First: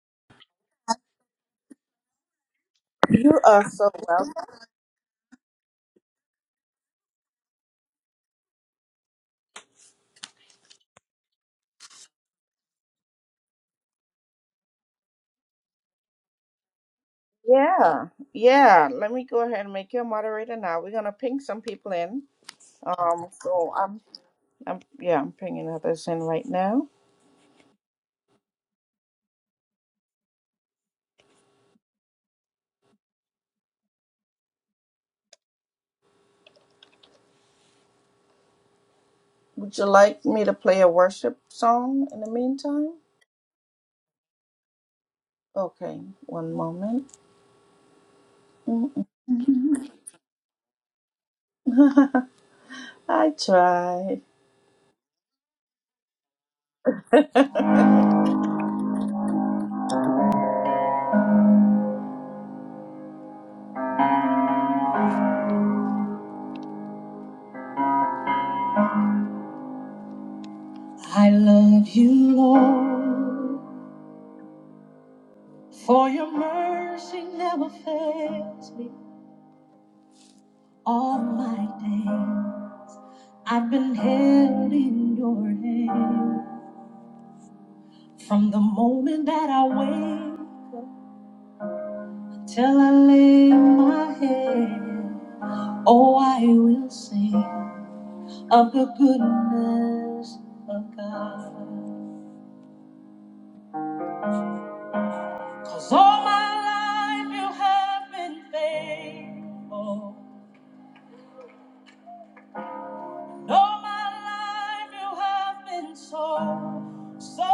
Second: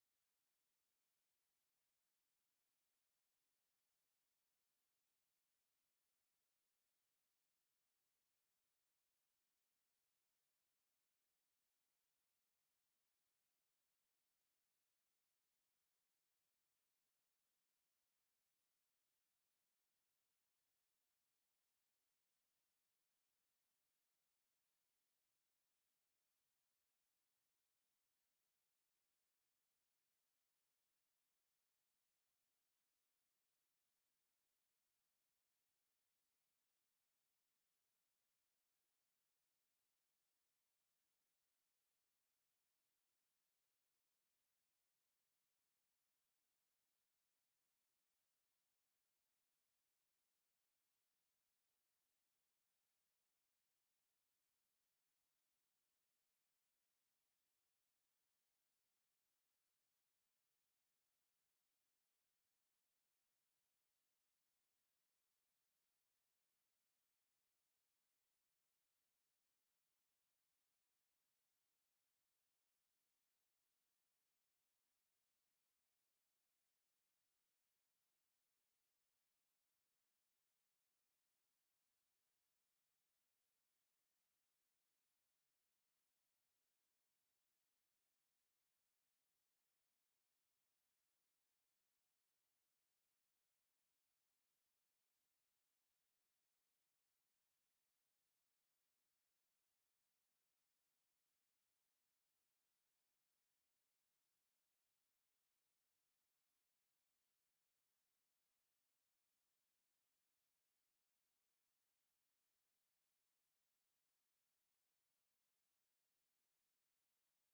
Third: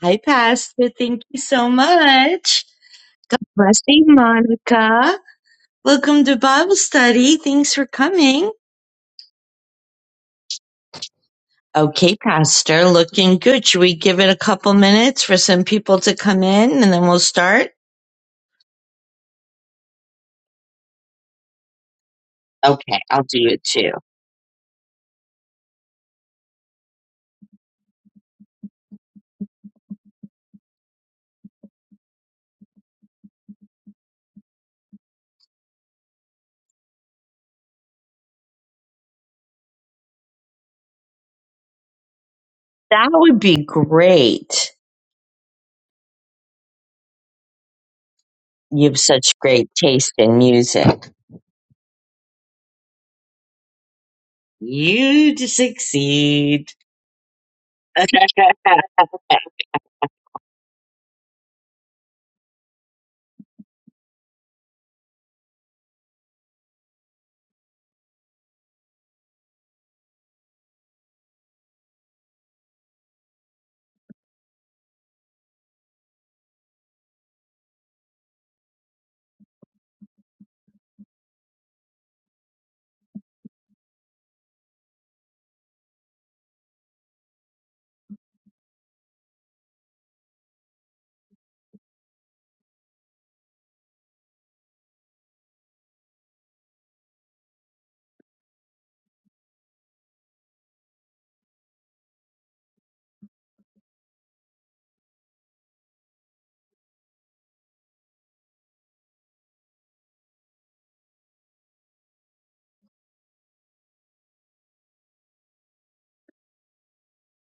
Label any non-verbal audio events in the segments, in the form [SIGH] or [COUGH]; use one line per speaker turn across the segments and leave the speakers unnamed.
Hi, Pastor. Thank you so much.
You are so
Blessing,
welcome.
Monica. Welcome to Bible study. Thanks for coming. Okay, Pastor. Looking good. Should we give it a couple minutes for some people to come in and then we'll start?
Yeah, yeah. Let me go ahead and make you a moderator now. We're gonna ping some people in.
Okay, I'll
Um,
do it
so
too.
I'm, I'm, yeah, I'm pinging others in right now. Would you like me to play a worship song in the meantime?
That would be great.
Okay, one moment.
You have such great
Mm-mm.
taste in music.
[LAUGHS] I tried.
You to succeed.
[LAUGHS] I love you, Lord, for your mercy never fails me all my days. I've been held in your hand from the moment that I wake till I lay my head. Oh, I will sing of the goodness of God, 'cause all my life you have been faithful. And all my life you have been so, so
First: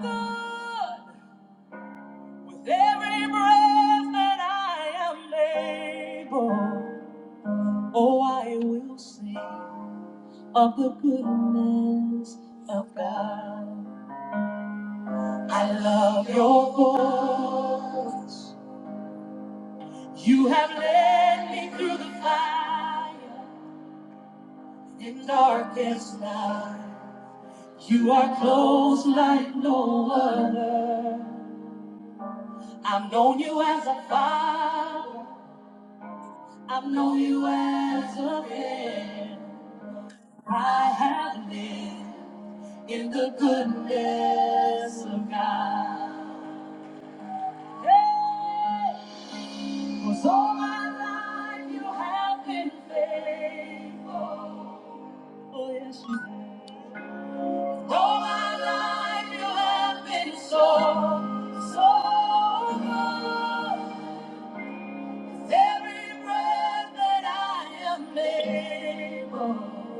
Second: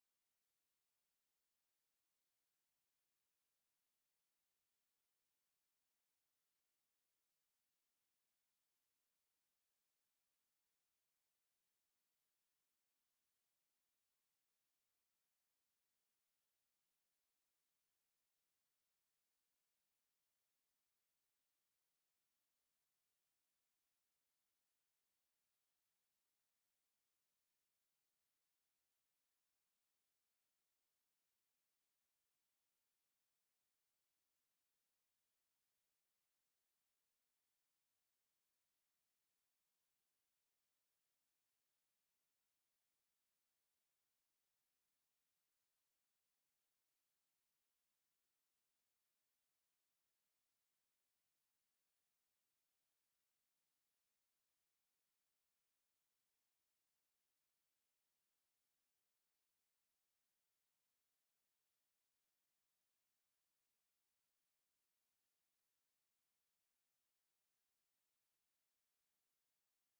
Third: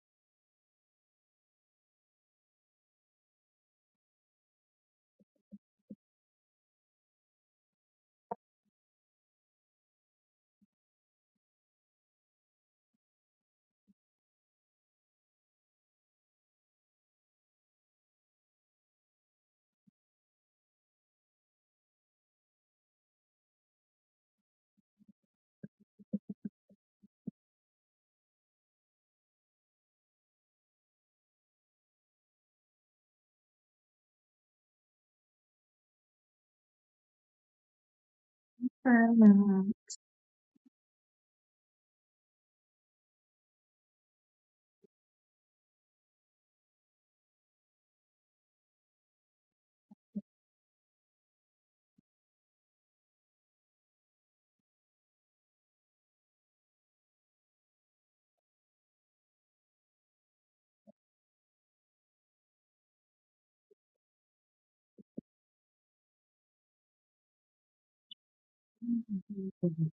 good. With every breath that I am able. Oh, I will sing of the goodness of God. I love your voice. You have led me through the fire and darkest night. You are close like no other. I've known you as a father. I've known you as a friend. I have lived. in the goodness of God. Hey! 'Cause all my life you have been faithful. Oh, yes, you have. All my life you have been so, so good. With every breath that I am able,
[LAUGHS]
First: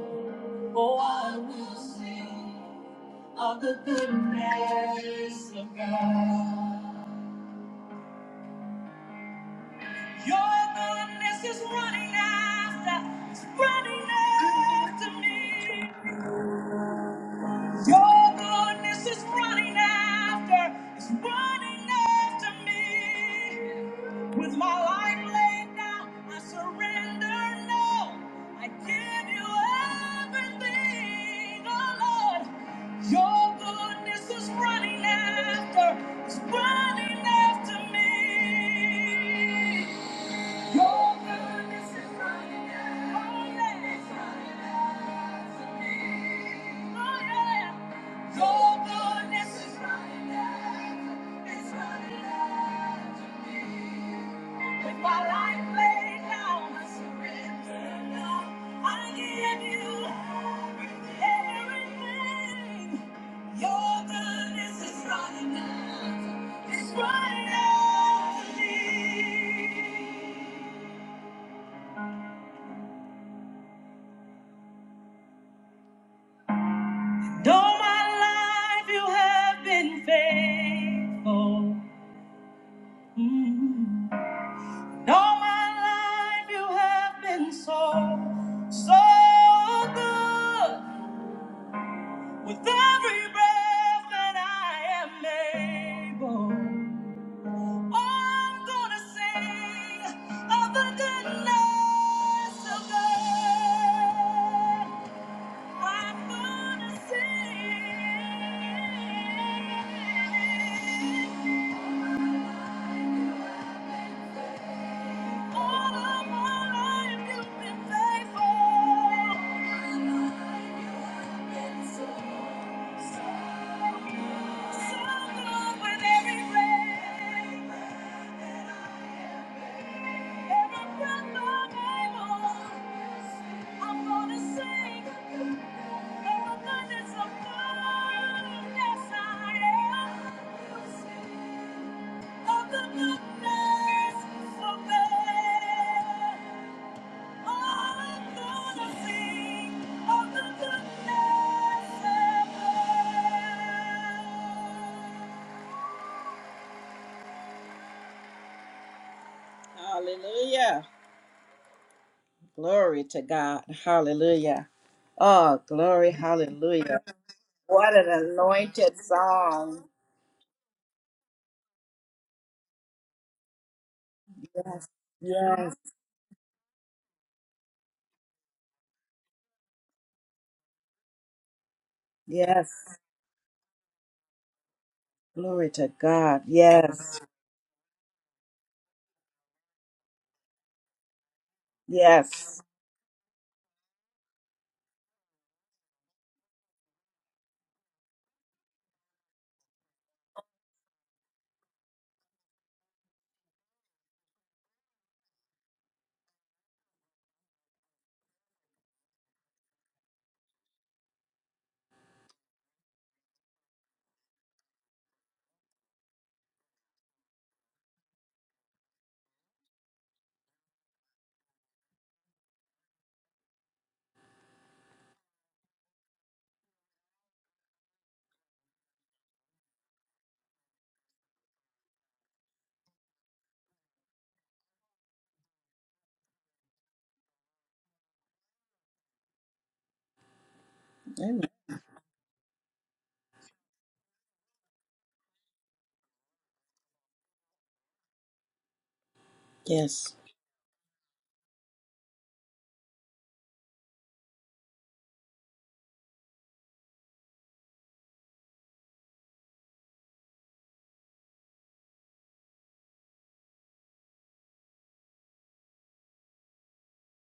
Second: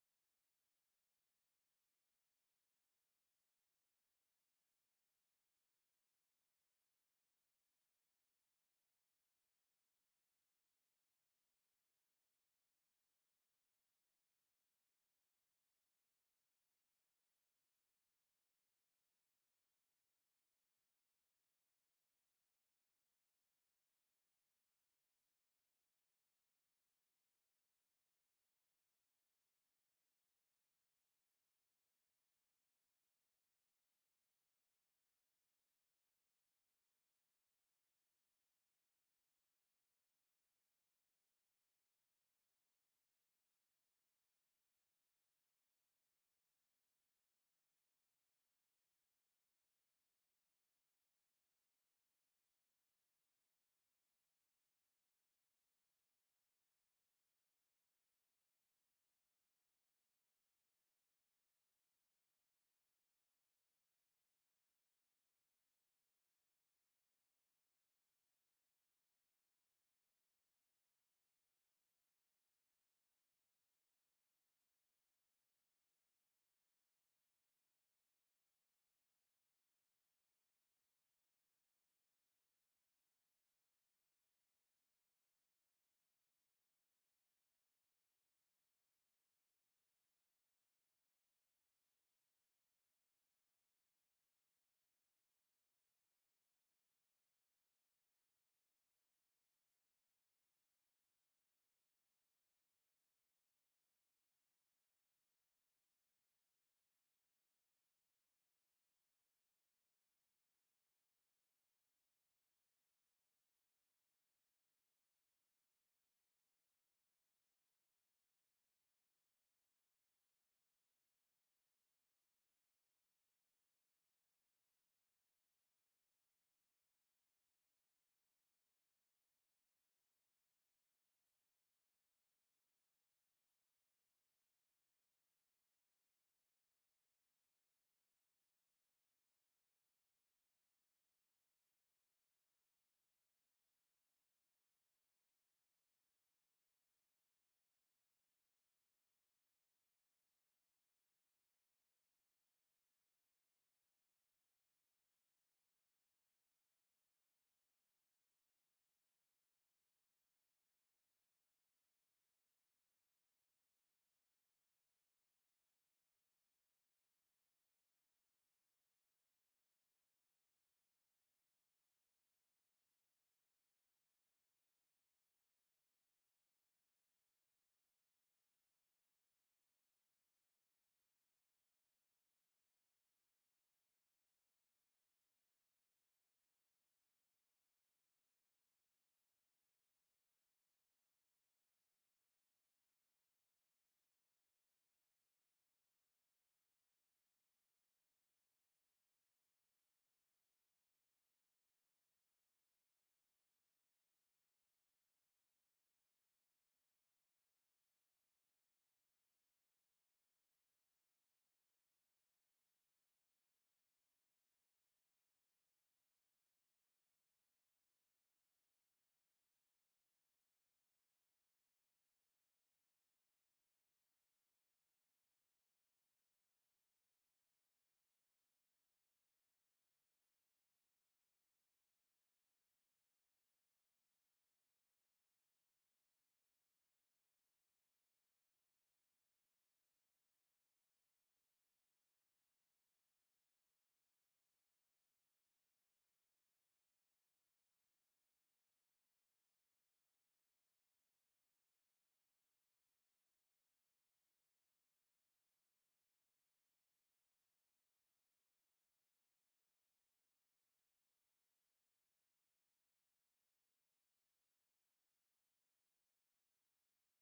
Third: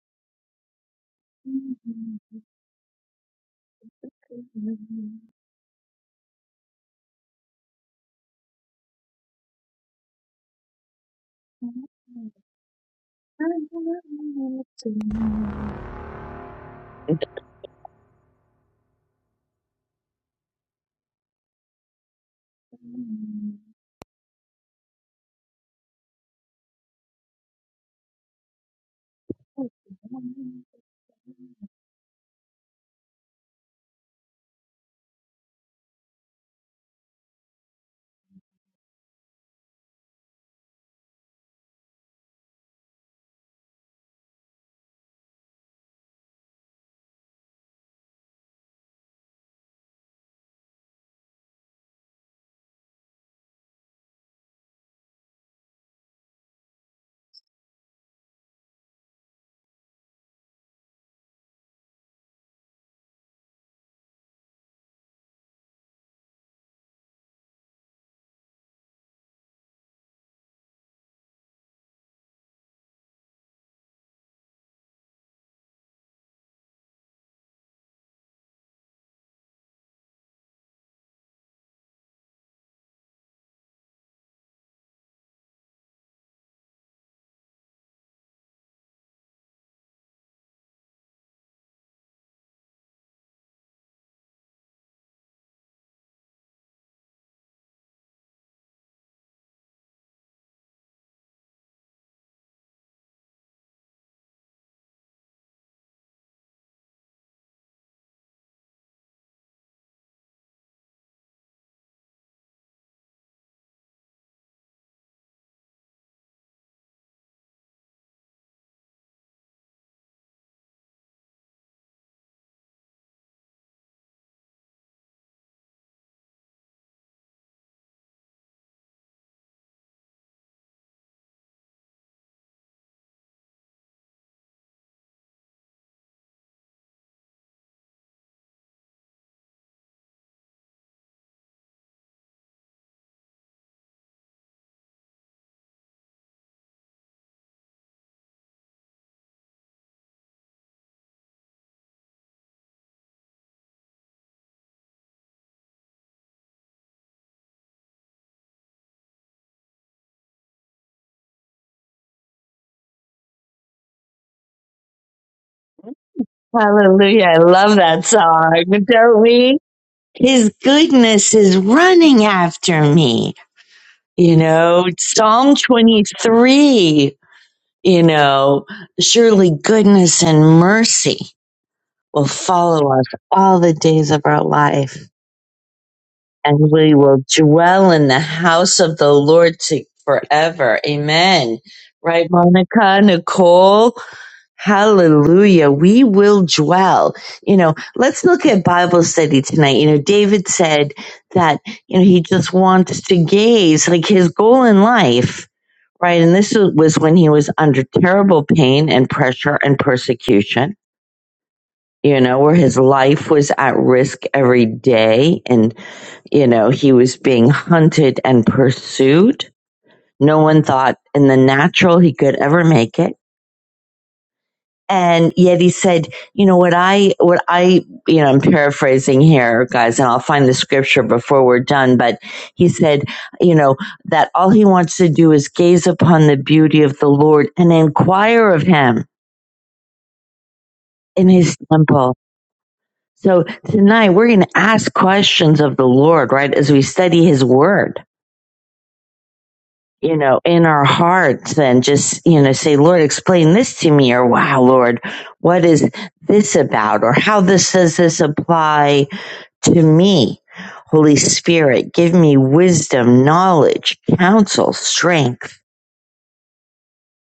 oh, I will sing of the goodness of God. Your goodness is running after, it's running after me. Your goodness is running after, it's running after me. With my life laid down, I surrender now. I give you everything, oh Lord. Your goodness is running after, it's running after me. Your goodness is running out. It's running out to me. All my life you have been faithful. Mm. Though my life you have been so, so good. With every breath that I am able, I'm gonna sing of the goodness of God. I'm gonna sing. Yes, I am. Hallelujah. Glory to God. Hallelujah. Oh, glory. Hallelujah.
Hallelujah. I love
What
that
an
song,
anointed
don't we?
song.
His goodness is running after me. You know, Psalm
Yes.
23, you know, surely goodness and mercy will
Yes.
follow us all the days of our life,
Glory to God.
and we will
Yes.
dwell in the house of the Lord to forever. Amen. Right,
Yes.
Monica, Nicole? Hallelujah. We will dwell. You know, let's look at Bible study tonight. You know, David said that, you know, he just wants to gaze, like his goal in life, right? And this was when he was under terrible pain and pressure and persecution, you know, where his life was at risk every day. And, you know, he was being hunted and pursued. No one thought in the natural he could ever make it and yet he said you know what i what i you know i'm paraphrasing here guys and i'll find the scripture before we're done but he said you know that all he wants to do is gaze upon the beauty of the lord and inquire of him in
Amen.
his temple so tonight we're going to ask questions of the lord right as we study his word
Yes.
you know in our hearts and just you know say lord explain this to me or wow lord what is this about or how this does this apply to me. Holy Spirit, give me wisdom, knowledge, counsel, strength.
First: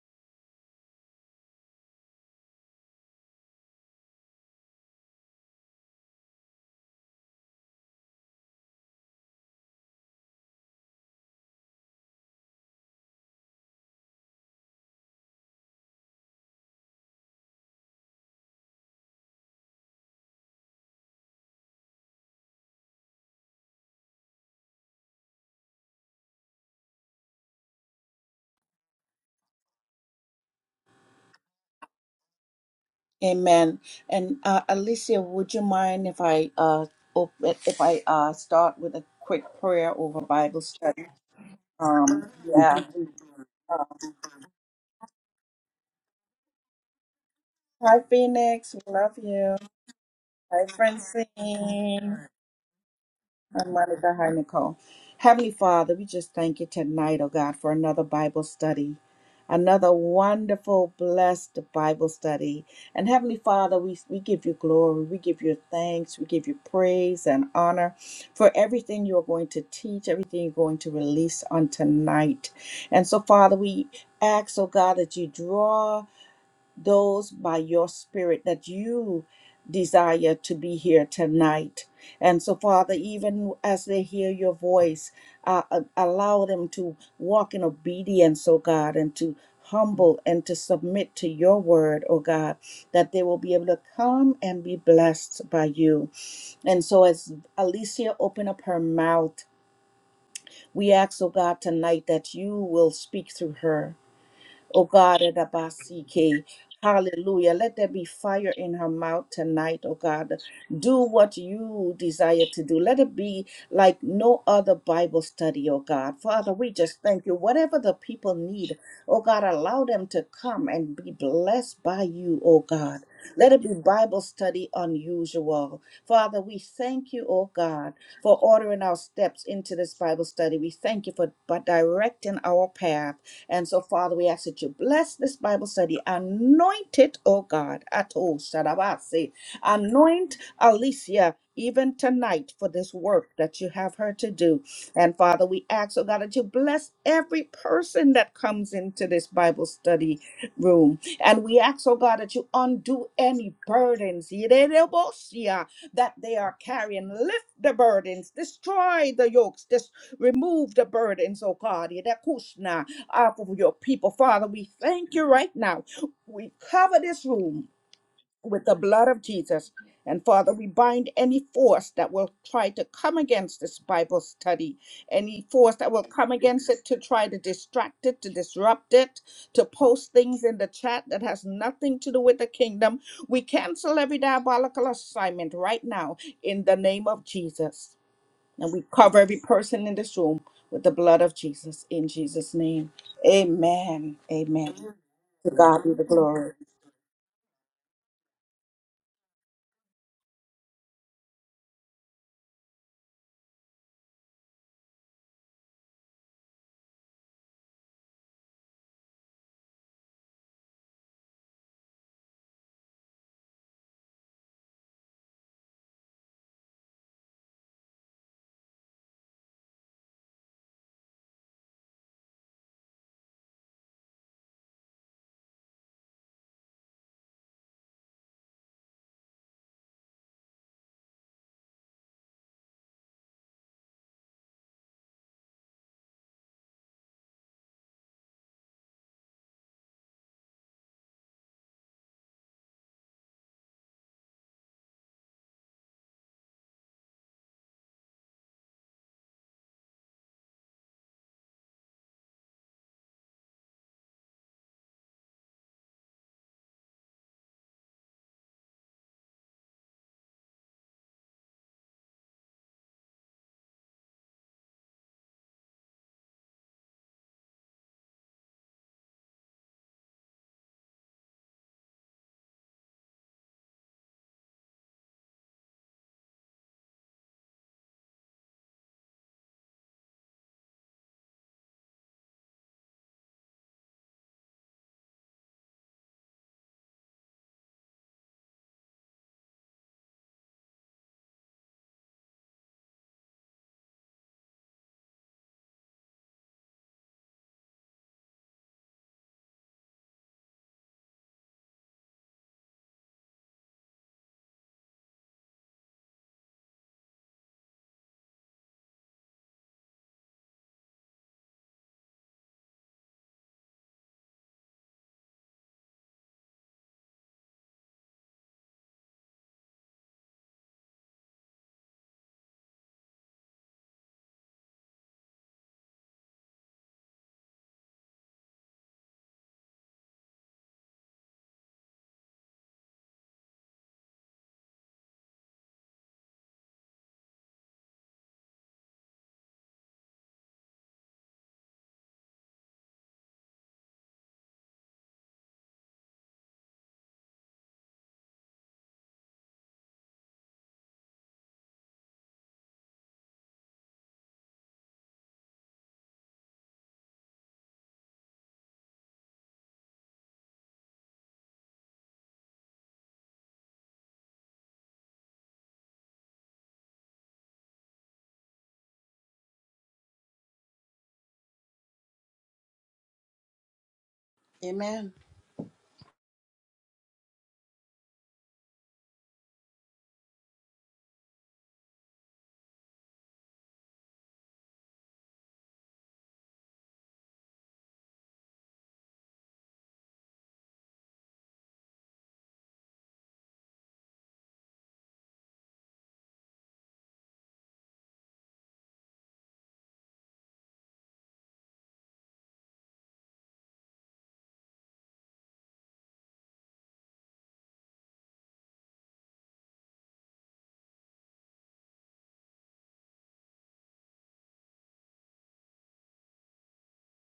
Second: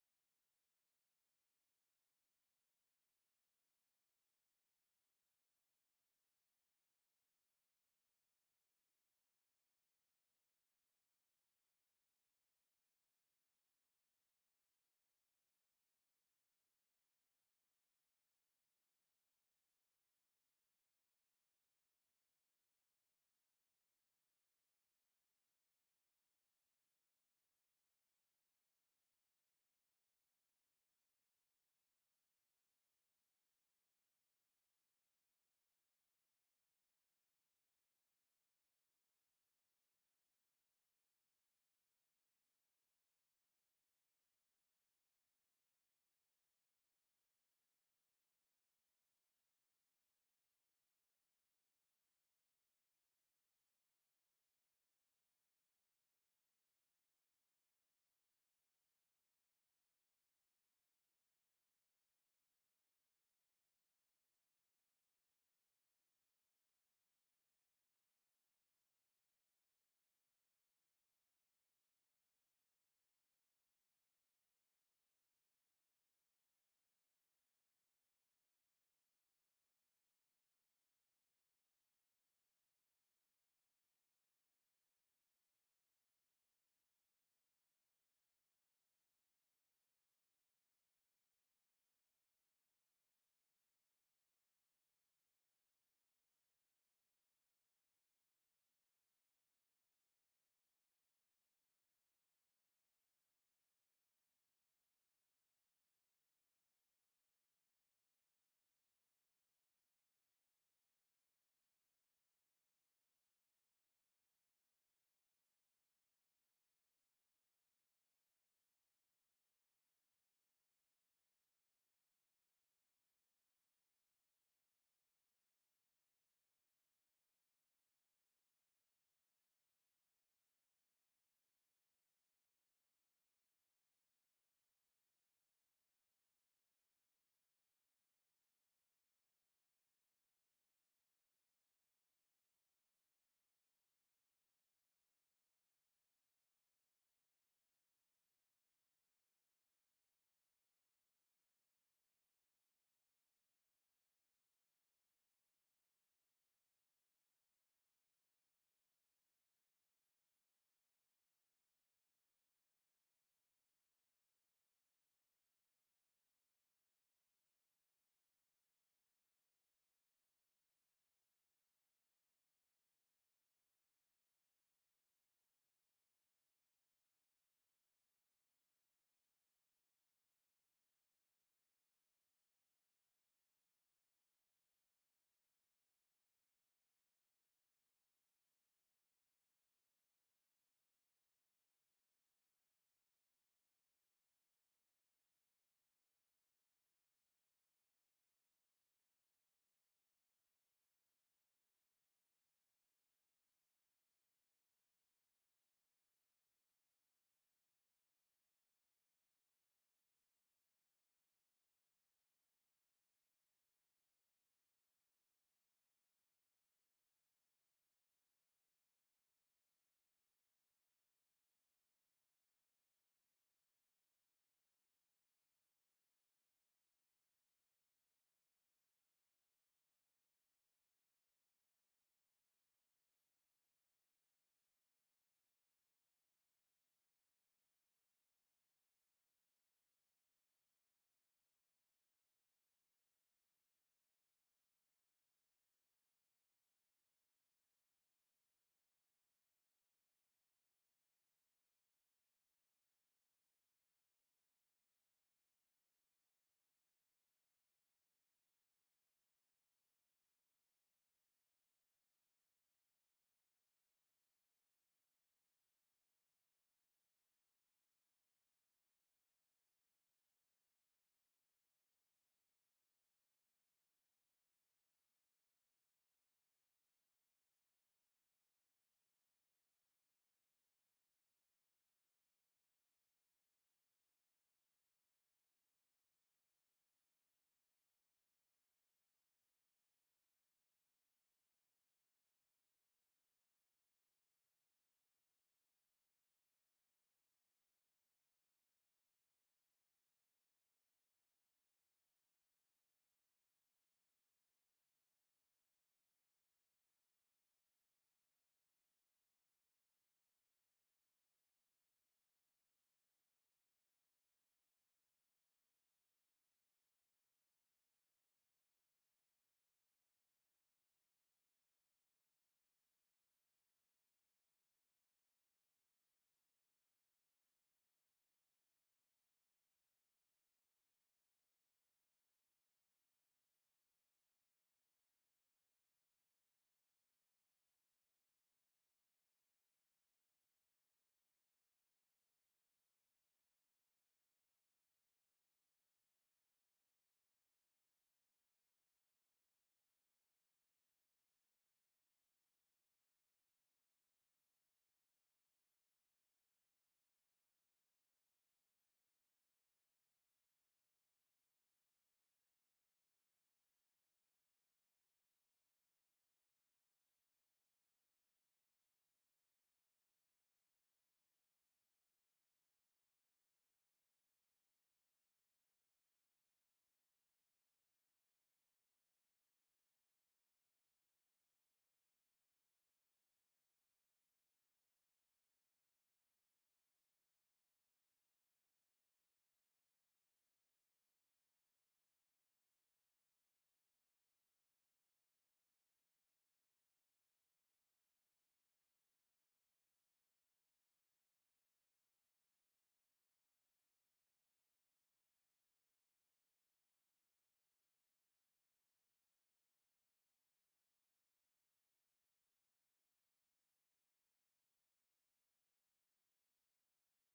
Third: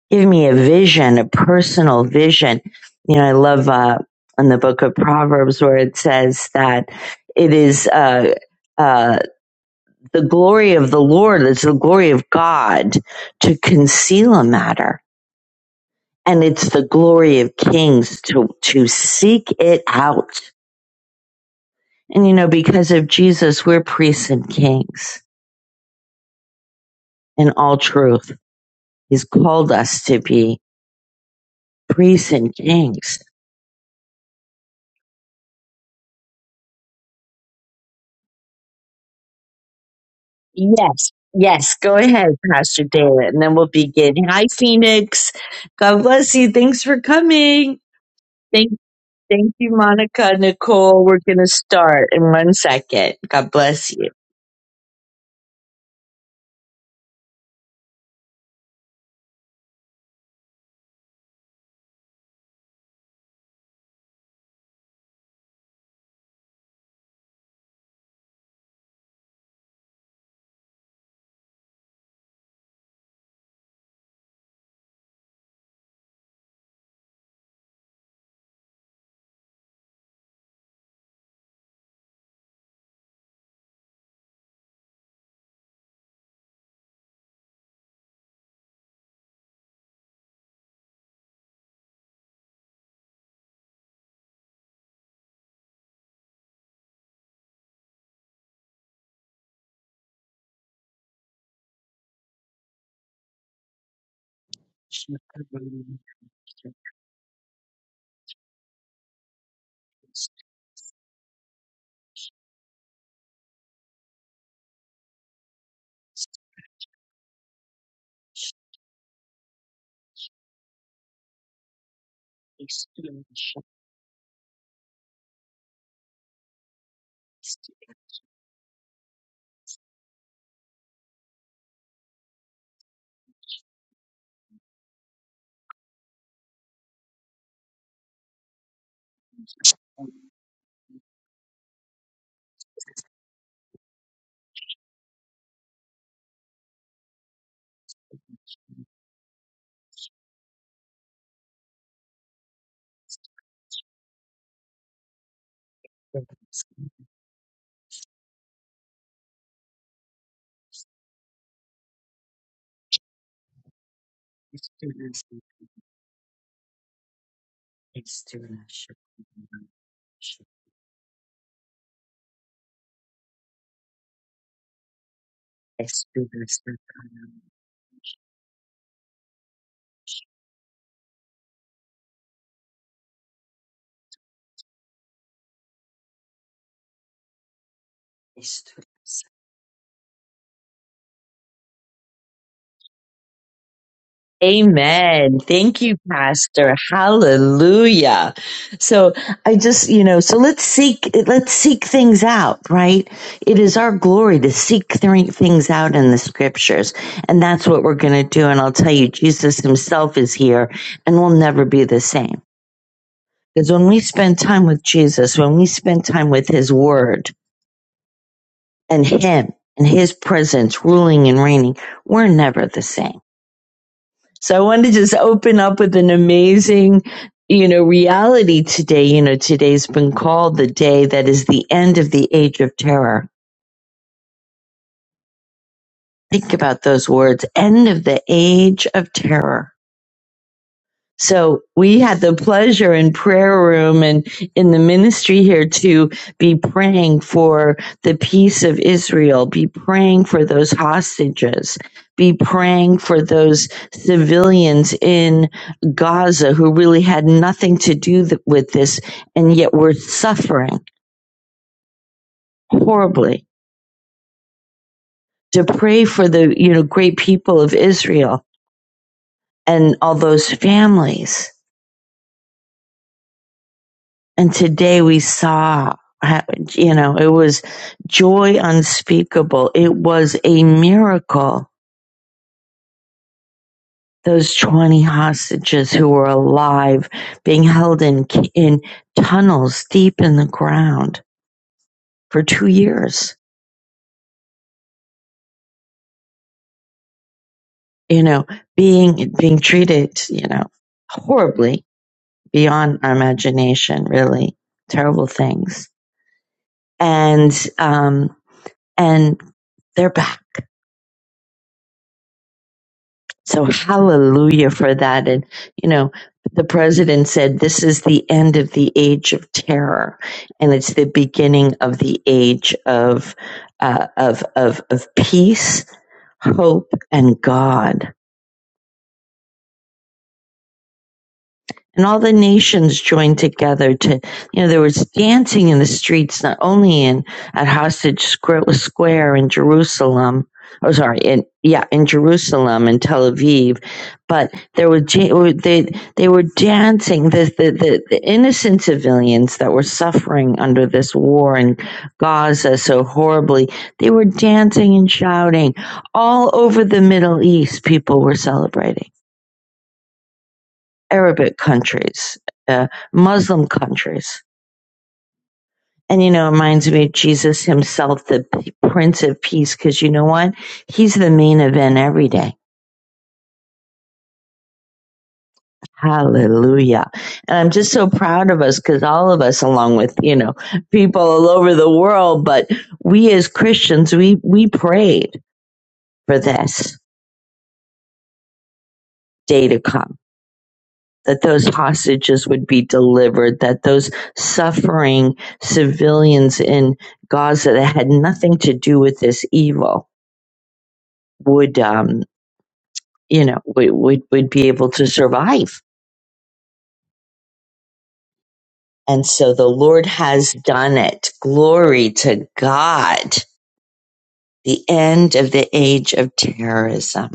Give me a vision, a personal vision. You know, I love uh, in the book of Proverbs where it says that it is uh, uh, the glory of the Lord, it's the glory of God to conceal a matter. And it's the glory of kings to, to seek it out. And you know, because of Jesus, we're priests and kings in all truth He's called us to be priests and kings.
Amen. And uh, Alicia, would you mind if I uh op- if I uh start with a quick prayer over Bible study?
Yes, yes. Go ahead,
Um,
Pastor
yeah.
David, and then we'll
Uh,
begin. Hi, Phoenix. God bless you. Thanks for coming.
hi,
Thank,
Phoenix. We love
thank
you.
you, Monica,
Hi,
Nicole. We're gonna start
Francine.
in one second. God
Hi,
bless
Monica. Hi, Nicole. Heavenly Father, we just thank you tonight, oh God, for another Bible study, another wonderful, blessed Bible study. And Heavenly Father, we, we give you glory, we give you thanks, we give you praise and honor for everything you are going to teach, everything you're going to release on tonight. And so, Father, we ask, oh God, that you draw those by your spirit that you desire to be here tonight. And so, Father, even as they hear your voice, uh, uh, allow them to walk in obedience, oh God, and to humble and to submit to your word, oh God, that they will be able to come and be blessed by you. And so, as Alicia open up her mouth, we ask, oh God, tonight that you will speak through her Oh God, at Abasike. Hallelujah. Let there be fire in her mouth tonight, oh God. Do what you desire to do. Let it be like no other Bible study, oh God. Father, we just thank you. Whatever the people need, oh God, allow them to come and be blessed by you, oh God.
you.
Let it be Bible study unusual. Father, we thank you, oh God, for ordering our steps into this Bible study. We thank you for by directing our path. And so, Father, we ask that you bless this Bible study. Anoint it, oh God. Ato Shadabase. Anoint Alicia. Even tonight, for this work that you have her to do. And Father, we ask, oh God, that you bless every person that comes into this Bible study room. And we ask, oh God, that you undo any burdens yidedebosia, that they are carrying. Lift the burdens, destroy the yokes, just remove the burdens, oh God, yidekushna, off of your people. Father, we thank you right now. We cover this room with the blood of Jesus. And Father, we bind any force that will try to come against this Bible study, any force that will come against it to try to distract it, to disrupt it, to post things in the chat that has nothing to do with the kingdom. We cancel every diabolical assignment right now in the name of Jesus. And we cover every person in this room with the blood of Jesus in Jesus' name. Amen. Amen.
Amen.
To
Thank
God be
you,
the glory.
Pastor. Hallelujah. So I just, you know, so let's seek, let's seek things out, right? It is our glory to seek three things out in the scriptures. And that's what we're going to do. And I'll tell you, Jesus himself is here and we'll never be the same. Because when we spend time with Jesus, when we spend time with his word and him and his presence ruling and reigning, we're never the same So I want to just open up with an amazing, you know, reality today. You know, today's been called the day that is the end of the age of terror. Think about those words, end of the age of terror So we had the pleasure in prayer room and in the ministry here to be praying for the peace of Israel, be praying for those hostages, be praying for those civilians in Gaza who really had nothing to do th- with this and yet were suffering horribly. To pray for the, you know, great people of Israel and all those families And today we saw, you know, it was joy unspeakable. It was a miracle. Those 20 hostages who were alive being held in, in tunnels deep in the ground for two years, you know, being, being treated, you know, horribly beyond our imagination, really terrible things. And, um, and they're back So hallelujah for that. And, you know, the president said this is the end of the age of terror and it's the beginning of the age of, uh, of, of, of peace, hope, and God. and all the nations joined together to you know there was dancing in the streets not only in at hostage square in jerusalem oh sorry in yeah in jerusalem and tel aviv but there were ja- oh, they they were dancing the, the the the innocent civilians that were suffering under this war in gaza so horribly they were dancing and shouting all over the middle east people were celebrating Arabic countries, uh, Muslim countries. And you know, it reminds me of Jesus himself, the Prince of Peace, because you know what? He's the main event every day.
Amen.
Hallelujah. And I'm just so proud of us because all of us, along with, you know, people all over the world, but we as Christians, we, we prayed for this day to come that those hostages would be delivered, that those suffering civilians in Gaza that had nothing to do with this evil would, um, you know, would, would, would be able to survive. And so the Lord has done it. Glory to God. The end of the age of terrorism.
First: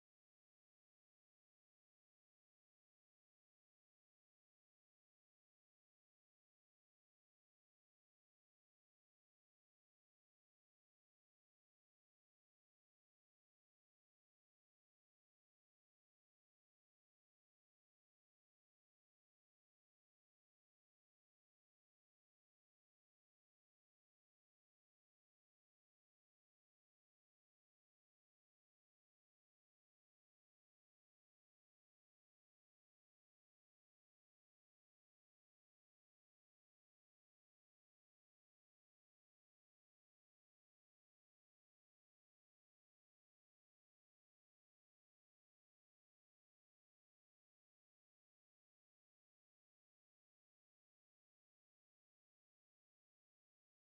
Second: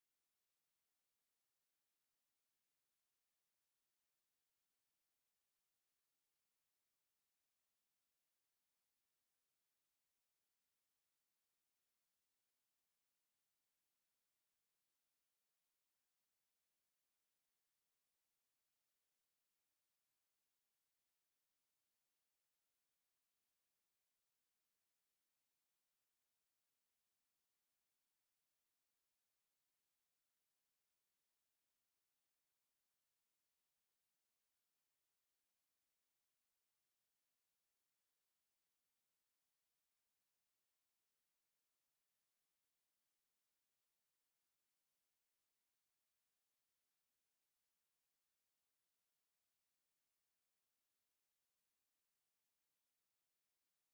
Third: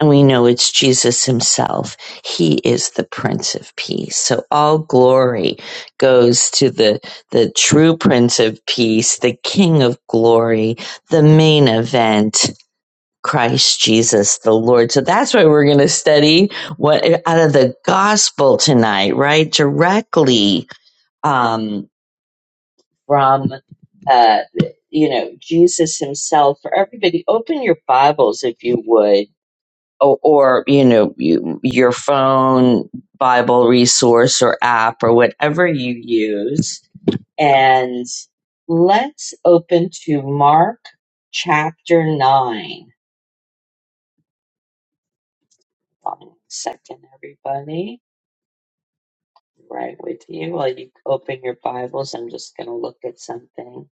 and we know it's Jesus himself. He is the Prince of Peace. So all glory goes to the, the true Prince of Peace, the King of Glory, the main event. Christ Jesus the Lord. So that's why we're going to study what out of the gospel tonight, right? Directly um from uh you know, Jesus himself. For everybody, open your Bibles if you would or, or you know you, your phone bible resource or app or whatever you use and let's open to mark chapter 9 Hold on a second everybody right with you while you open your bibles i'm just going to look at something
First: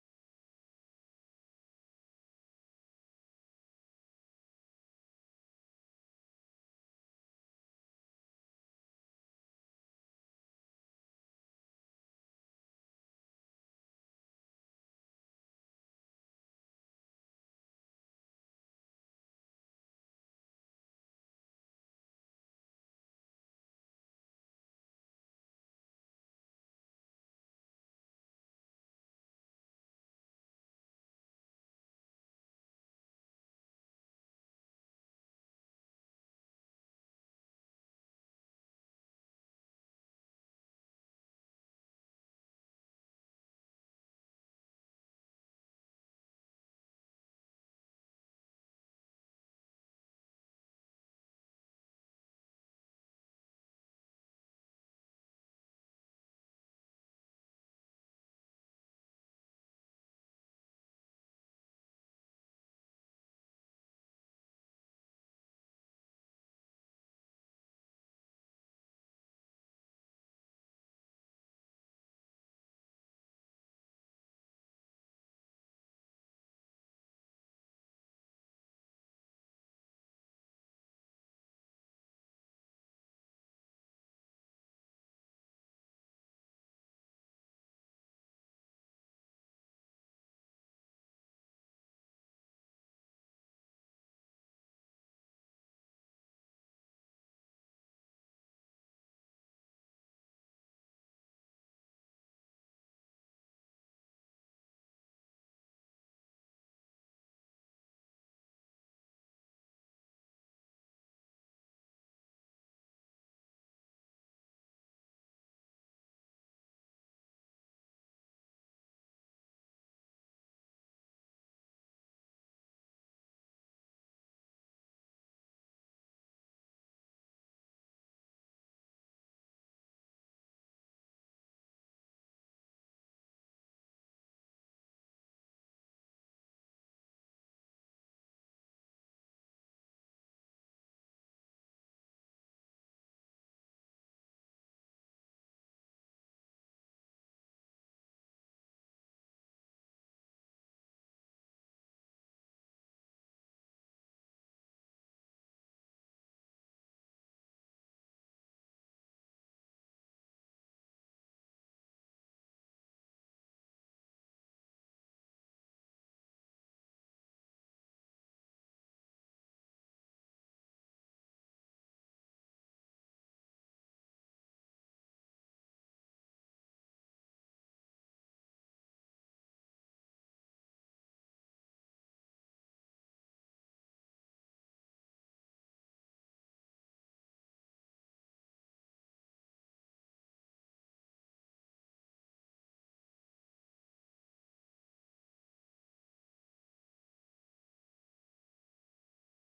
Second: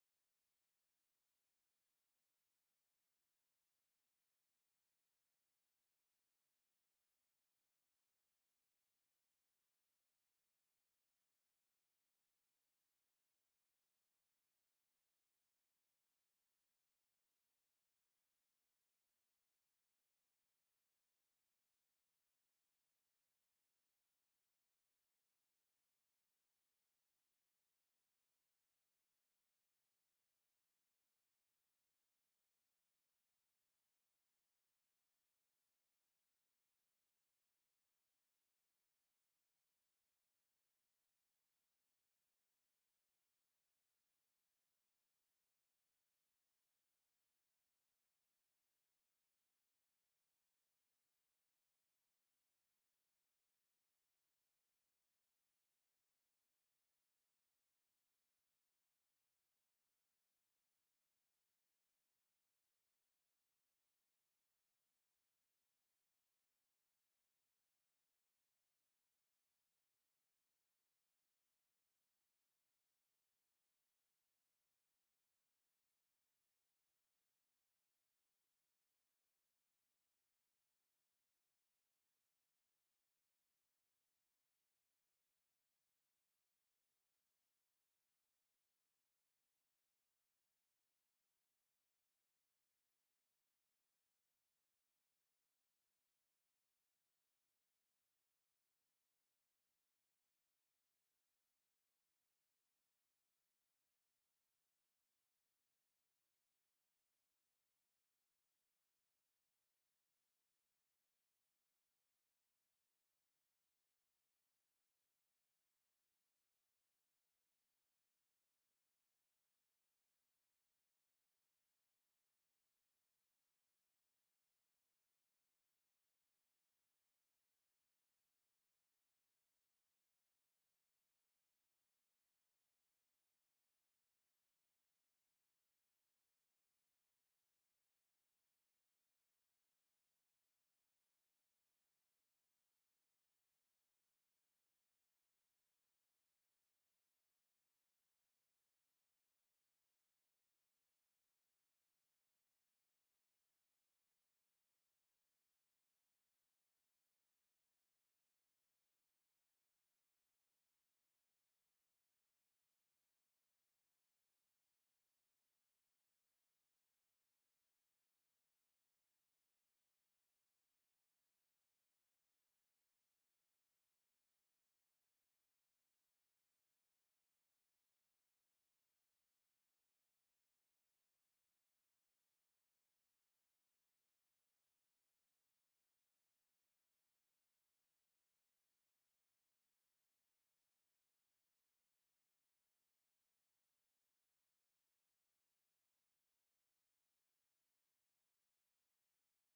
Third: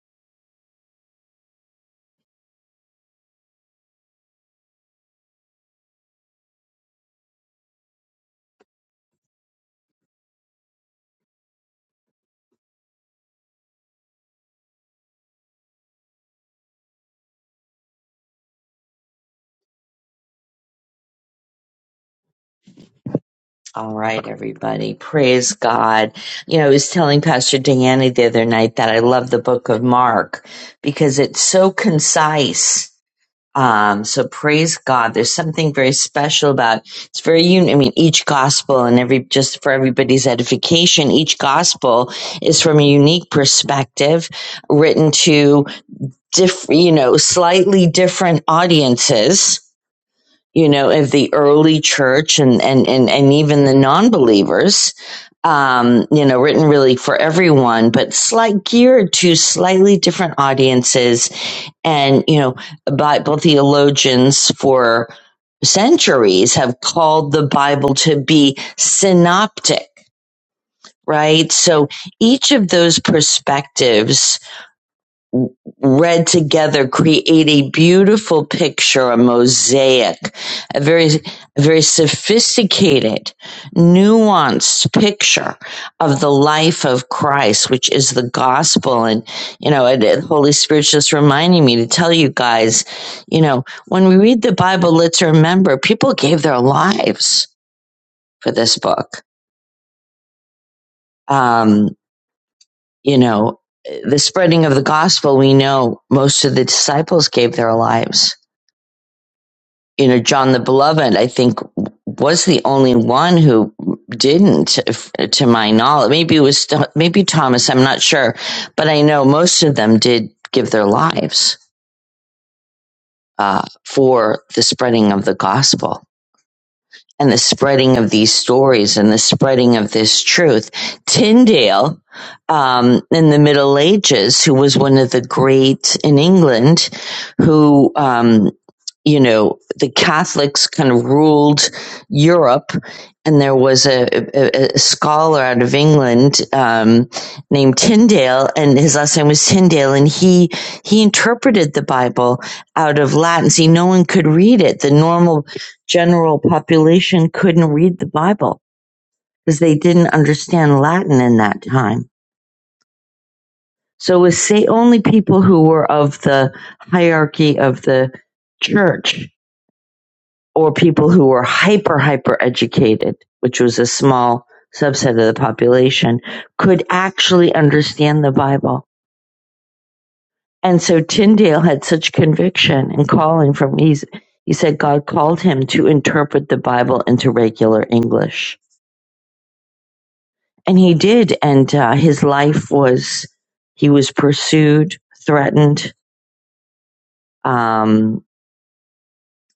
all right everybody praise god you know i was telling pastor diana the other night that i love the book of mark because it's so concise Um, so praise God. There's something very special about it's very un- I mean, each gospel and every just for everybody's edification, each gospel is from a unique perspective, written to diff, you know, slightly different audiences. You know, of the early church and and and and even the non-believers. Um, you know, written really for everyone, but slight geared to slightly different audiences and, you know, Bible theologians for centuries have called the Bible to be synoptic, right? So each of those perspectives read together create a beautiful picture, a mosaic, a very, a very sophisticated, nuanced picture of the life of Christ, which is the gospel. And, you know, and, and Holy Spirit's just reminding me to tell you guys, you know, when we read the Bible, let's remember people gave their lives for this book. Um, you know, the spreading of the gospel, we know most of the disciples gave their lives you know, John the Beloved, I think, was the only one who didn't, if, to my knowledge. Maybe it was, maybe Thomas, I'm not sure. But I know most of them did give their lives uh, for the spreading of the gospel and the spreading of these stories and the spreading of this truth. Tyndale, um, in the Middle Ages, who was one of the great in England, who, um, you know, the Catholics kind of ruled Europe. And there was a, a, a scholar out of England um, named Tyndale, and his last name was Tyndale, and he he interpreted the Bible out of Latin. See, no one could read it. The normal general population couldn't read the Bible because they didn't understand Latin in that time. So it was say only people who were of the hierarchy of the church or people who were hyper hyper educated, which was a small subset of the population, could actually understand the Bible. And so Tyndale had such conviction and calling from he's he said God called him to interpret the Bible into regular English and he did and uh, his life was he was pursued threatened um,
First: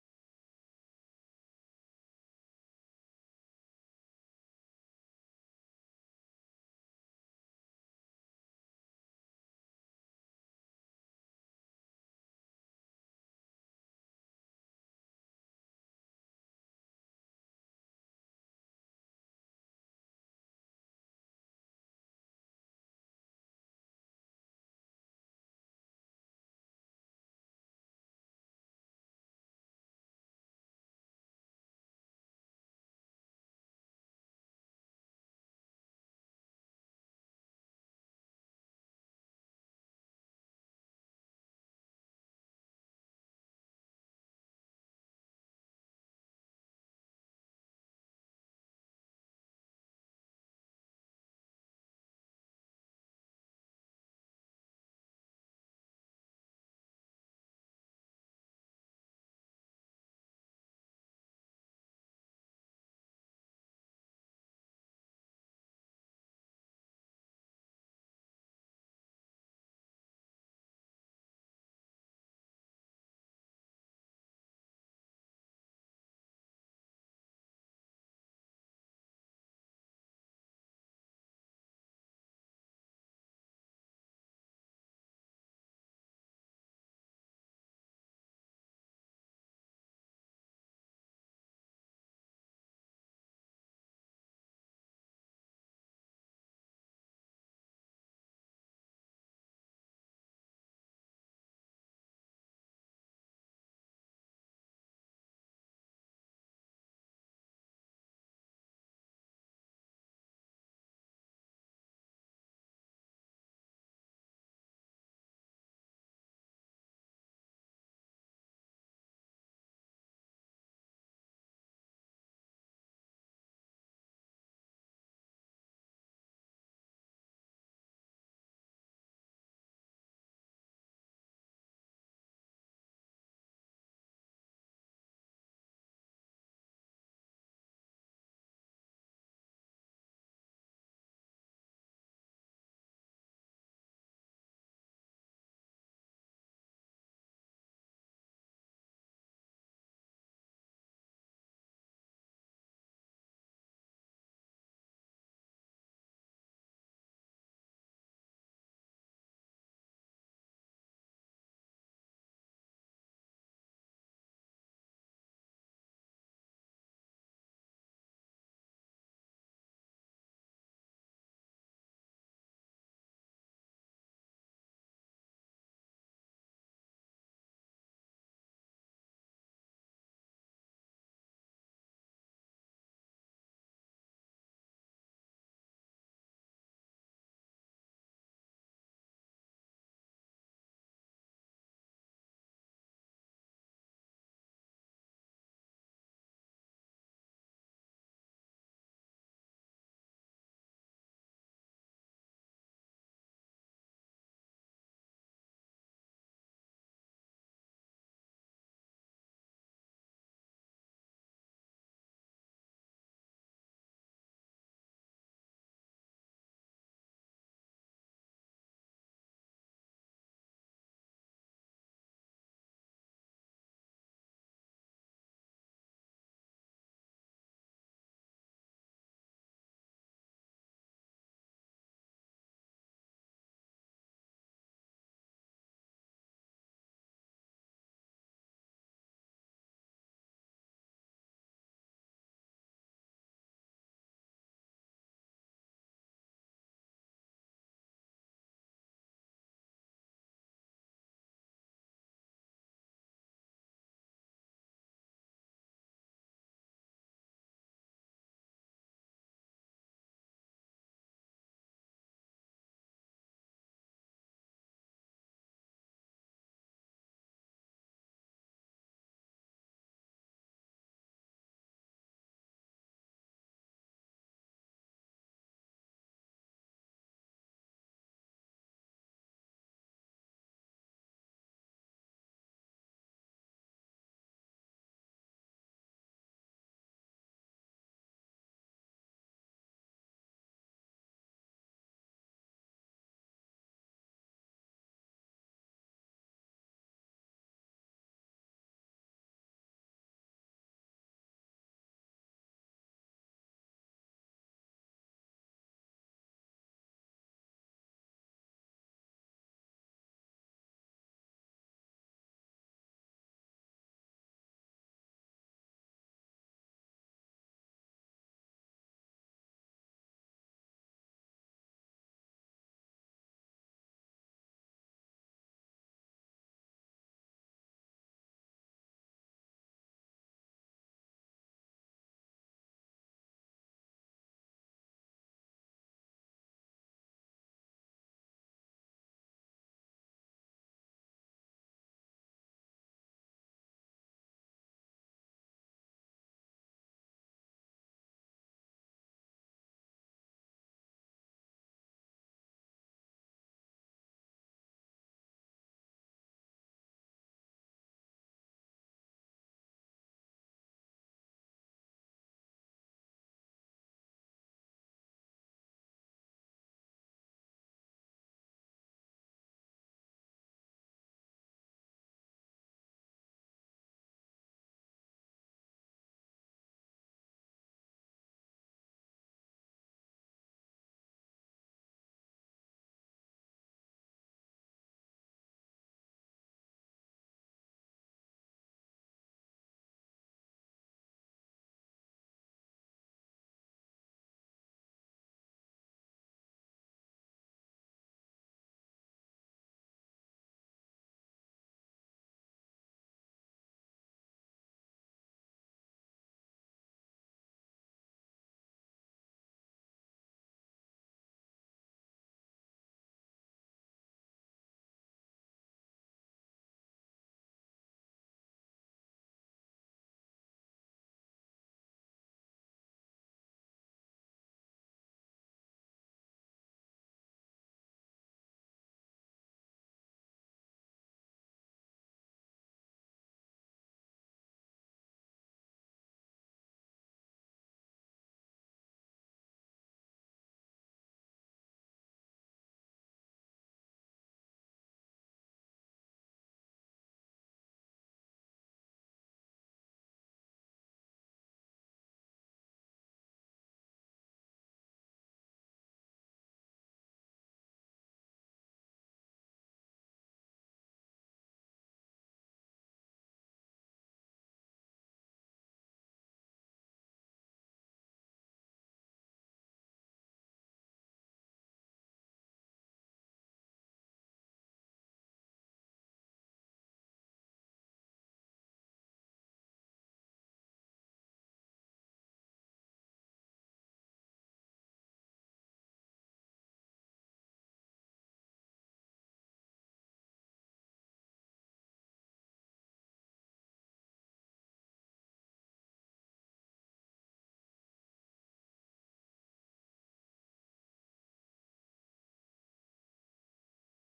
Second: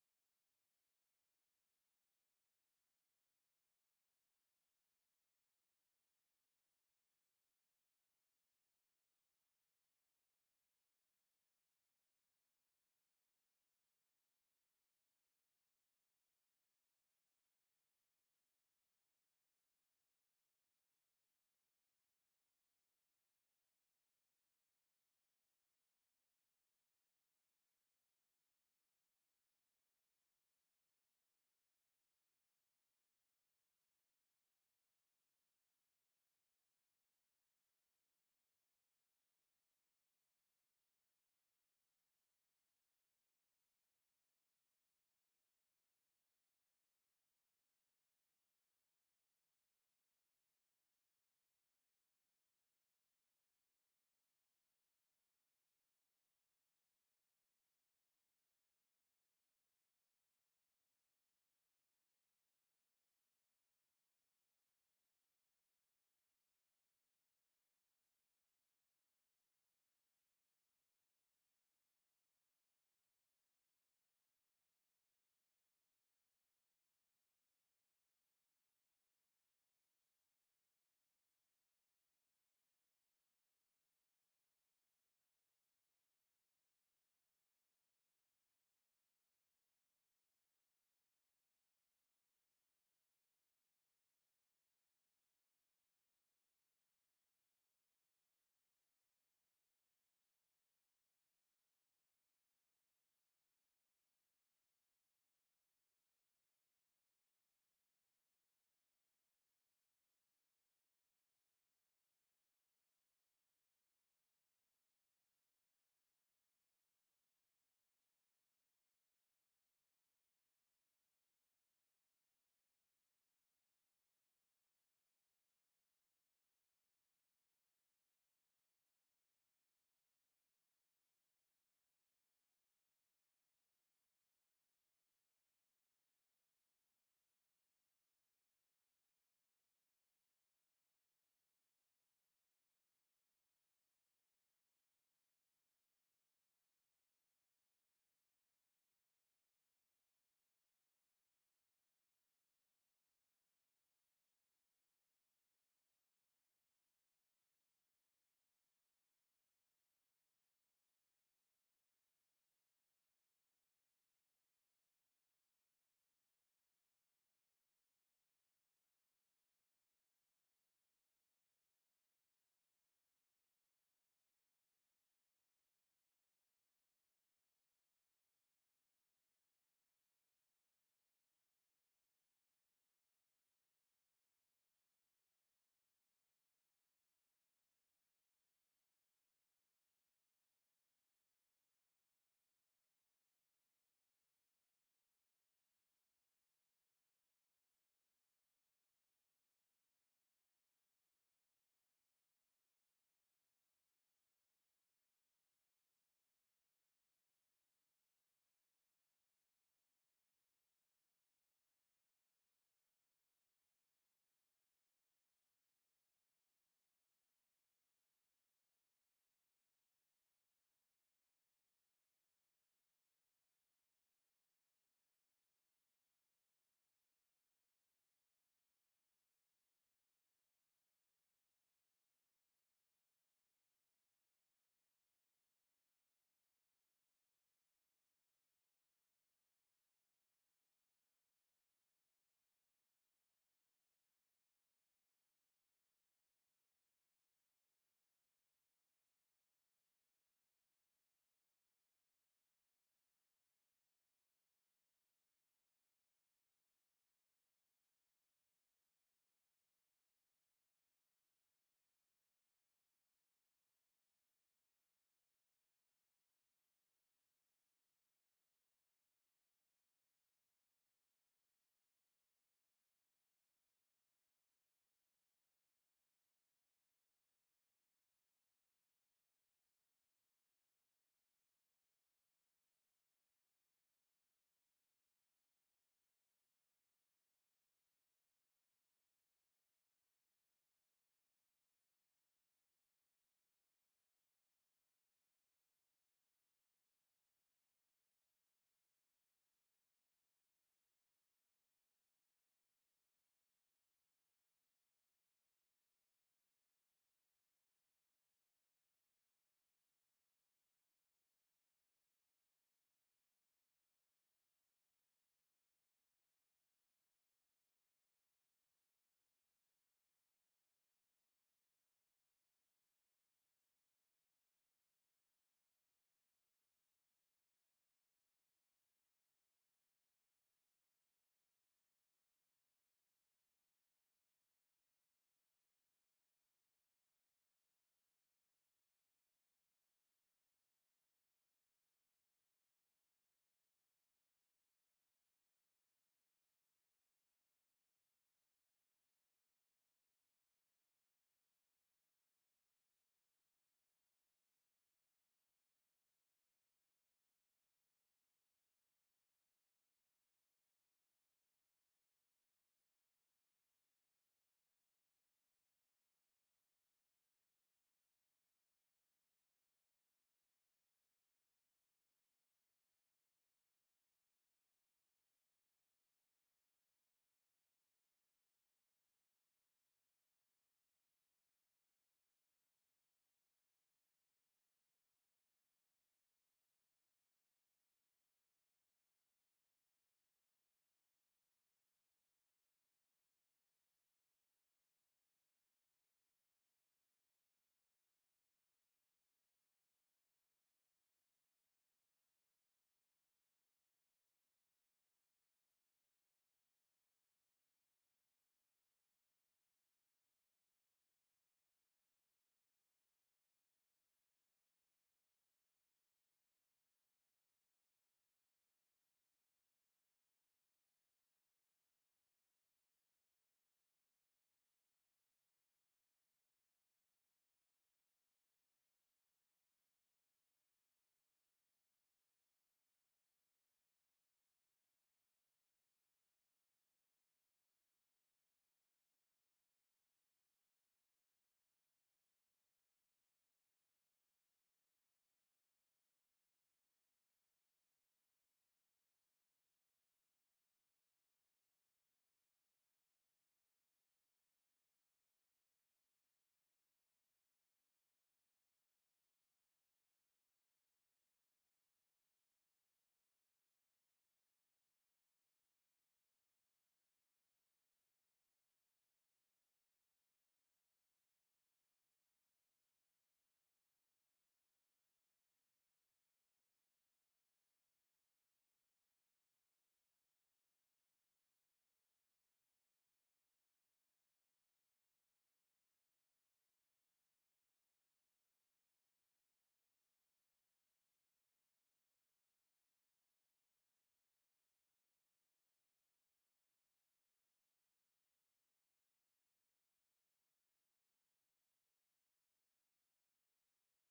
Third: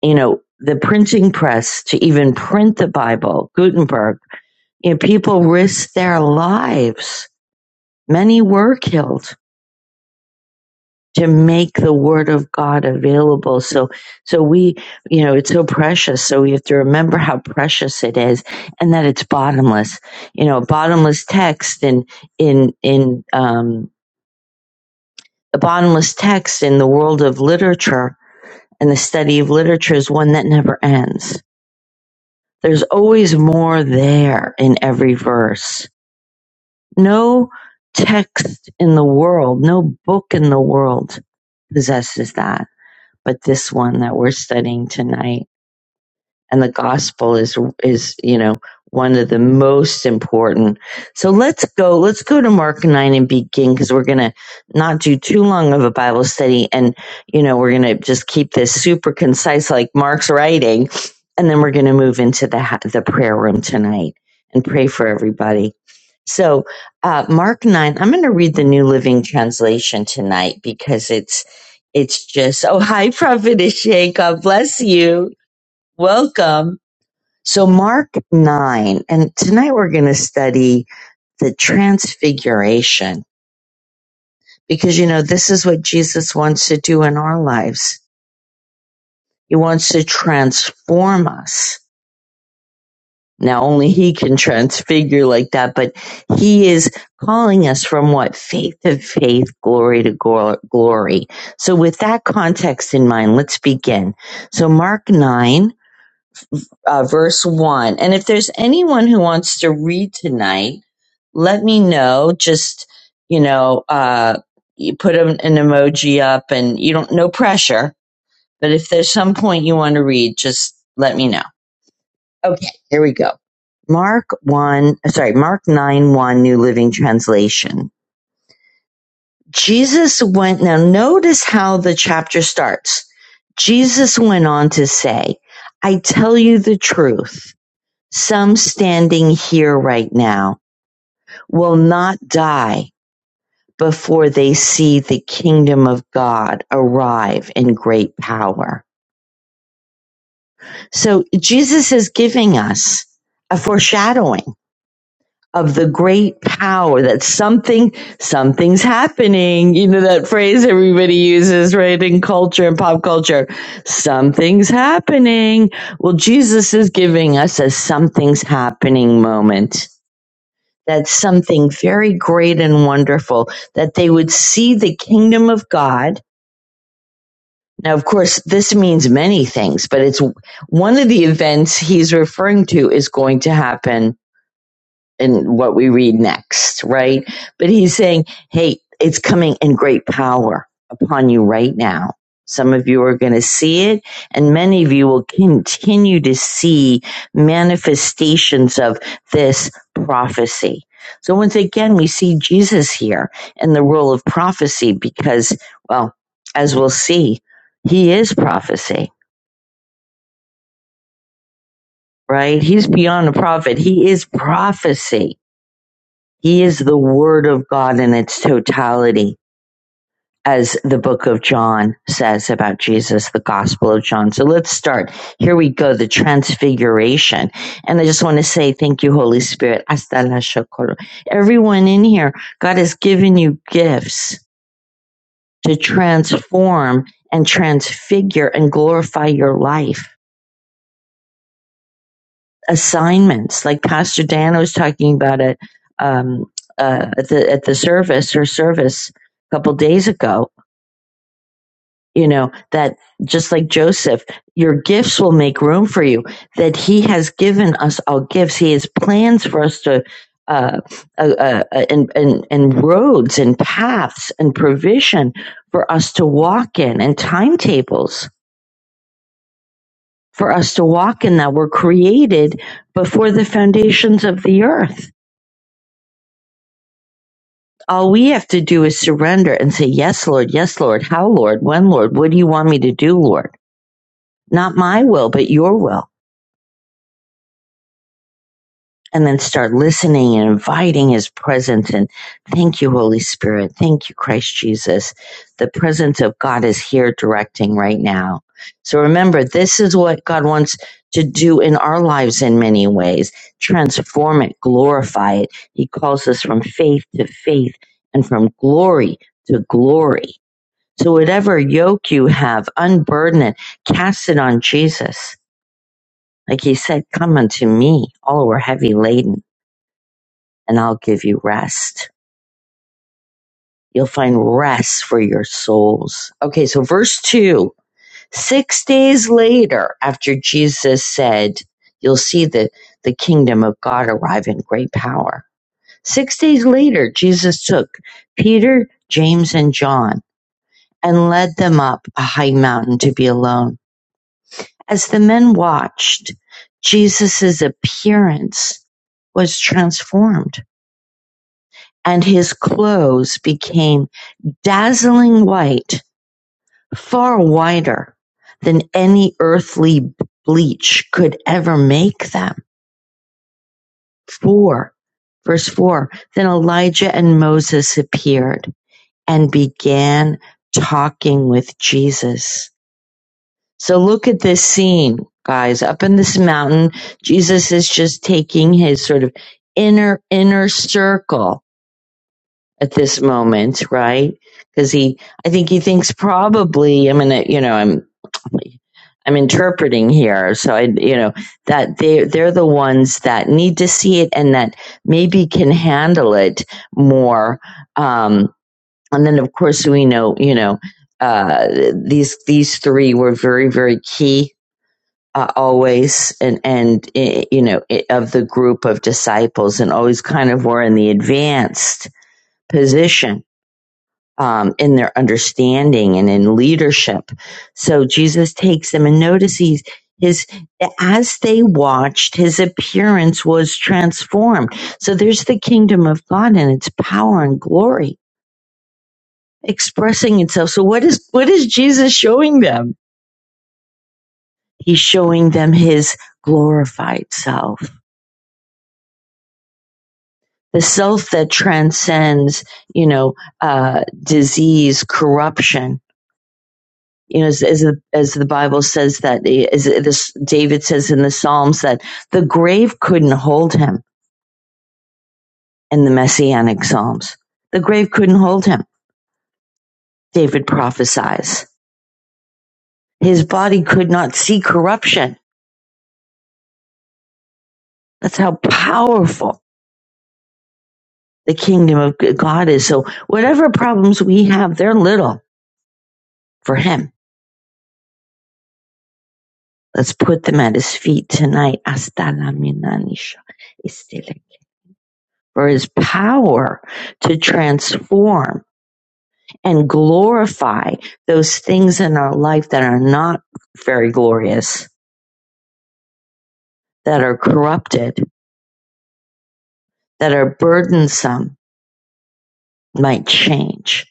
you know the printing press to even print the bible gutenberg you know, people risked their lives many were killed to make the word of god available so so we you know it's so precious so we have to remember how precious it is and that it's bottomless you know bottomless text in in in um The bottomless text in the world of literature and the study of literature is one that never ends. There's always more there in every verse. No text in the world, no book in the world possesses that, but this one that we're studying tonight. and the gospel is is you know one of the most important so let's go let's go to mark 9 and begin because we're gonna not do too long of a bible study and you know we're gonna just keep this super concise like mark's writing and then we're gonna move into the the prayer room tonight and pray for everybody so uh, mark 9 i'm gonna read the new living translation tonight because it's it's just oh hi prophet ishay god bless you welcome so, Mark 9, and tonight we're going to study the transfiguration because, you know, this is what Jesus wants to do in our lives. He wants to transform us. Now, only He can [LAUGHS] transfigure like that, but He is calling us from what? Faith to faith, glory to glory. So, with that context in mind, let's begin. So, Mark 9, uh, verse 1. And if there's anyone who wants to read tonight, let me know. Just, you know, uh, you put an, an emoji up and you don't, no pressure. But if there's some point you want to read, just let me know. Okay, here we go. Mark 1, sorry, Mark 9 1, New Living Translation. Jesus went, now notice how the chapter starts. Jesus went on to say, I tell you the truth. Some standing here right now will not die before they see the kingdom of God arrive in great power. So Jesus is giving us a foreshadowing of the great power that something, something's happening. You know, that phrase everybody uses, right? In culture and pop culture, something's happening. Well, Jesus is giving us a something's happening moment. That's something very great and wonderful that they would see the kingdom of God Now, of course, this means many things, but it's one of the events he's referring to is going to happen in what we read next, right? But he's saying, hey, it's coming in great power upon you right now. Some of you are going to see it, and many of you will continue to see manifestations of this prophecy. So, once again, we see Jesus here in the role of prophecy because, well, as we'll see, he is prophecy, right? He's beyond a prophet, he is prophecy. He is the Word of God in its totality, as the book of John says about Jesus, the Gospel of John. So let's start. Here we go, the transfiguration. And I just want to say thank you, Holy Spirit. Hasta la shokoro. Everyone in here, God has given you gifts to transform and transfigure and glorify your life. assignments. Like Pastor Dan was talking about it um, uh, at the at the service her service a couple days ago. You know that just like Joseph, your gifts will make room for you. That He has given us all gifts. He has plans for us to. Uh, uh, uh, and, and and roads and paths and provision for us to walk in and timetables for us to walk in that were created before the foundations of the earth All we have to do is surrender and say, Yes, Lord, yes, Lord, how, Lord, when, Lord, what do you want me to do, Lord? Not my will, but your will. And then start listening and inviting his presence. And thank you, Holy Spirit. Thank you, Christ Jesus. The presence of God is here directing right now. So remember, this is what God wants to do in our lives in many ways transform it, glorify it. He calls us from faith to faith and from glory to glory. So whatever yoke you have, unburden it, cast it on Jesus. Like he said, come unto me, all who are heavy laden, and I'll give you rest. You'll find rest for your souls. Okay, so verse two. Six days later, after Jesus said, you'll see the, the kingdom of God arrive in great power. Six days later, Jesus took Peter, James, and John and led them up a high mountain to be alone. As the men watched, Jesus' appearance was transformed, and his clothes became dazzling white, far whiter than any earthly bleach could ever make them. Four, verse four, then Elijah and Moses appeared and began talking with Jesus. So look at this scene, guys. Up in this mountain, Jesus is just taking his sort of inner inner circle at this moment, right? Because he, I think he thinks probably. I'm gonna, you know, I'm, I'm interpreting here. So I, you know, that they they're the ones that need to see it and that maybe can handle it more. Um, and then of course we know, you know, uh, these these three were very very key uh, always and and eh, you know eh, of the group of disciples and always kind of were in the advanced position um, in their understanding and in leadership so jesus takes them and notices his as they watched his appearance was transformed so there's the kingdom of god and its power and glory expressing itself so what is what is jesus showing them he's showing them his glorified self the self that transcends, you know, uh, disease, corruption. You know, as, as the as the Bible says that, as this David says in the Psalms that the grave couldn't hold him in the Messianic Psalms. The grave couldn't hold him. David prophesies his body could not see corruption. That's how powerful the kingdom of God is. So whatever problems we have, they're little for him Let's put them at his feet tonight. Hasta la minanisha estele. For his power to transform and glorify those things in our life that are not very glorious, that are corrupted, that are burdensome, might change.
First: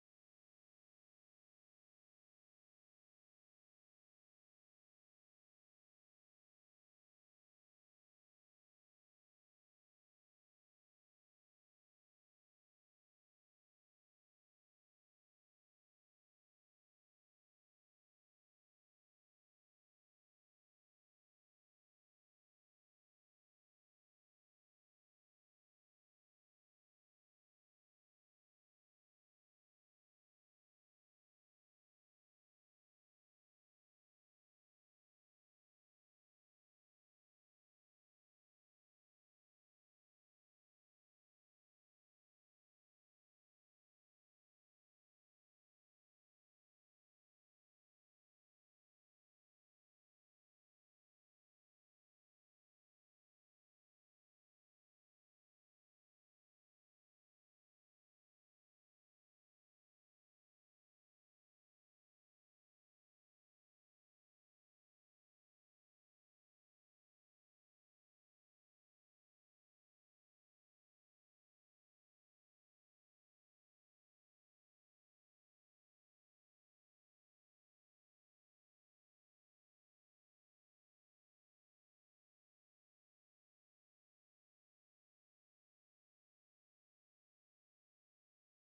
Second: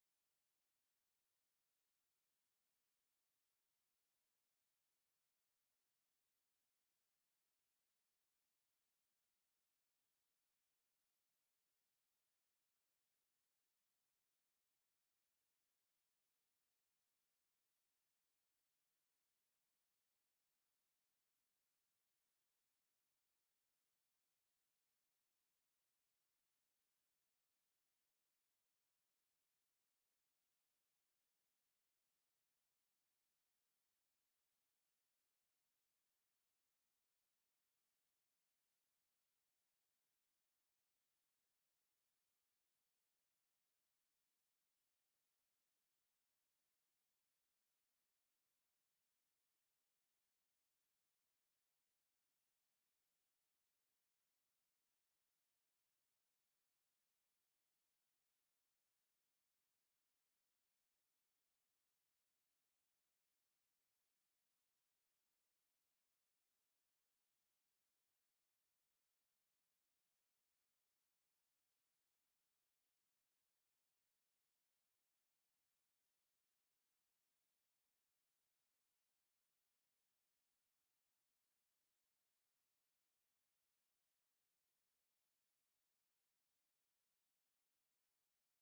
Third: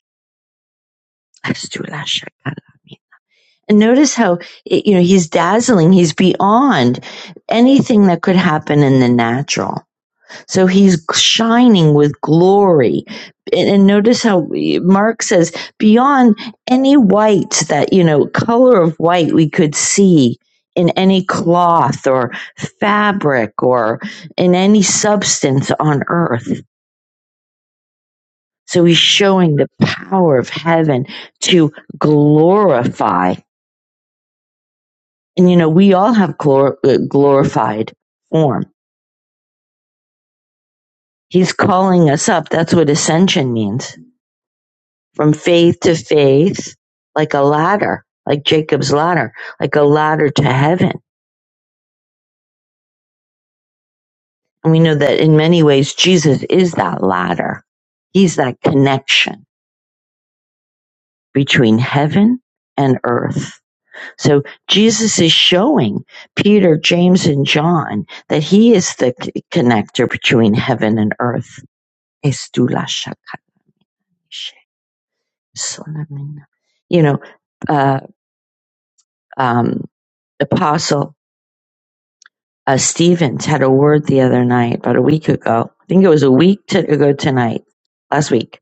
Astula shakala. And notice how, you know, he's dazzling. He's beyond anything that could happen in the natural So he's shining with glory. And, notice how Mark says, beyond any white that, you know, color of white we could see in any cloth or fabric or in any substance on earth. So he's showing the power of heaven to glorify. And, you know, we all have glor- uh, glorified form. He's calling us up. That's what ascension means from faith to faith, like a ladder, like Jacob's ladder, like a ladder to heaven. And we know that in many ways, Jesus is that ladder. He's that connection between heaven and earth. So Jesus is showing Peter, James, and John that he is the connector between heaven and earth. You know, uh, um, apostle uh, Stevens had a word the other night, about a week ago. I think it was a week to, ago tonight, last week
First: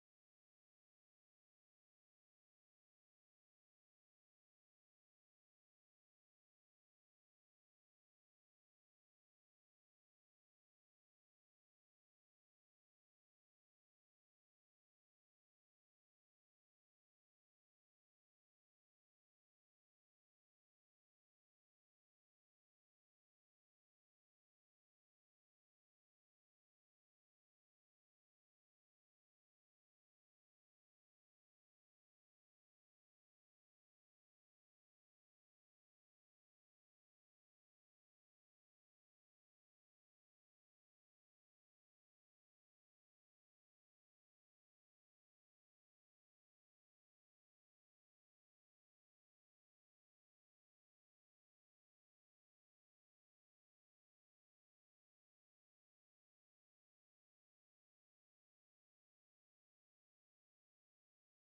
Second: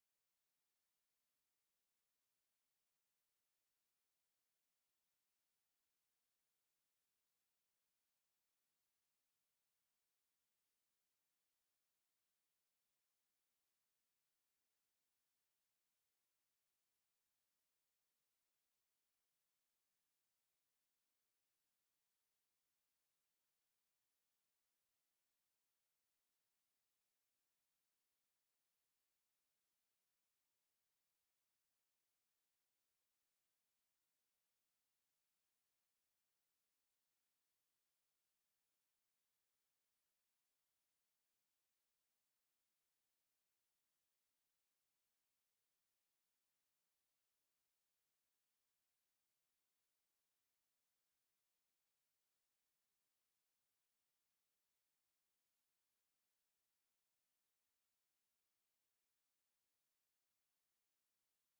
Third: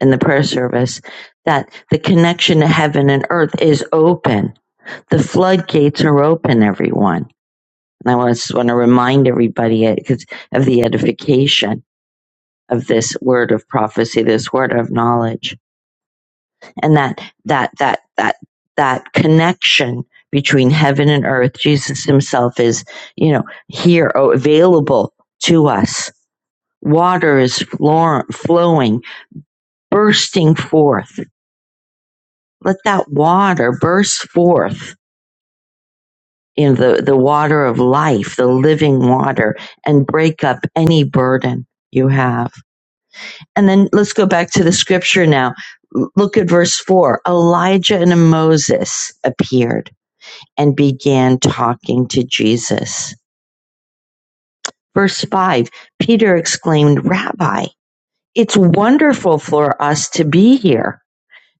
in the prayer service, that the connection to heaven and earth is open. The floodgates are open, everyone. And I just want to remind everybody uh, 'cause of the edification of this word of prophecy, this word of knowledge and that that that that that connection between heaven and earth jesus himself is you know here oh, available to us water is flowing bursting forth let that water burst forth in the, the water of life the living water and break up any burden you have and then let's go back to the scripture now look at verse 4 elijah and moses appeared and began talking to Jesus. Verse 5 Peter exclaimed, Rabbi, it's wonderful for us to be here.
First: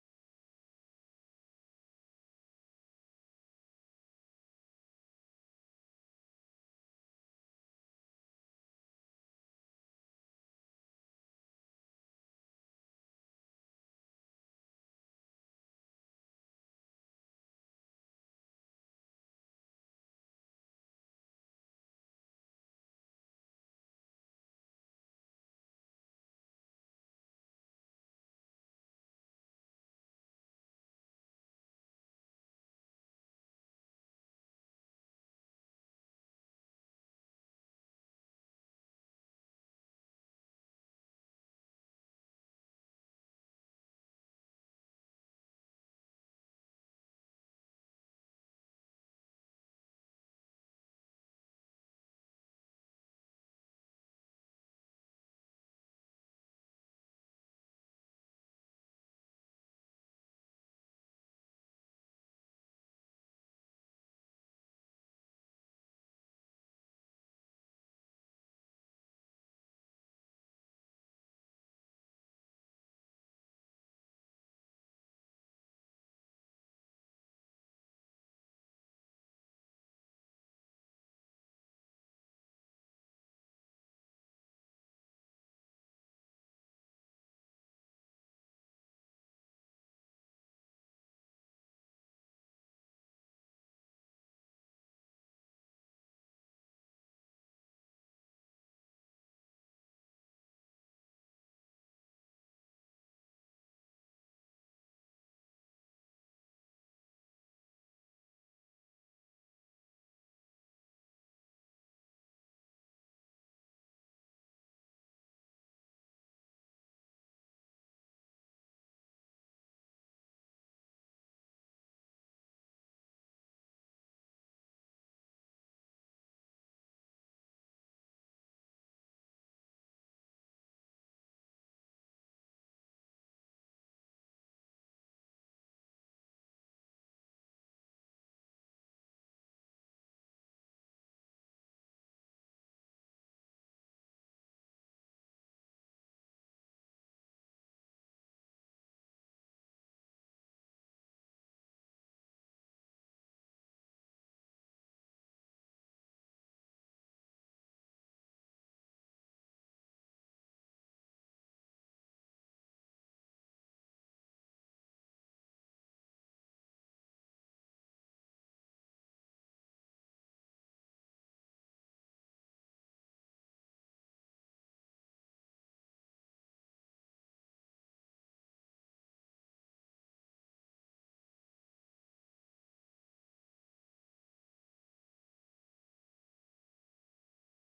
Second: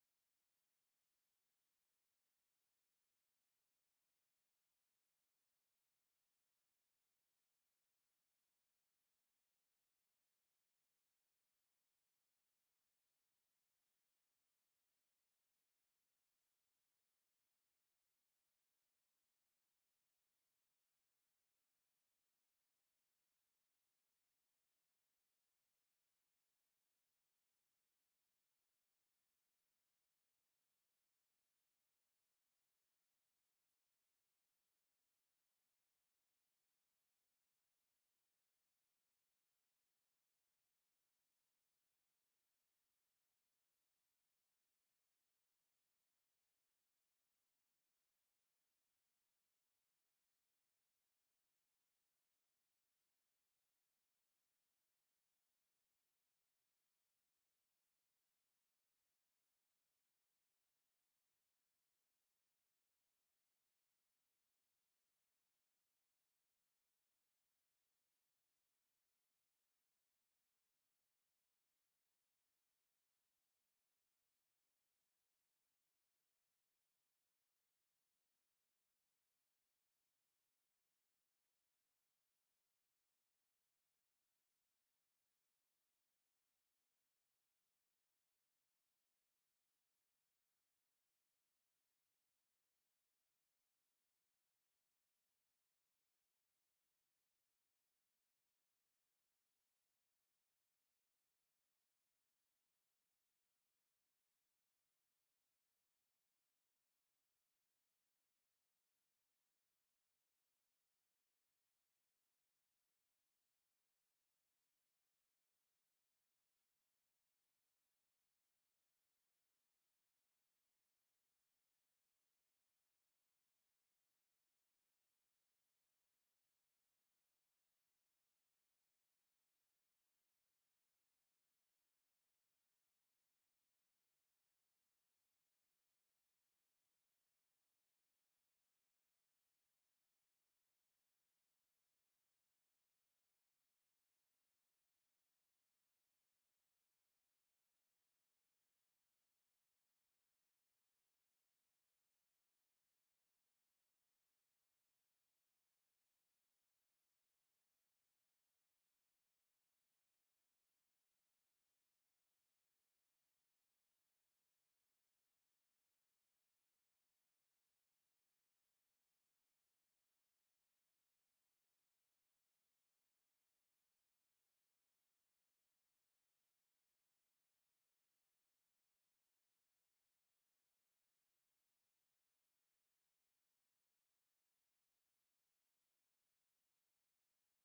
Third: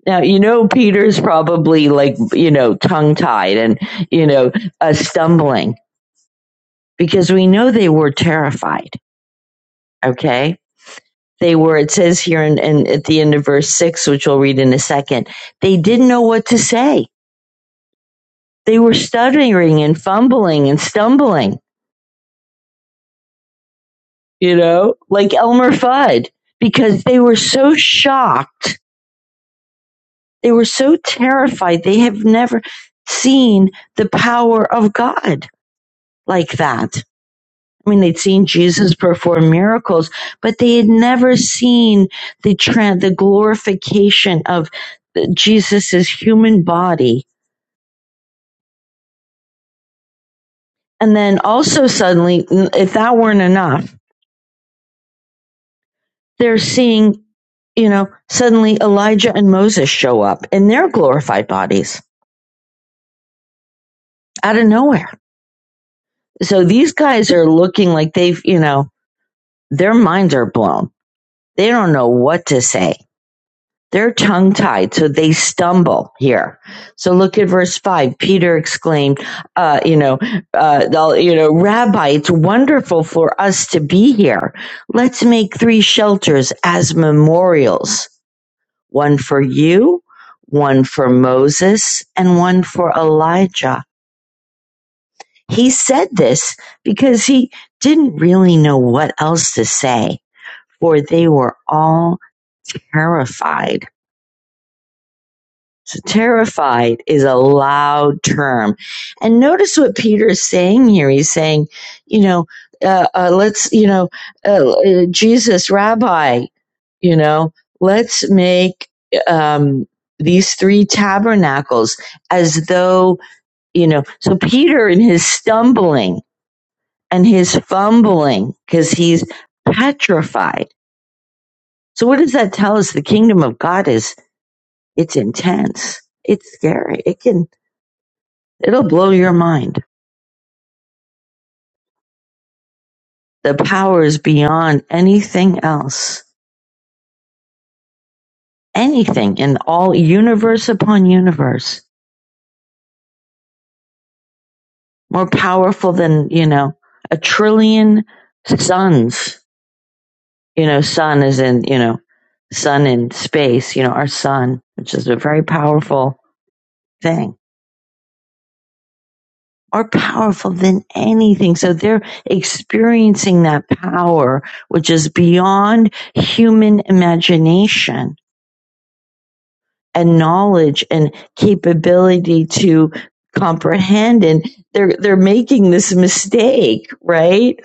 Now, you know, Peter's probably like, you know, tongue tied and, you know, uh, stumbling because we know they were terrified. Okay. They were, it says here in, in, at the end of verse six, which we'll read in a second, they didn't know what to say. They were stuttering and fumbling and stumbling you know, like Elmer Fudd, because they were so shocked. They were so terrified. They have never seen the power of God like that. I mean, they'd seen Jesus perform miracles, but they had never seen the tran the glorification of Jesus's human body. And then also suddenly, if that weren't enough, they're seeing, you know, suddenly Elijah and Moses show up in their glorified bodies out of nowhere. So these guys are looking like they've, you know, their minds are blown. They don't know what to say. They're tongue tied, so they stumble here. So look at verse five. Peter exclaimed, uh, you know, uh, you know, Rabbi, it's wonderful for us to be here. Let's make three shelters as memorials. One for you, one for Moses, and one for Elijah He said this because he didn't really know what else to say, for they were all terrified. So, terrified is a loud term. And notice what Peter is saying here. He's saying, you know, uh, uh, let's, you know, uh, uh, Jesus, Rabbi, you know, let's make um, these three tabernacles as though, you know, so Peter in his stumbling and his fumbling because he's petrified. So what does that tell us? The kingdom of God is it's intense. It's scary. It can it'll blow your mind. The power is beyond anything else. Anything in all universe upon universe. More powerful than, you know, a trillion suns. You know, sun is in, you know, sun in space, you know, our sun, which is a very powerful thing are powerful than anything. So they're experiencing that power, which is beyond human imagination and knowledge and capability to comprehend. And they're, they're making this mistake, right?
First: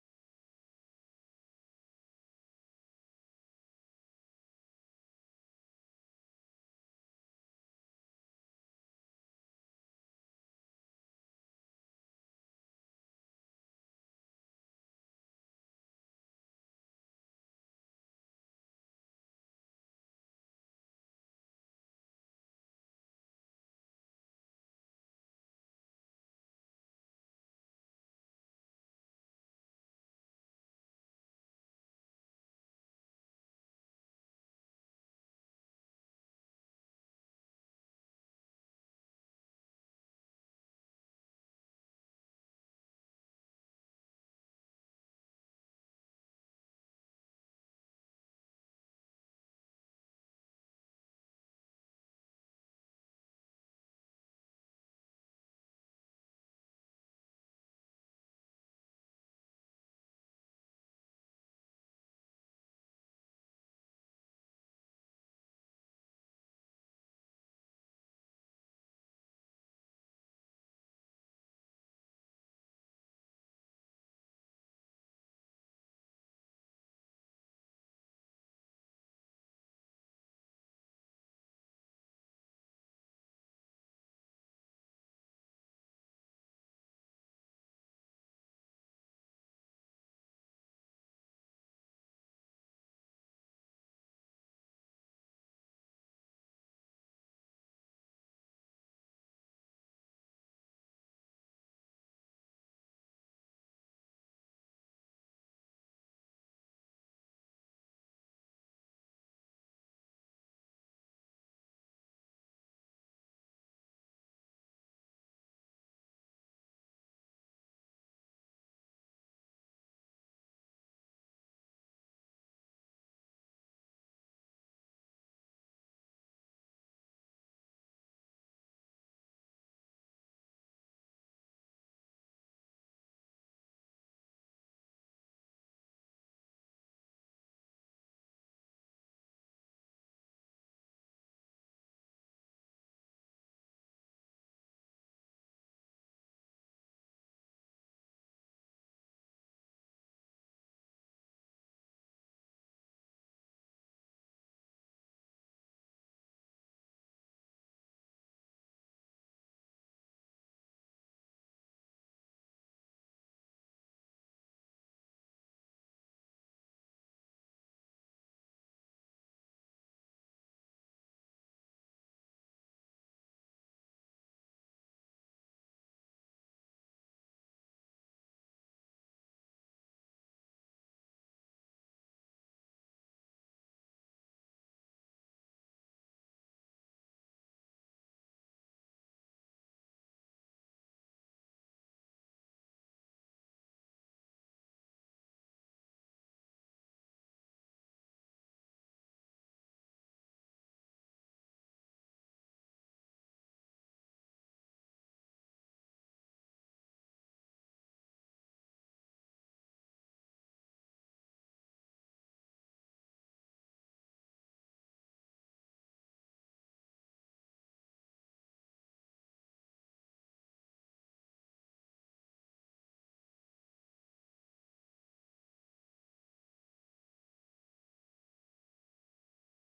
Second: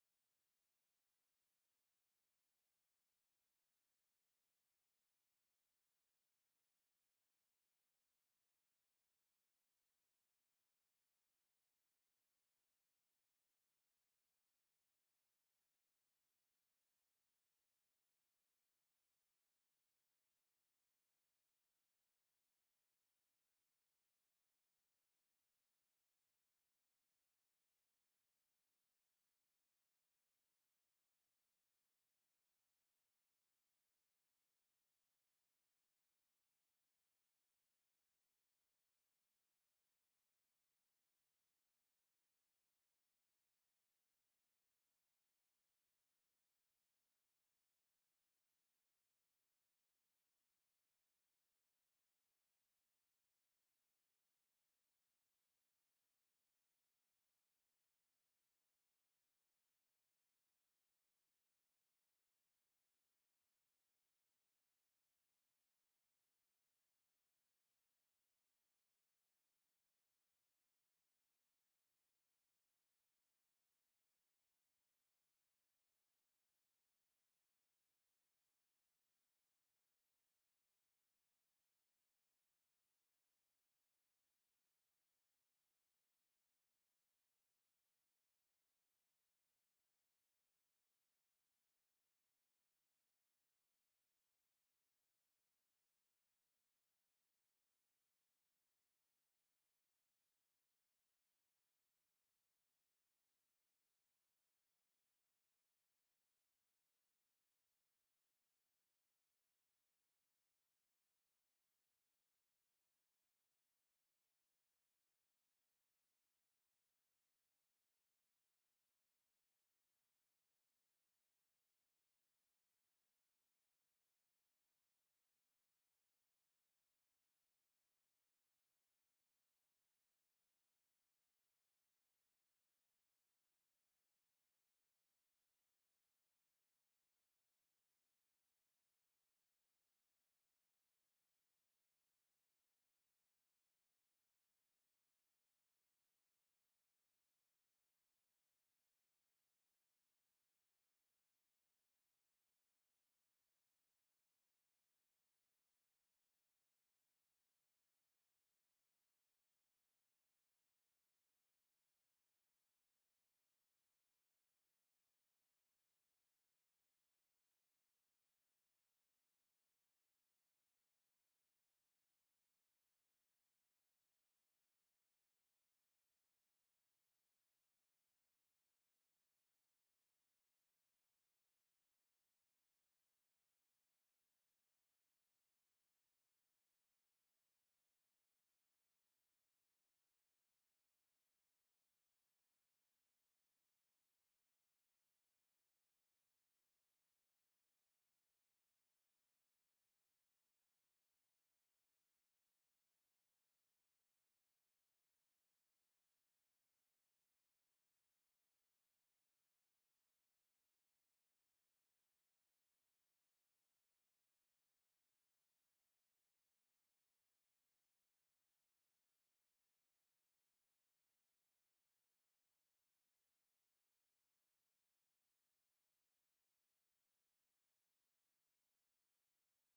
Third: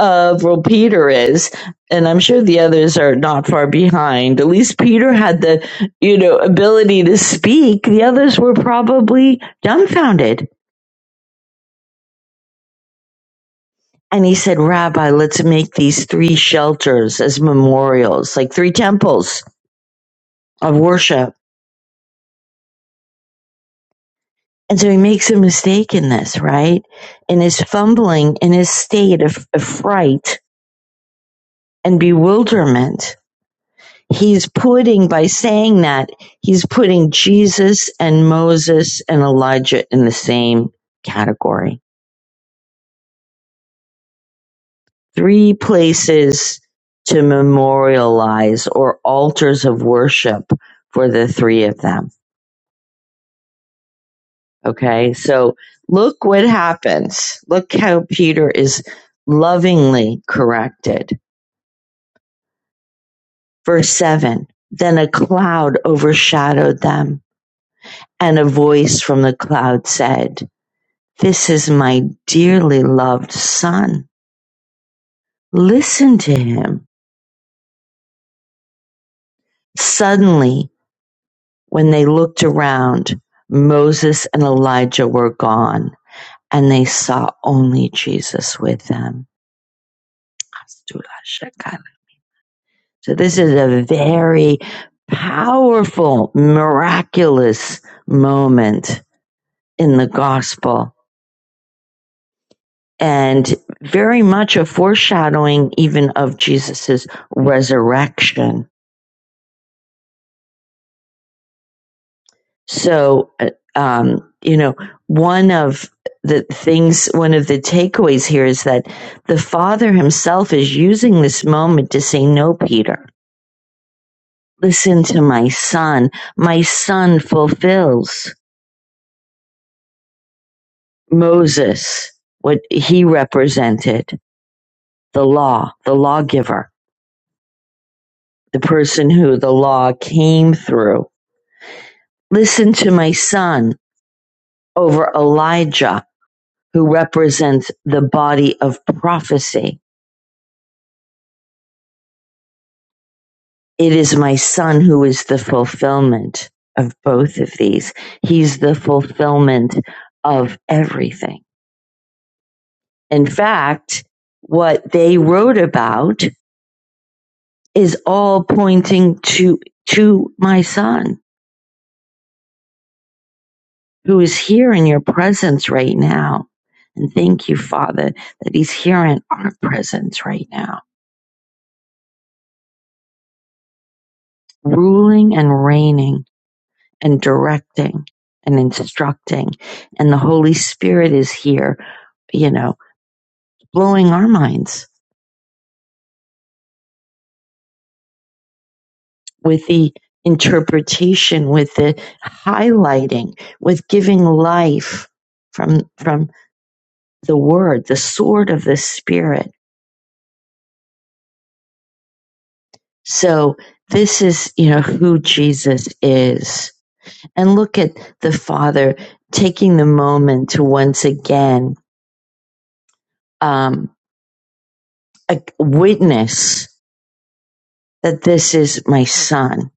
Of well, Peter is, and I'm sure the others are not far behind. At least Peter had the, you know, ability to speak. The others were probably dumbfounded And he said, Rabbi, let's make these three shelters as memorials, like three temples of worship. And so he makes a mistake in this, right? In his fumbling, in his state of, of fright and bewilderment, he's putting, by saying that, he's putting Jesus and Moses and Elijah in the same category. Three places to memorialize or altars of worship for the three of them Okay, so look what happens. Look how Peter is lovingly corrected. Verse 7 Then a cloud overshadowed them, and a voice from the cloud said, This is my dearly loved son. Listen to him. Suddenly, when they looked around, Moses and Elijah were gone, and they saw only Jesus with them. So this is a very powerful, miraculous moment in the gospel and very much a foreshadowing even of Jesus's resurrection. So, uh, um, you know, one of the things, one of the takeaways here is that the Father himself is using this moment to say, no, Peter, listen to my son. My son fulfills. Moses, what he represented, the law, the lawgiver, the person who the law came through. Listen to my son over Elijah, who represents the body of prophecy. It is my son who is the fulfillment of both of these. He's the fulfillment of everything. In fact, what they wrote about is all pointing to, to my son who is here in your presence right now. And thank you, Father, that he's here in our presence right now, ruling and reigning and directing and instructing. And the Holy Spirit is here, you know, blowing our minds with the interpretation, with the highlighting, with giving life from, from the word, the sword of the spirit. So this is, you know, who Jesus is And look at the Father taking the moment to once again um, a- witness that this is my son.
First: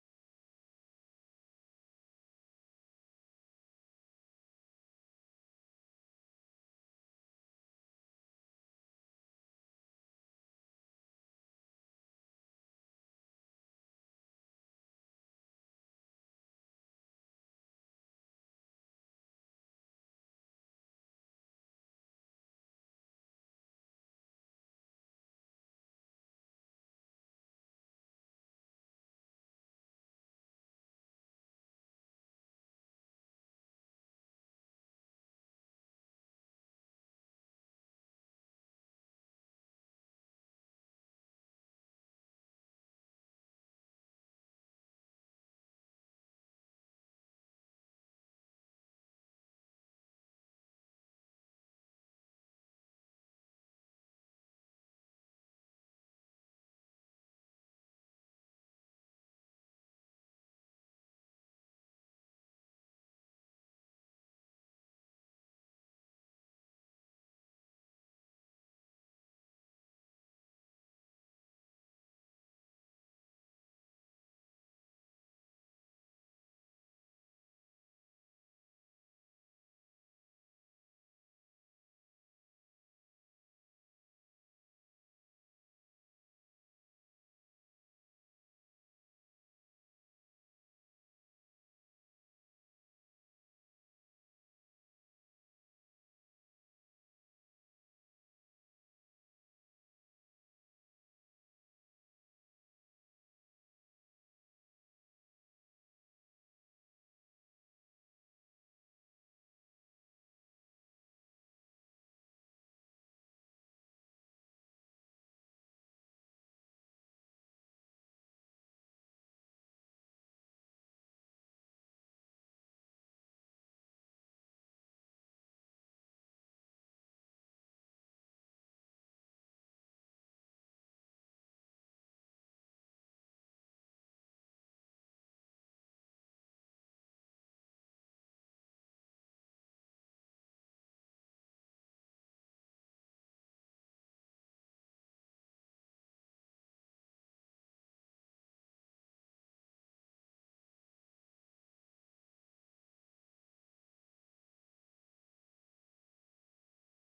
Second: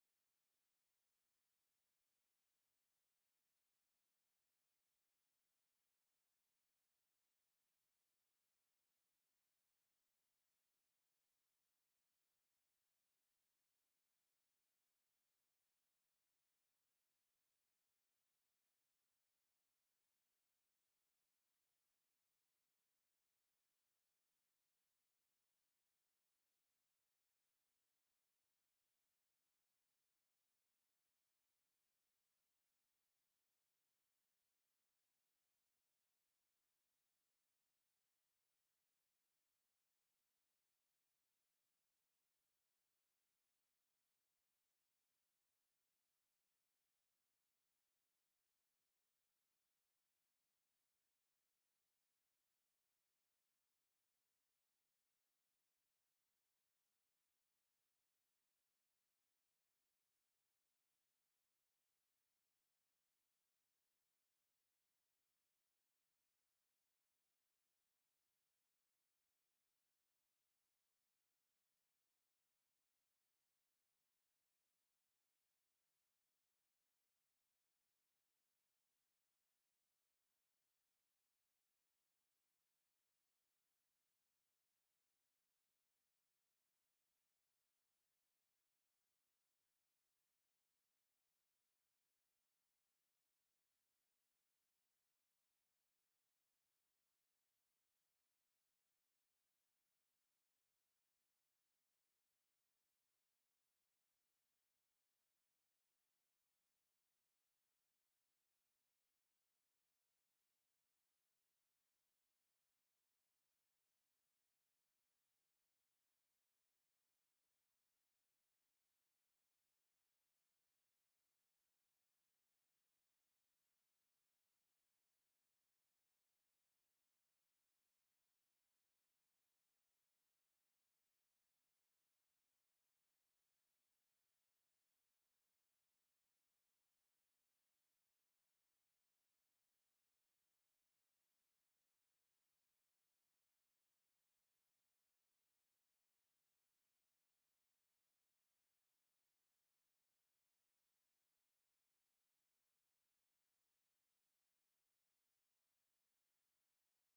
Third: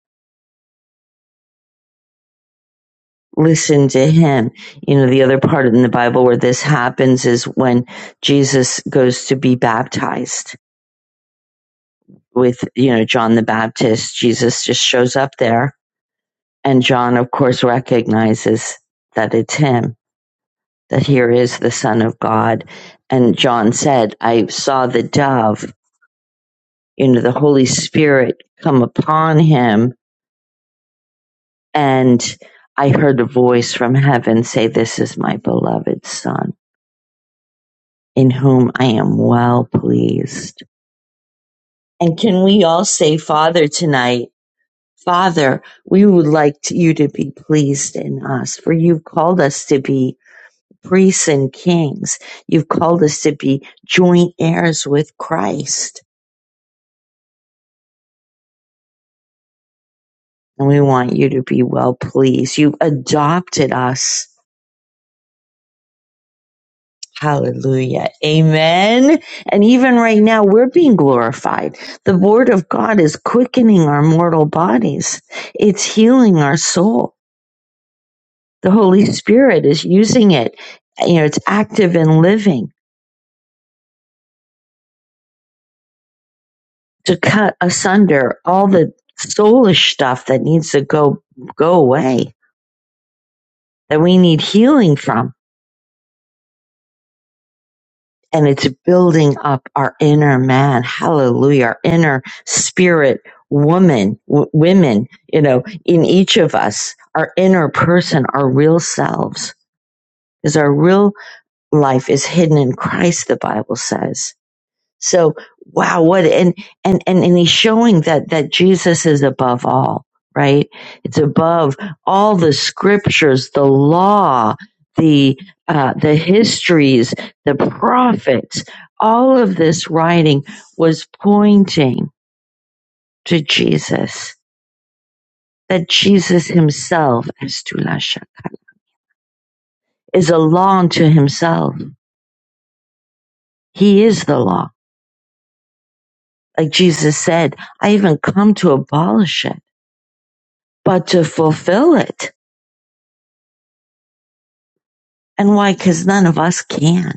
Listen to him. You know, the other part in the Bible where this happens is when Jesus goes to be baptized with, you know, John the Baptist. Jesus just shows up there. And John, of course, recognizes that it's him, that here is the Son of God. And John said, I saw the dove you know, the Holy Spirit come upon him. And I heard a voice from heaven say, This is my beloved Son, in whom I am well pleased. And can we all say, Father, tonight, Father, we would like to- you to be pleased in us, for you've called us to be priests and kings. You've called us to be joint heirs with Christ. And we want you to be well pleased. You've adopted us Hallelujah. Amen. And even right now, we're being glorified. The Word of God is quickening our mortal bodies, it's healing our soul. The Holy Spirit is using it. You know, it's active and living to cut asunder all the soulish stuff that needs to go go away that we need healing from and it's building up our inner man. Hallelujah. Our inner spirit woman, w- women, you know, in each of us, our inner person, our real selves is our real life is hidden in Christ, the Bible says. So wow, what and and and and he's showing that that Jesus is above all, right? It's above all the scriptures, the law, the uh, the histories, the prophets. All of this writing was pointing to Jesus. That Jesus Himself, Estula Shaka, is a law unto Himself. He is the law. Like Jesus said, I even come to abolish it but to fulfill it. And why? Because none of us can.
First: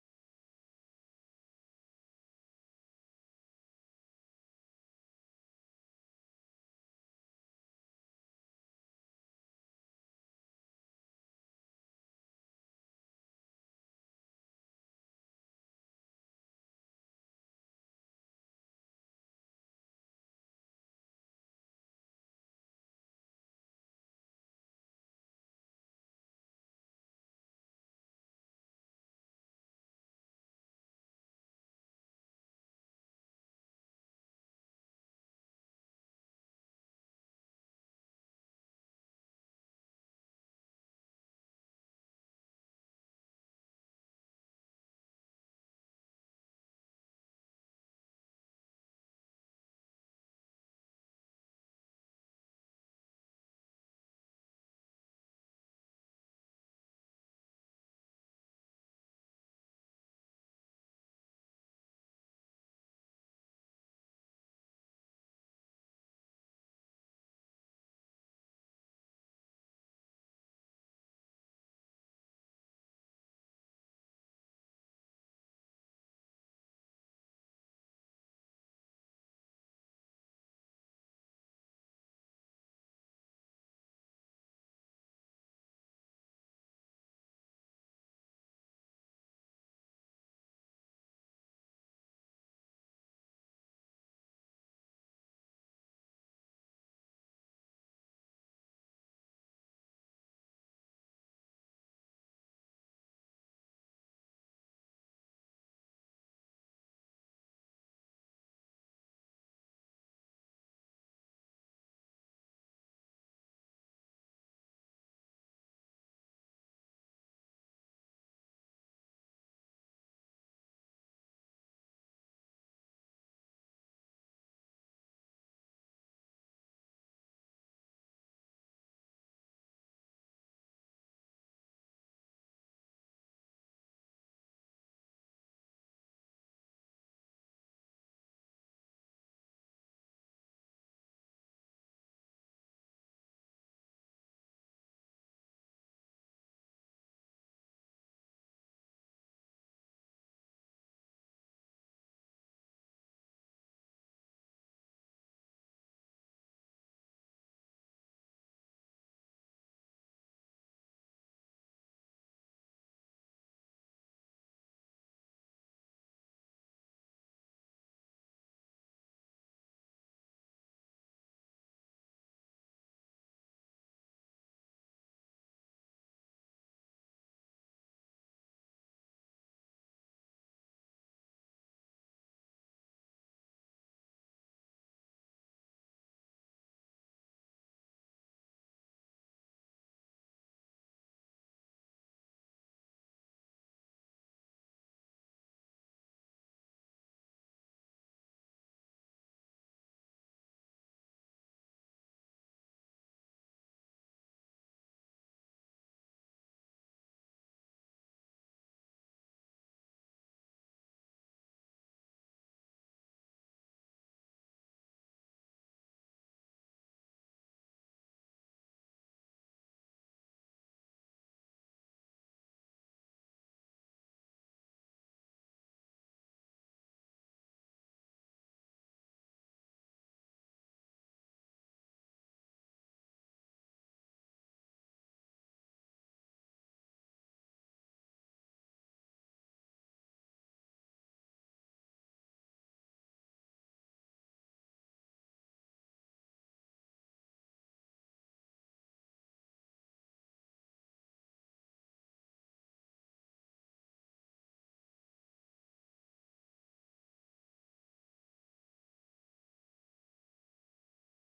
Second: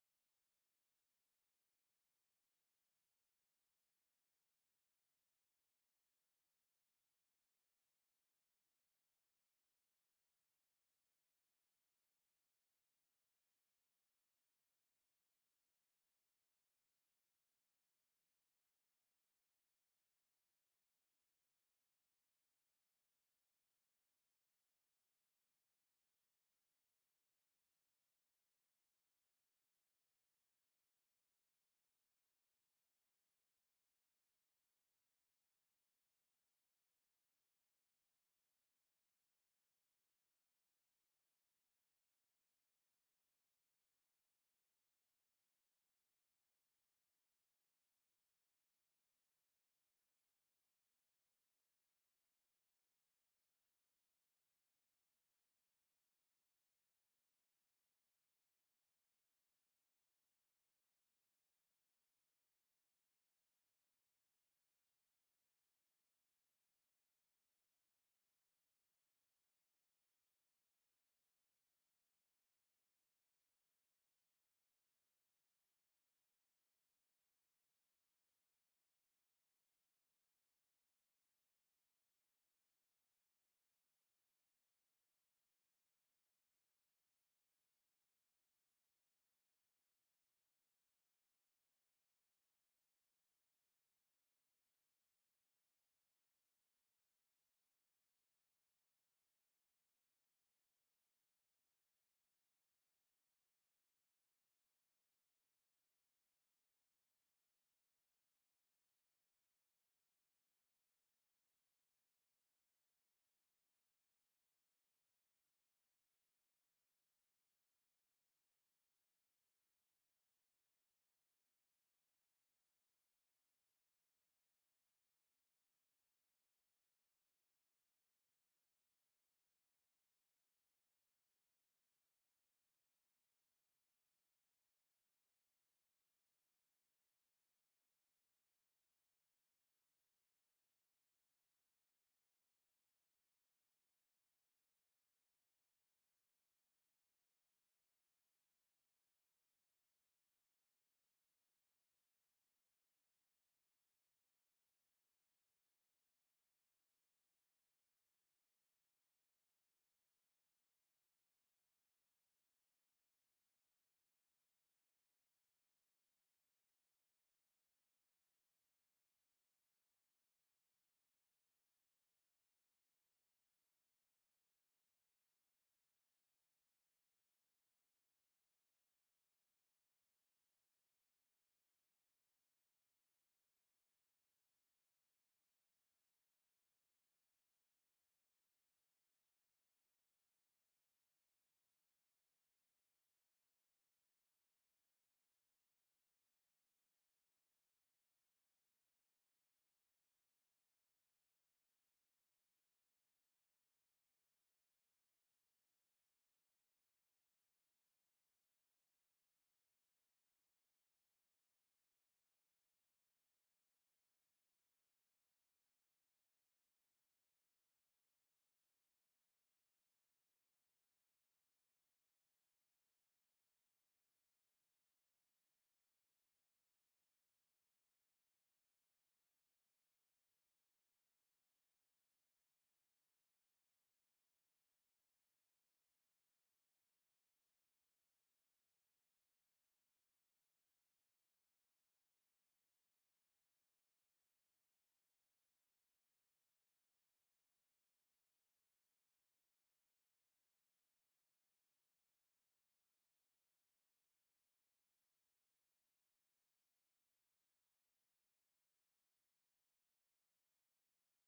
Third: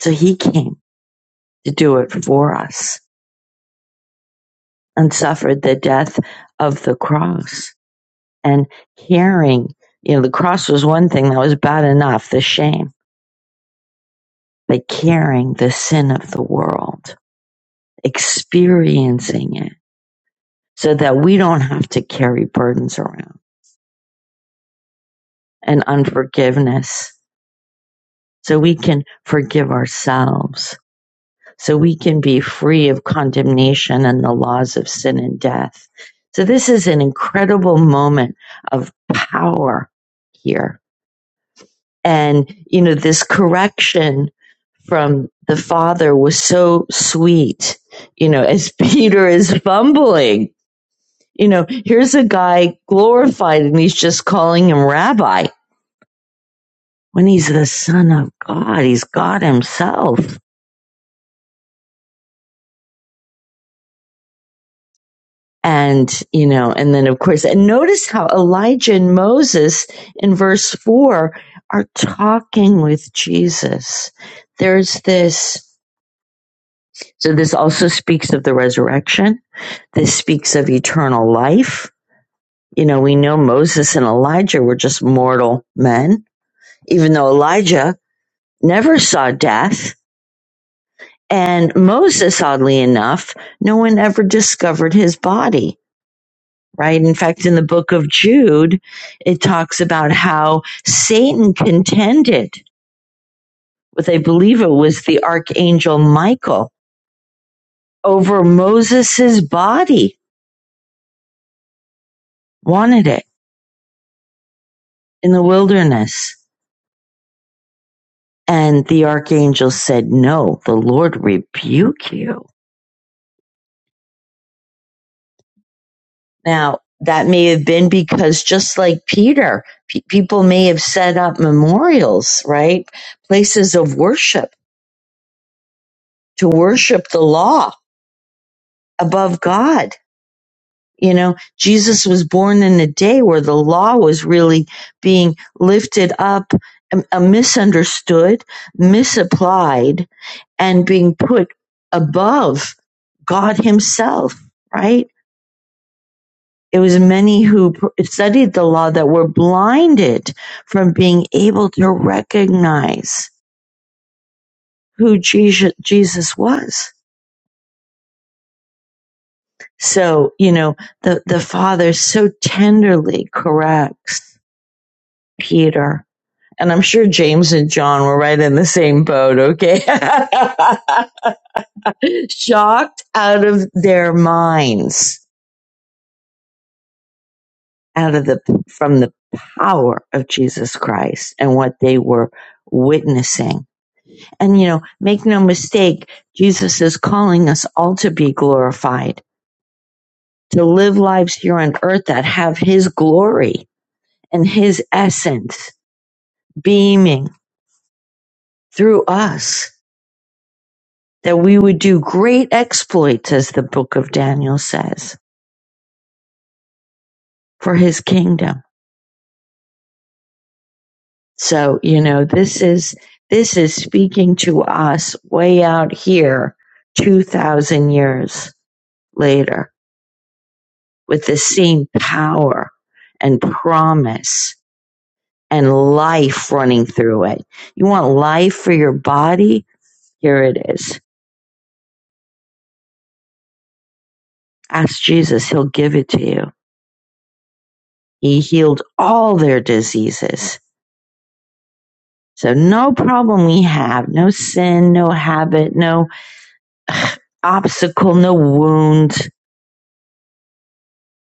So he came to do it for us and suffered the death of the cross and carrying, you know, the cross was one thing that was bad enough, the shame, but carrying the sin of the world, experiencing it so that we don't have to carry burdens around and unforgiveness. So we can forgive ourselves so we can be free of condemnation and the laws of sin and death. So this is an incredible moment of power here. And, you know, this correction from the father was so sweet, you know, as [LAUGHS] Peter is fumbling, you know, here's a guy glorified and he's just calling him rabbi when he's the son of God. He's God himself And, you know, and then of course, and notice how Elijah and Moses in verse four are talking with Jesus. There's this, so this also speaks of the resurrection. This speaks of eternal life. You know, we know Moses and Elijah were just mortal men, even though Elijah never saw death. And Moses, oddly enough, no one ever discovered his body. right? In fact, in the book of Jude, it talks about how Satan contended with, I believe it was the archangel Michael over Moses's body, wanted it in the wilderness. And the archangel said, no, the Lord rebuke you. Now, that may have been because just like Peter, pe- people may have set up memorials, right? Places of worship to worship the law above God You know, Jesus was born in a day where the law was really being lifted up, um, uh, misunderstood, misapplied, and being put above God Himself, right? It was many who studied the law that were blinded from being able to recognize who Jesus was. So, you know, the, the Father so tenderly corrects Peter And I'm sure James and John were right in the same boat, okay? [LAUGHS] Shocked out of their minds, out of the, from the power of Jesus Christ and what they were witnessing. And you know, make no mistake, Jesus is calling us all to be glorified, to live lives here on earth that have his glory and his essence beaming through us that we would do great exploits, as the book of Daniel says, for his kingdom. So, you know, this is, this is speaking to us way out here, 2000 years later with the same power and promise and life running through it. You want life for your body? Here it is. Ask Jesus. He'll give it to you. He healed all their diseases So no problem we have, no sin, no habit, no ugh, obstacle, no wound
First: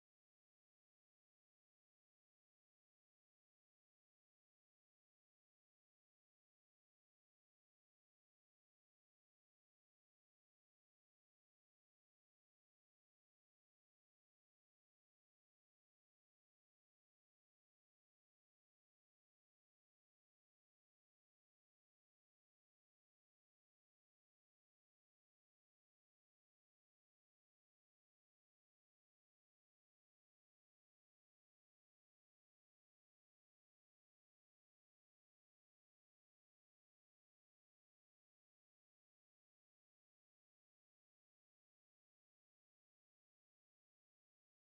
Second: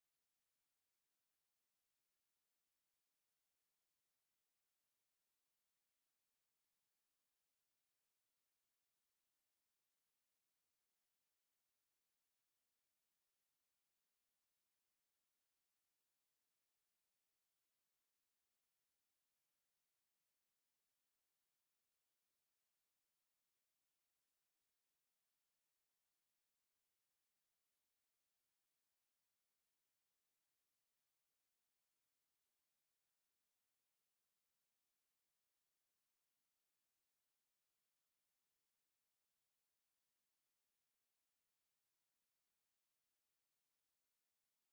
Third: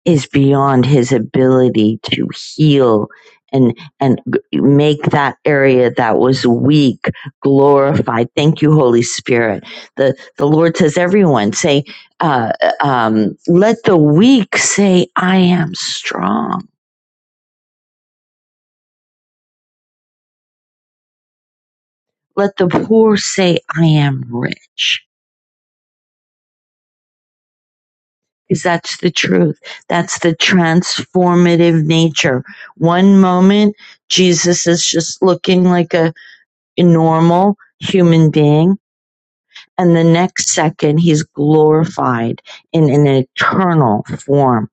is beyond his ability to heal and and make that area that was weak glorified. Thank you, Holy Spirit. The the Lord says, everyone say, uh, um, let the weak say, I am strong. Let the poor say, I am rich. because that's the truth. That's the transformative nature. One moment, Jesus is just looking like a, a normal human being. And the next second, he's glorified in an eternal form.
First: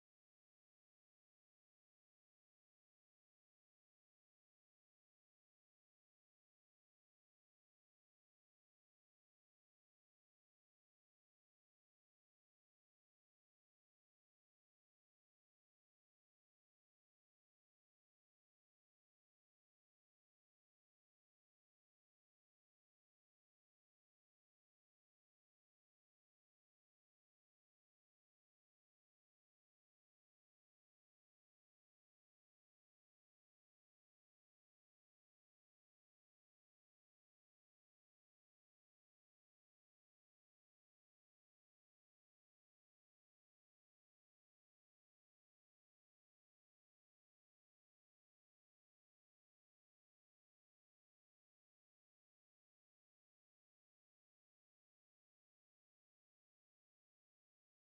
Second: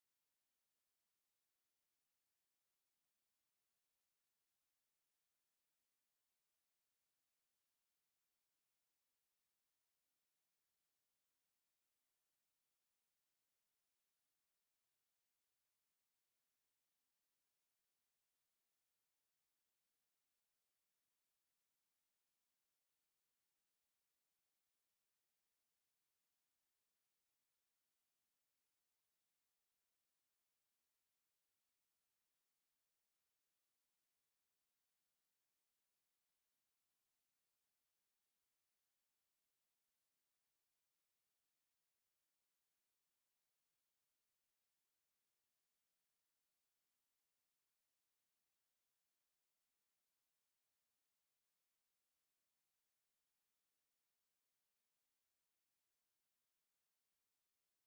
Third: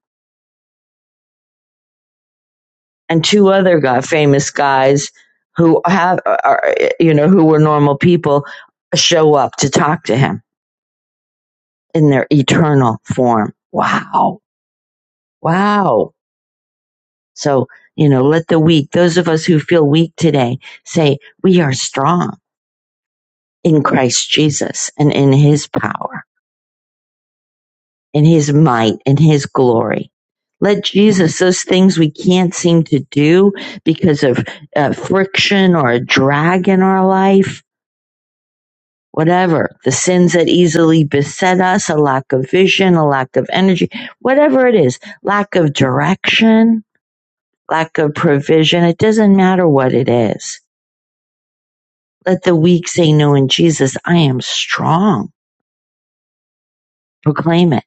And two other guy, famous guys who have, are, you know, who were normal people show up to talk to him in their eternal form. Wow. Wow. So, you know, let the weak, those of us who feel weak today, say, we are strong in Christ Jesus and in his power, in his might, in his glory. Let Jesus, those things we can't seem to do because of uh, friction or a drag in our life, whatever, the sins that easily beset us, a lack of vision, a lack of energy, whatever it is, lack of direction, lack of provision, it doesn't matter what it is Let the weak say no in Jesus. I am strong. Proclaim it.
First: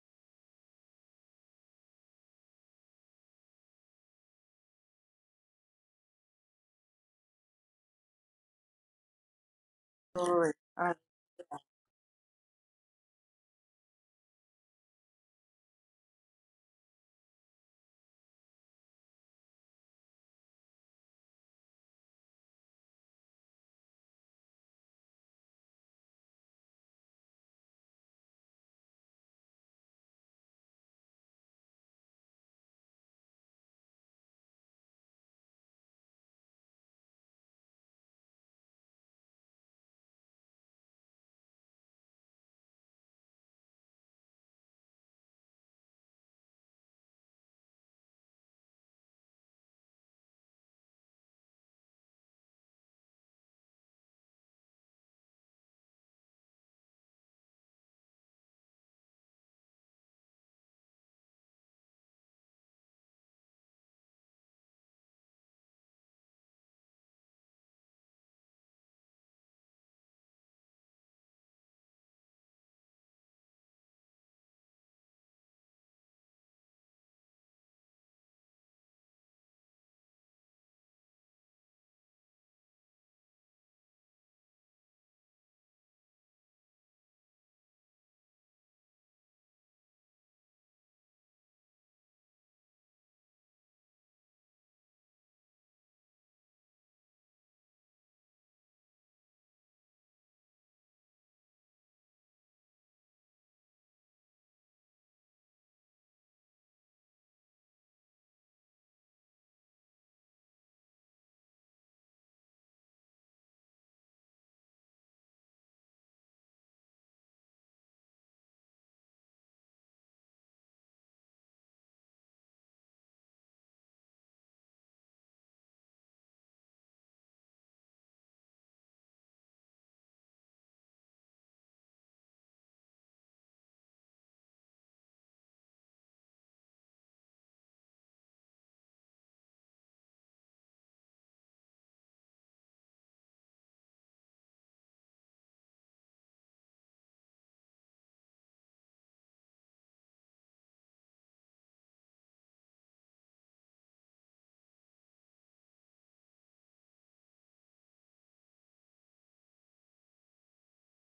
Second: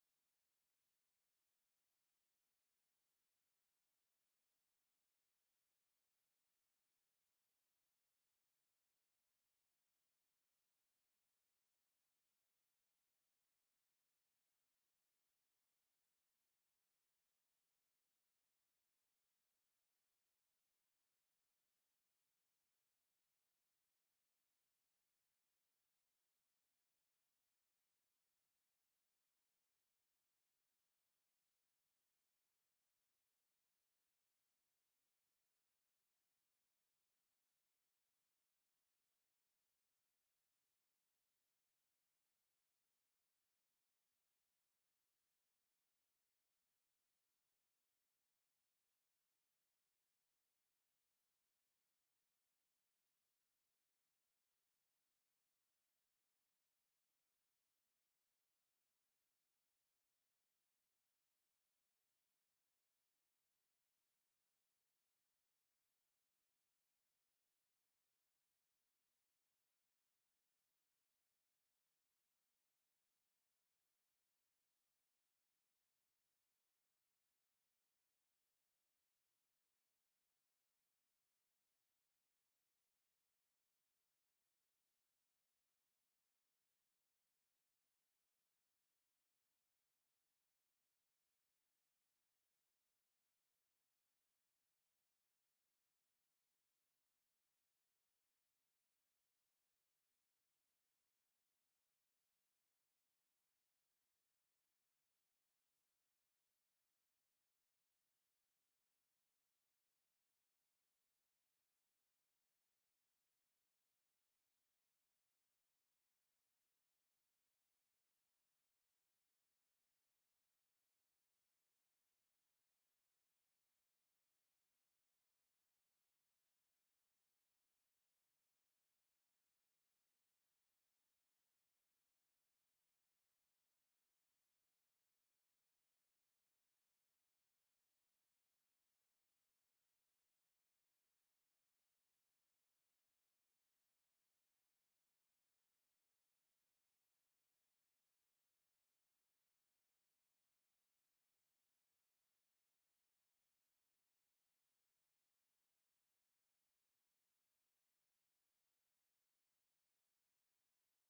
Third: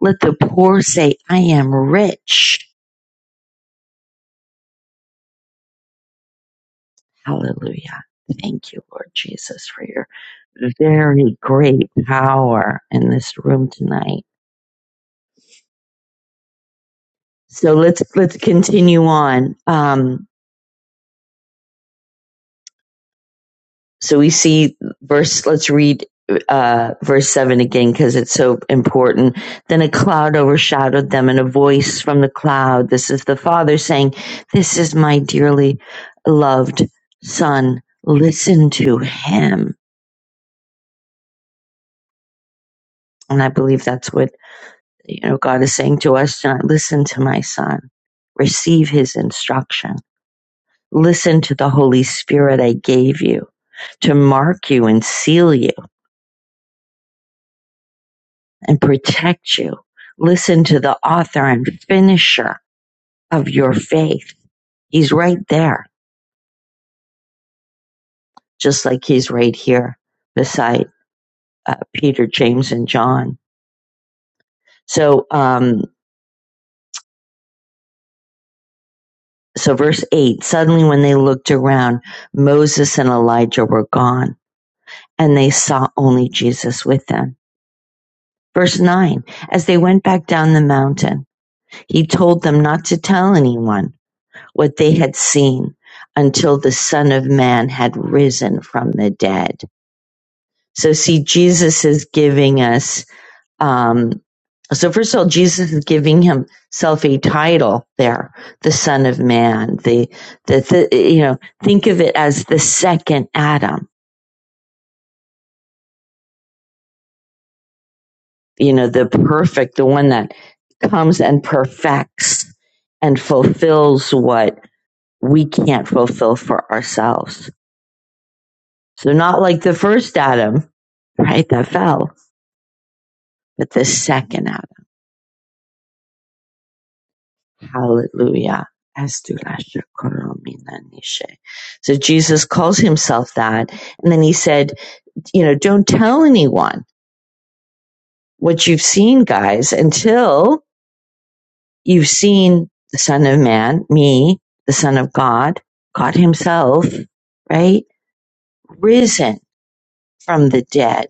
Let the poor say, I am rich. Hallelujah. Thank you, Lord Jesus, for your
Glory.
very great power in this room tonight. So let's let's continue on. Um, So we see verse, let's read uh, verse 7 again because it's so important. Then a cloud overshadowed them, and a voice from the cloud, this is the Father saying, This is my dearly loved Son. Listen to him. And I believe that's what you know God is saying to us tonight. Listen to my son. Receive his instruction. Listen to the Holy Spirit I gave you to mark you and seal you and protect you. Listen to the author and finisher of your faith. He's right there, just like he's right here beside uh, Peter, James, and John. So, um, so verse eight, suddenly when they looked around, Moses and Elijah were gone and they saw only Jesus with them. Verse nine, as they went back down the mountain, he told them not to tell anyone what they had seen until the Son of Man had risen from the dead. So, see, Jesus is giving us, um, so first of all, Jesus is giving himself a title there, the Son of Man. The, the, the, you know, think of it as the second Adam, you know, the perfect, the one that comes and perfects and fulfills what we can't fulfill for ourselves. So not like the first Adam, right, that fell, but the second Adam. Hallelujah. So Jesus calls himself that. And then he said, you know, don't tell anyone what you've seen, guys, until you've seen the son of man, me, the son of God, God himself, right? Risen from the dead.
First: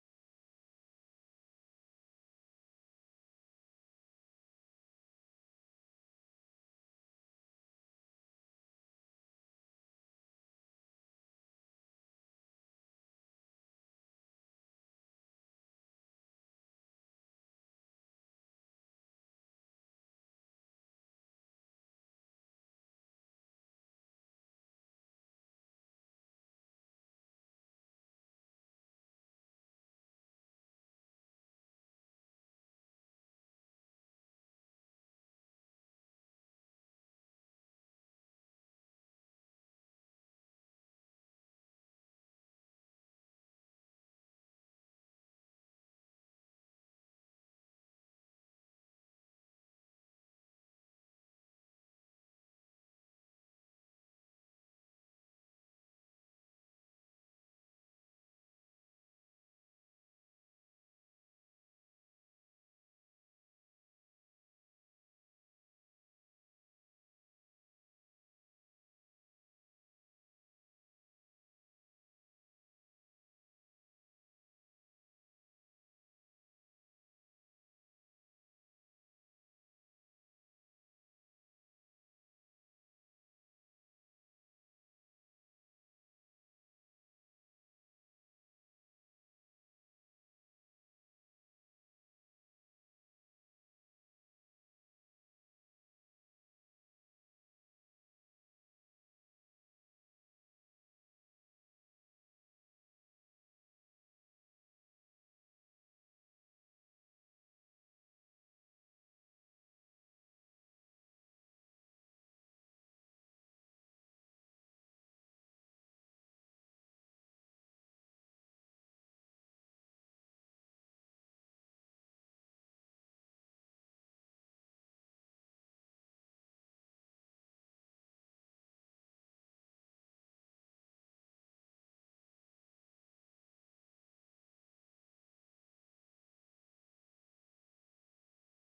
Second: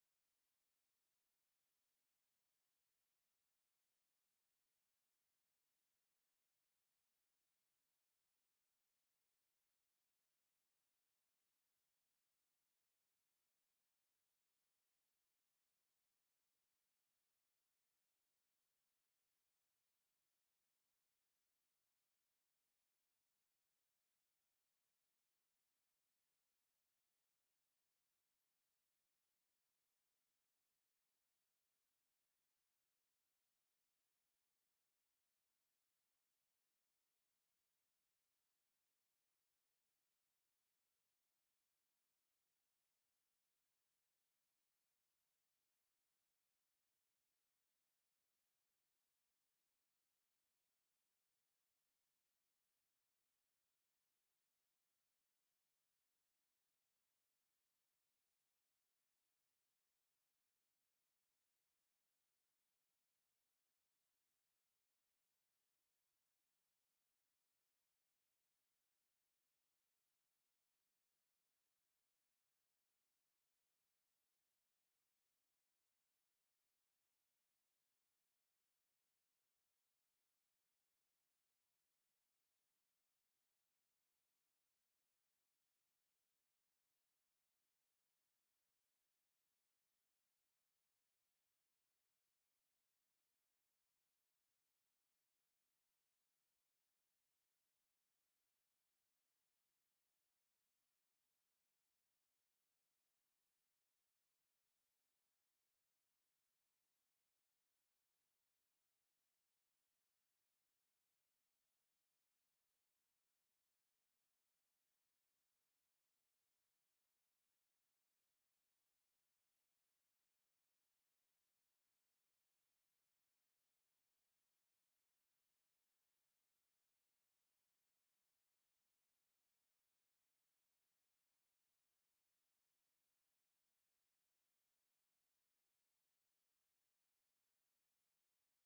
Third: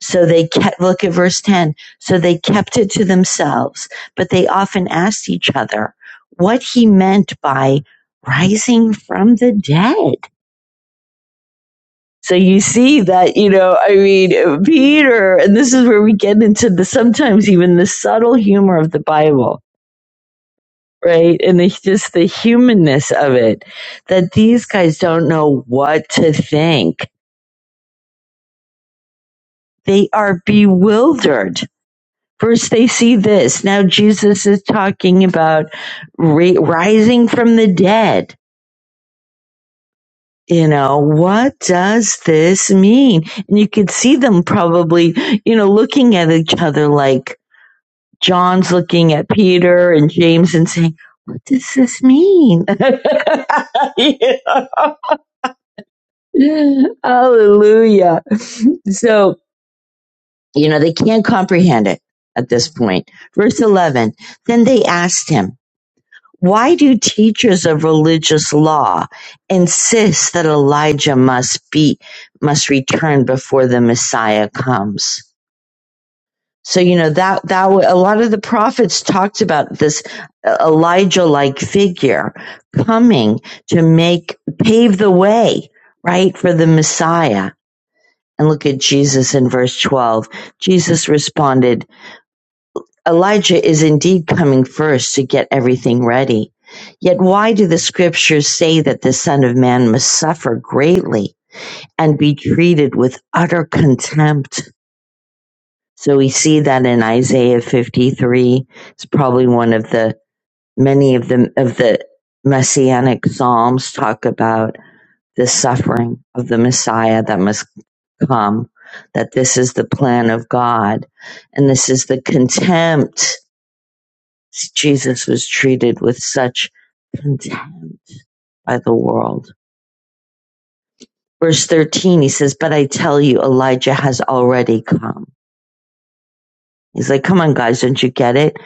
So they kept, look at verse 10. So they kept it to themselves, but they often asked each other what he meant by rising from the dead. So you see that, you know, I mean, Peter, and this is where we get into the sometimes even the subtle humor of the Bible, right? And it's just the humanness of it that these guys don't know what to think. They are bewildered First, they see this. Now, Jesus is talking about ra- rising from the dead. You know, what does this mean? And you could see them probably, you know, looking at each other like John's looking at Peter and James and saying, what does this mean? [LAUGHS] You know? Hallelujah. So, you know, they can't comprehend it at this point. Verse 11, then they asked him, Why do teachers of religious law insist that Elijah must be must return before the Messiah comes? So you know that that a lot of the prophets talked about this Elijah like figure coming to make pave the way, right, for the Messiah. And look at Jesus in verse 12. Jesus responded, Elijah is indeed coming first to get everything ready. Yet why do the scriptures say that the Son of Man must suffer greatly and be treated with utter contempt? So we see that in Isaiah 53. It's probably one of the many of the, of the messianic psalms talk about the suffering of the Messiah that must come, that this is the plan of God and this is the contempt Jesus was treated with such contempt by the world. Verse 13, he says, But I tell you, Elijah has already come. He's like, Come on, guys, don't you get it?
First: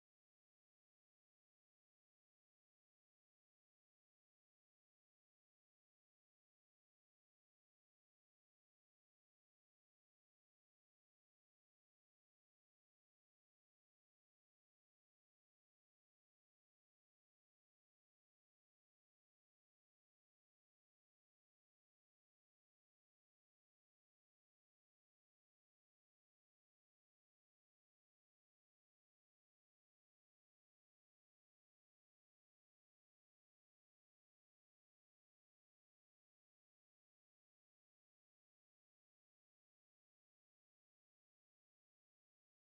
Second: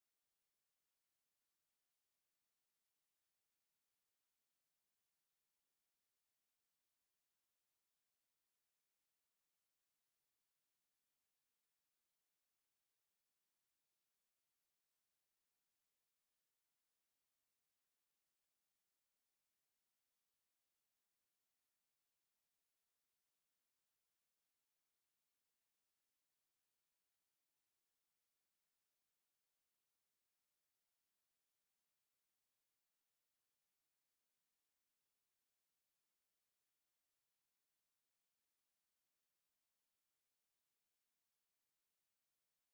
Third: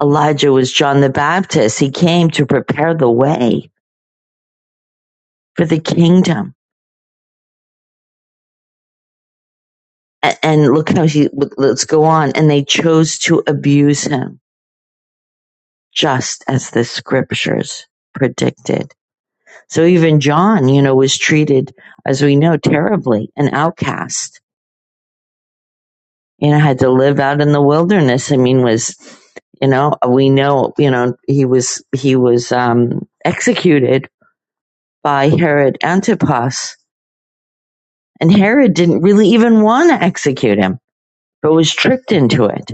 Elijah was John the Baptist. He came to prepare the way for the kingdom. And look how he, let's go on. And they chose to abuse him, just as the scriptures predicted. So even John, you know, was treated, as we know, terribly, an outcast you know, had to live out in the wilderness. I mean, was, you know, we know, you know, he was, he was, um, executed by Herod Antipas and Herod didn't really even want to execute him, but was tricked into it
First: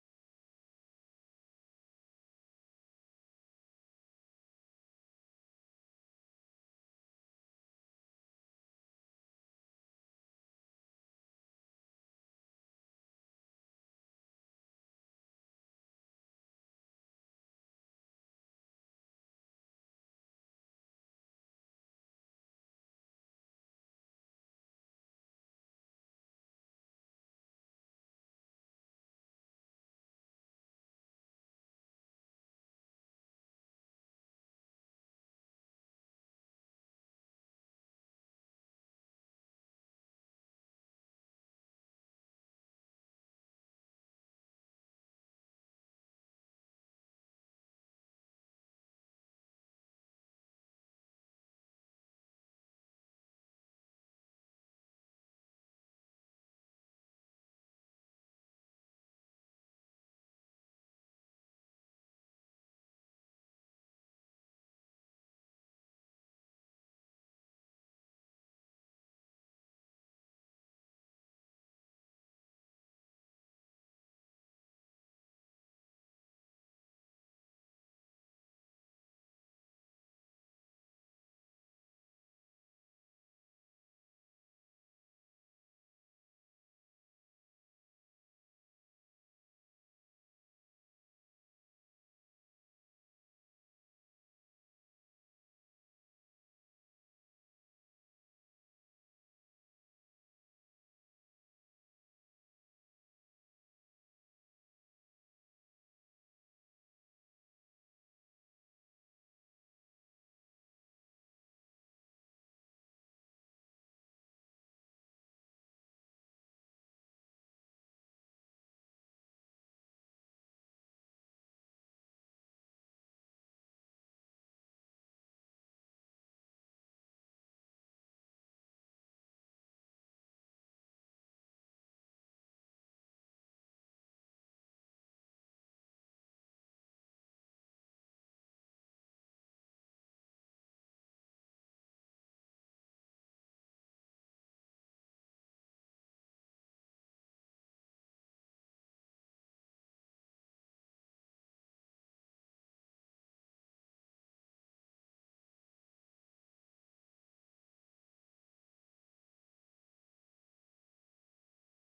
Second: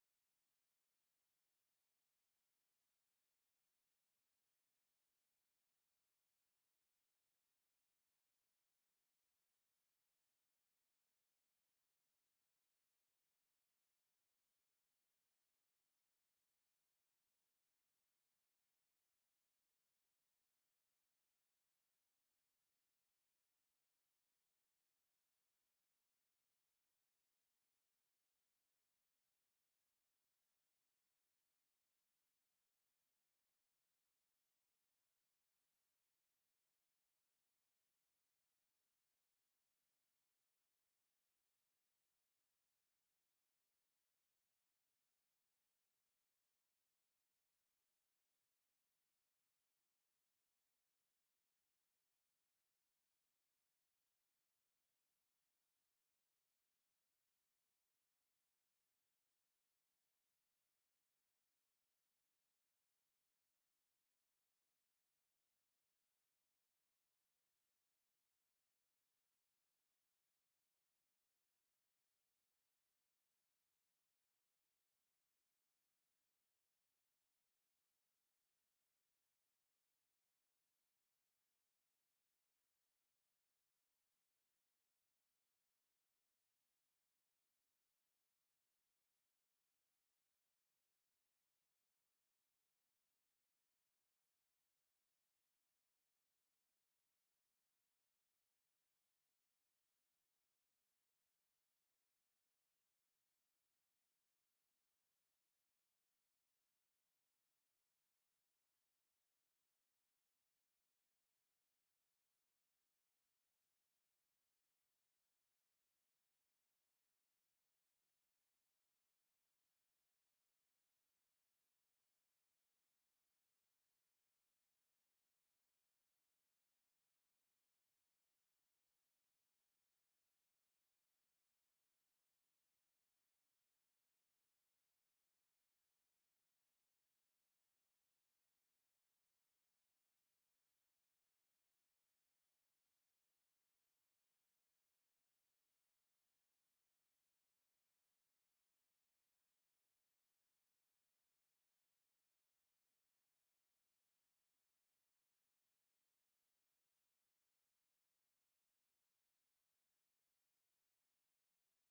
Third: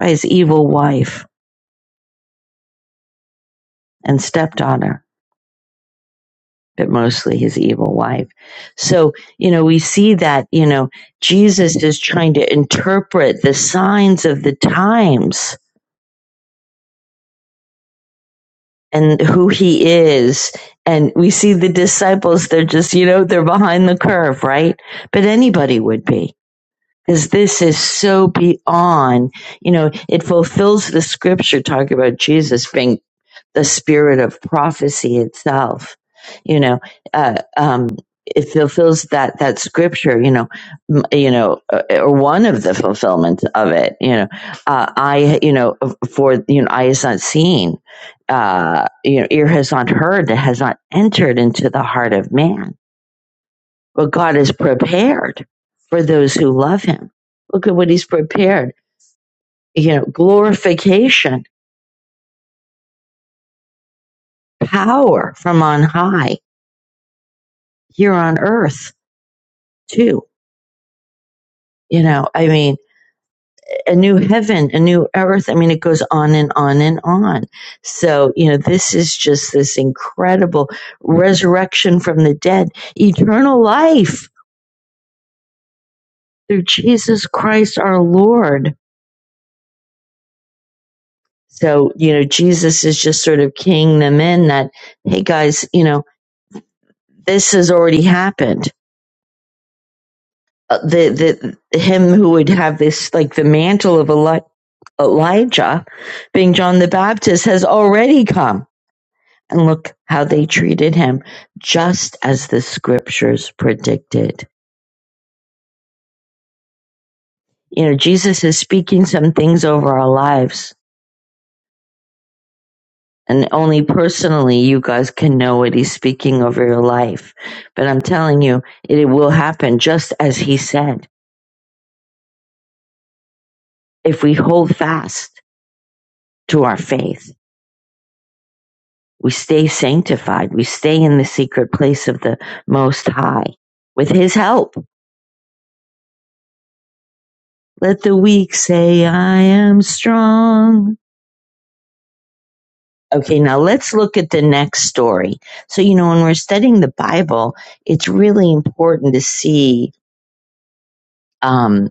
by his evil wife and stepdaughter, but mostly his evil wife. So, you know, we see that, you know, Jesus is trying to interpret the signs of the times and who he is. And we see the disciples, they're just, you know, they're behind the curve, right? But anybody would be. Because this is so beyond, you know, it fulfills the scripture talking about Jesus being the spirit of prophecy itself. You know, uh, um, it fulfills that that scripture. You know, m- you know, uh, or one of the fulfillments of it. You know, uh, I, you know, uh, for you know, eye is not seen, uh, you know, ear has not heard, it has not entered into the heart of man. But God is prepared for those who love Him. Look at what He's prepared. You know, glorification, power from on high here on earth too. You know, I mean, a new heaven, a new earth. I mean, it goes on and on and on. So, you know, this is just this incredible resurrection from the dead, eternal life through Jesus Christ our Lord. So, you know, Jesus is just sort of keying them in that, hey guys, you know, this has already happened. Uh, the, the, him who would have this, like the mantle of Eli- Elijah being John the Baptist has already come And look how they treated him, just as the scriptures predicted. You know, Jesus is speaking some things over our lives, and only personally you guys can know what he's speaking over your life. But I'm telling you, it will happen just as he said. If we hold fast to our faith, we stay sanctified, we stay in the secret place of the Most High with his help. Let the weak say, I am strong. Okay, now let's look at the next story. So, you know, when we're studying the Bible, it's really important to see, um,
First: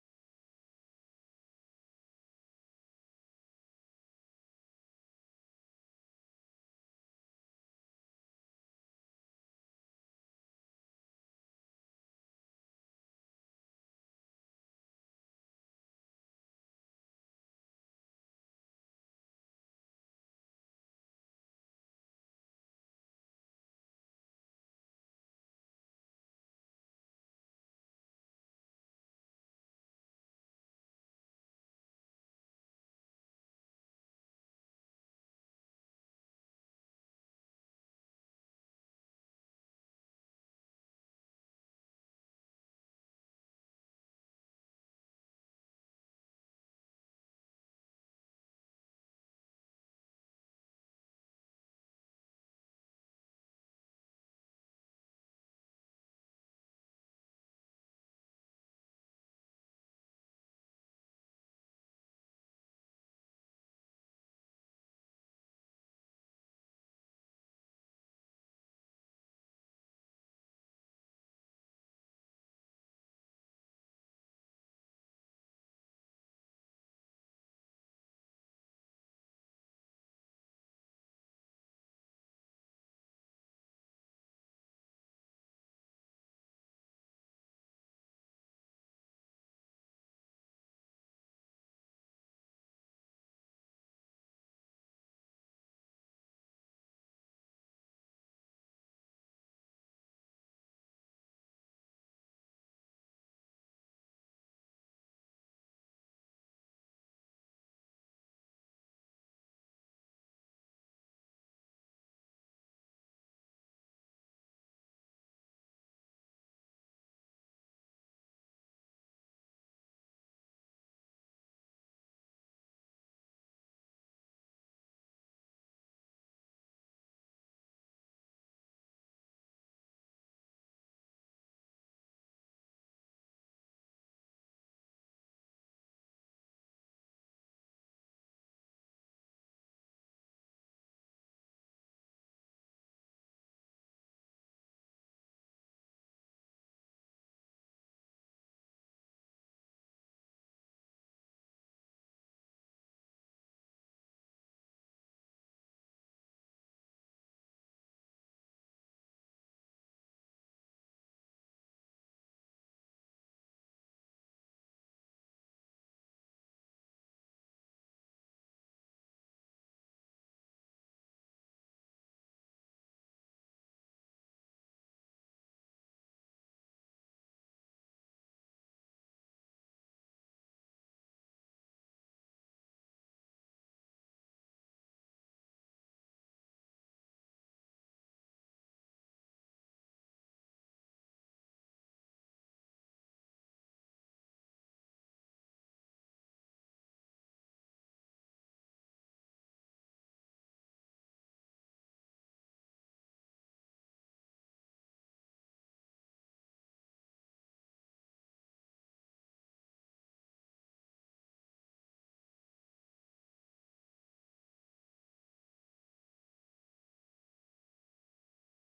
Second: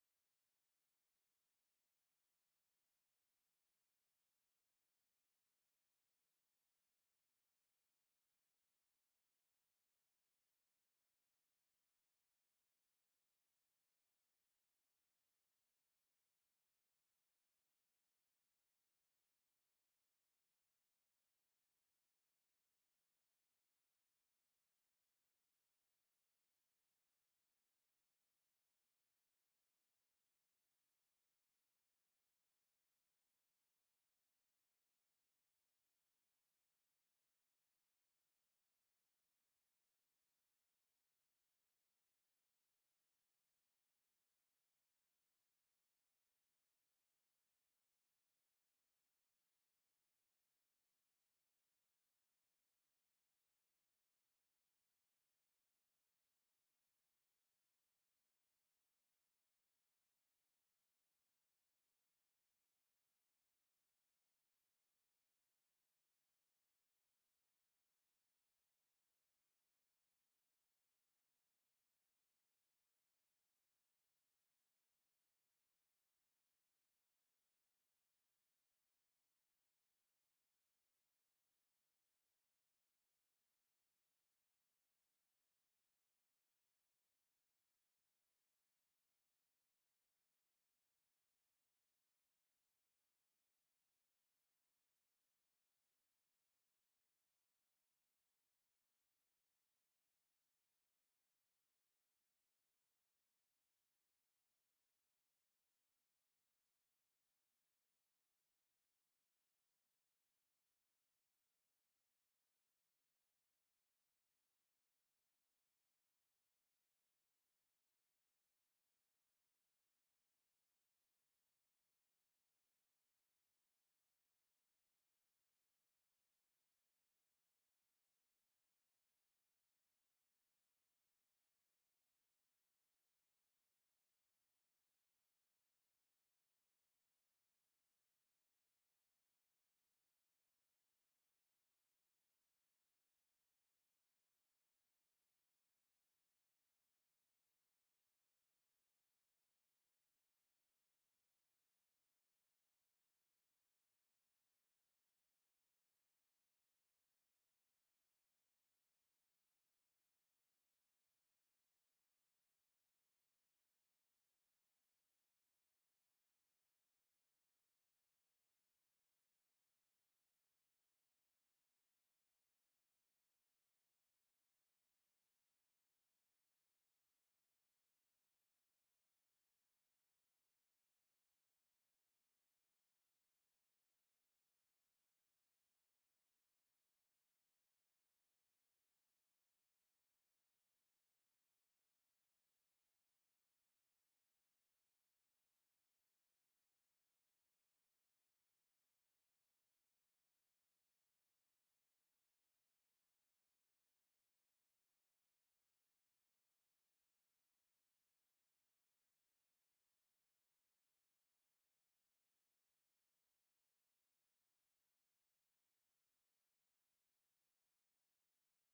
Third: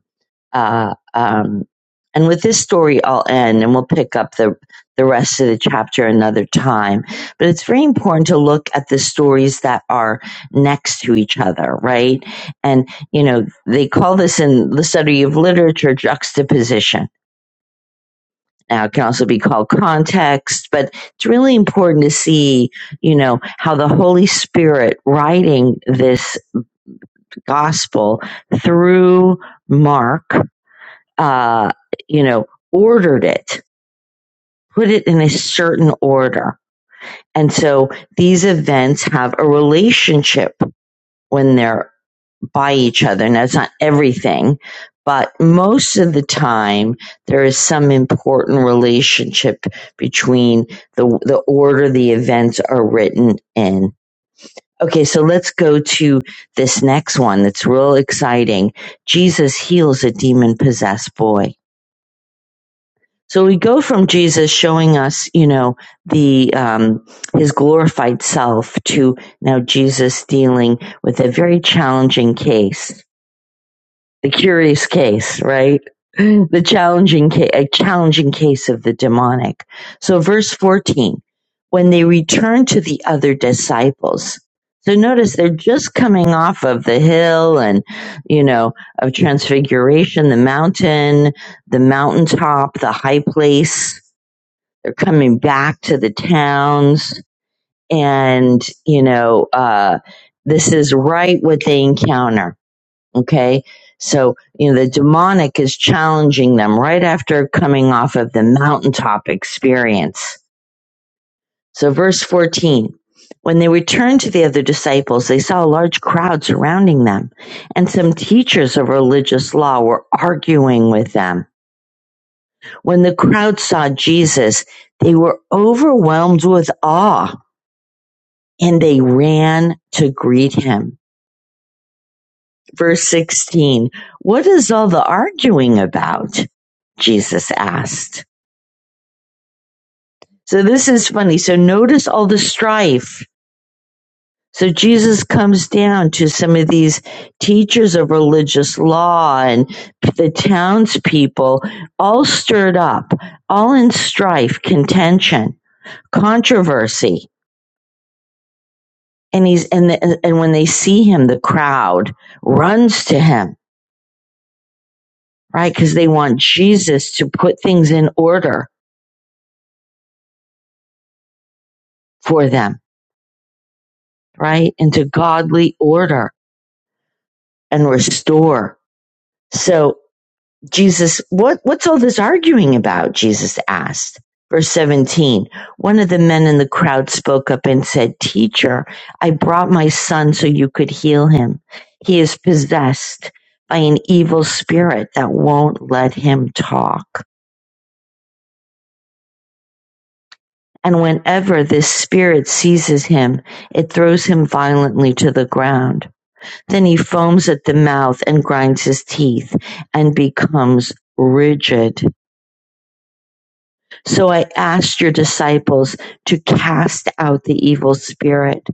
uh, um, and with this story, I'll end and we'll pick up the, the rest of the chapter another time. But it's very important to look at the stories that are next to each other, right? And, you know, they call this in the study of literature juxtaposition Now, it can also be called context, but it's really important to see, you know, how the Holy Spirit writing this gospel through Mark, uh, you know, ordered it, put it in a certain order. And so these events have a relationship when they're by each other. Now, it's not everything, but most of the time, there is some important relationship between the, the order the events are written in. Okay, so let's go to this next one that's real exciting. Jesus heals a demon possessed boy. So we go from Jesus showing us, you know, the um, his glorified self to now Jesus dealing with a very challenging case. the curious case, right? The challenging ca- a challenging case of the demonic. So verse 14, when they returned to the other disciples. So notice they're just coming off of the hill and, you know, of transfiguration, the mountain, the mountaintop, the high place. They're coming back to the towns and, you know, uh, this is right what they encounter Okay. So, you know, the demonic is challenging them right after coming off of the mountaintop experience. So, verse 14 when they returned to the other disciples, they saw a large crowd surrounding them, and some teachers of religious law were arguing with them. When the crowd saw Jesus, they were overwhelmed with awe and they ran to greet him. Verse 16, what is all the arguing about? Jesus asked. So this is funny. So notice all the strife. So Jesus comes down to some of these teachers of religious law and the townspeople, all stirred up, all in strife, contention, controversy. And he's, and, the, and when they see him, the crowd runs to him, right? Cause they want Jesus to put things in order for them, right? Into godly order and restore. So Jesus, what, what's all this arguing about? Jesus asked. Verse 17, one of the men in the crowd spoke up and said, teacher, I brought my son so you could heal him. He is possessed by an evil spirit that won't let him talk. And whenever this spirit seizes him, it throws him violently to the ground. Then he foams at the mouth and grinds his teeth and becomes rigid. So I asked your disciples to cast out the evil spirit,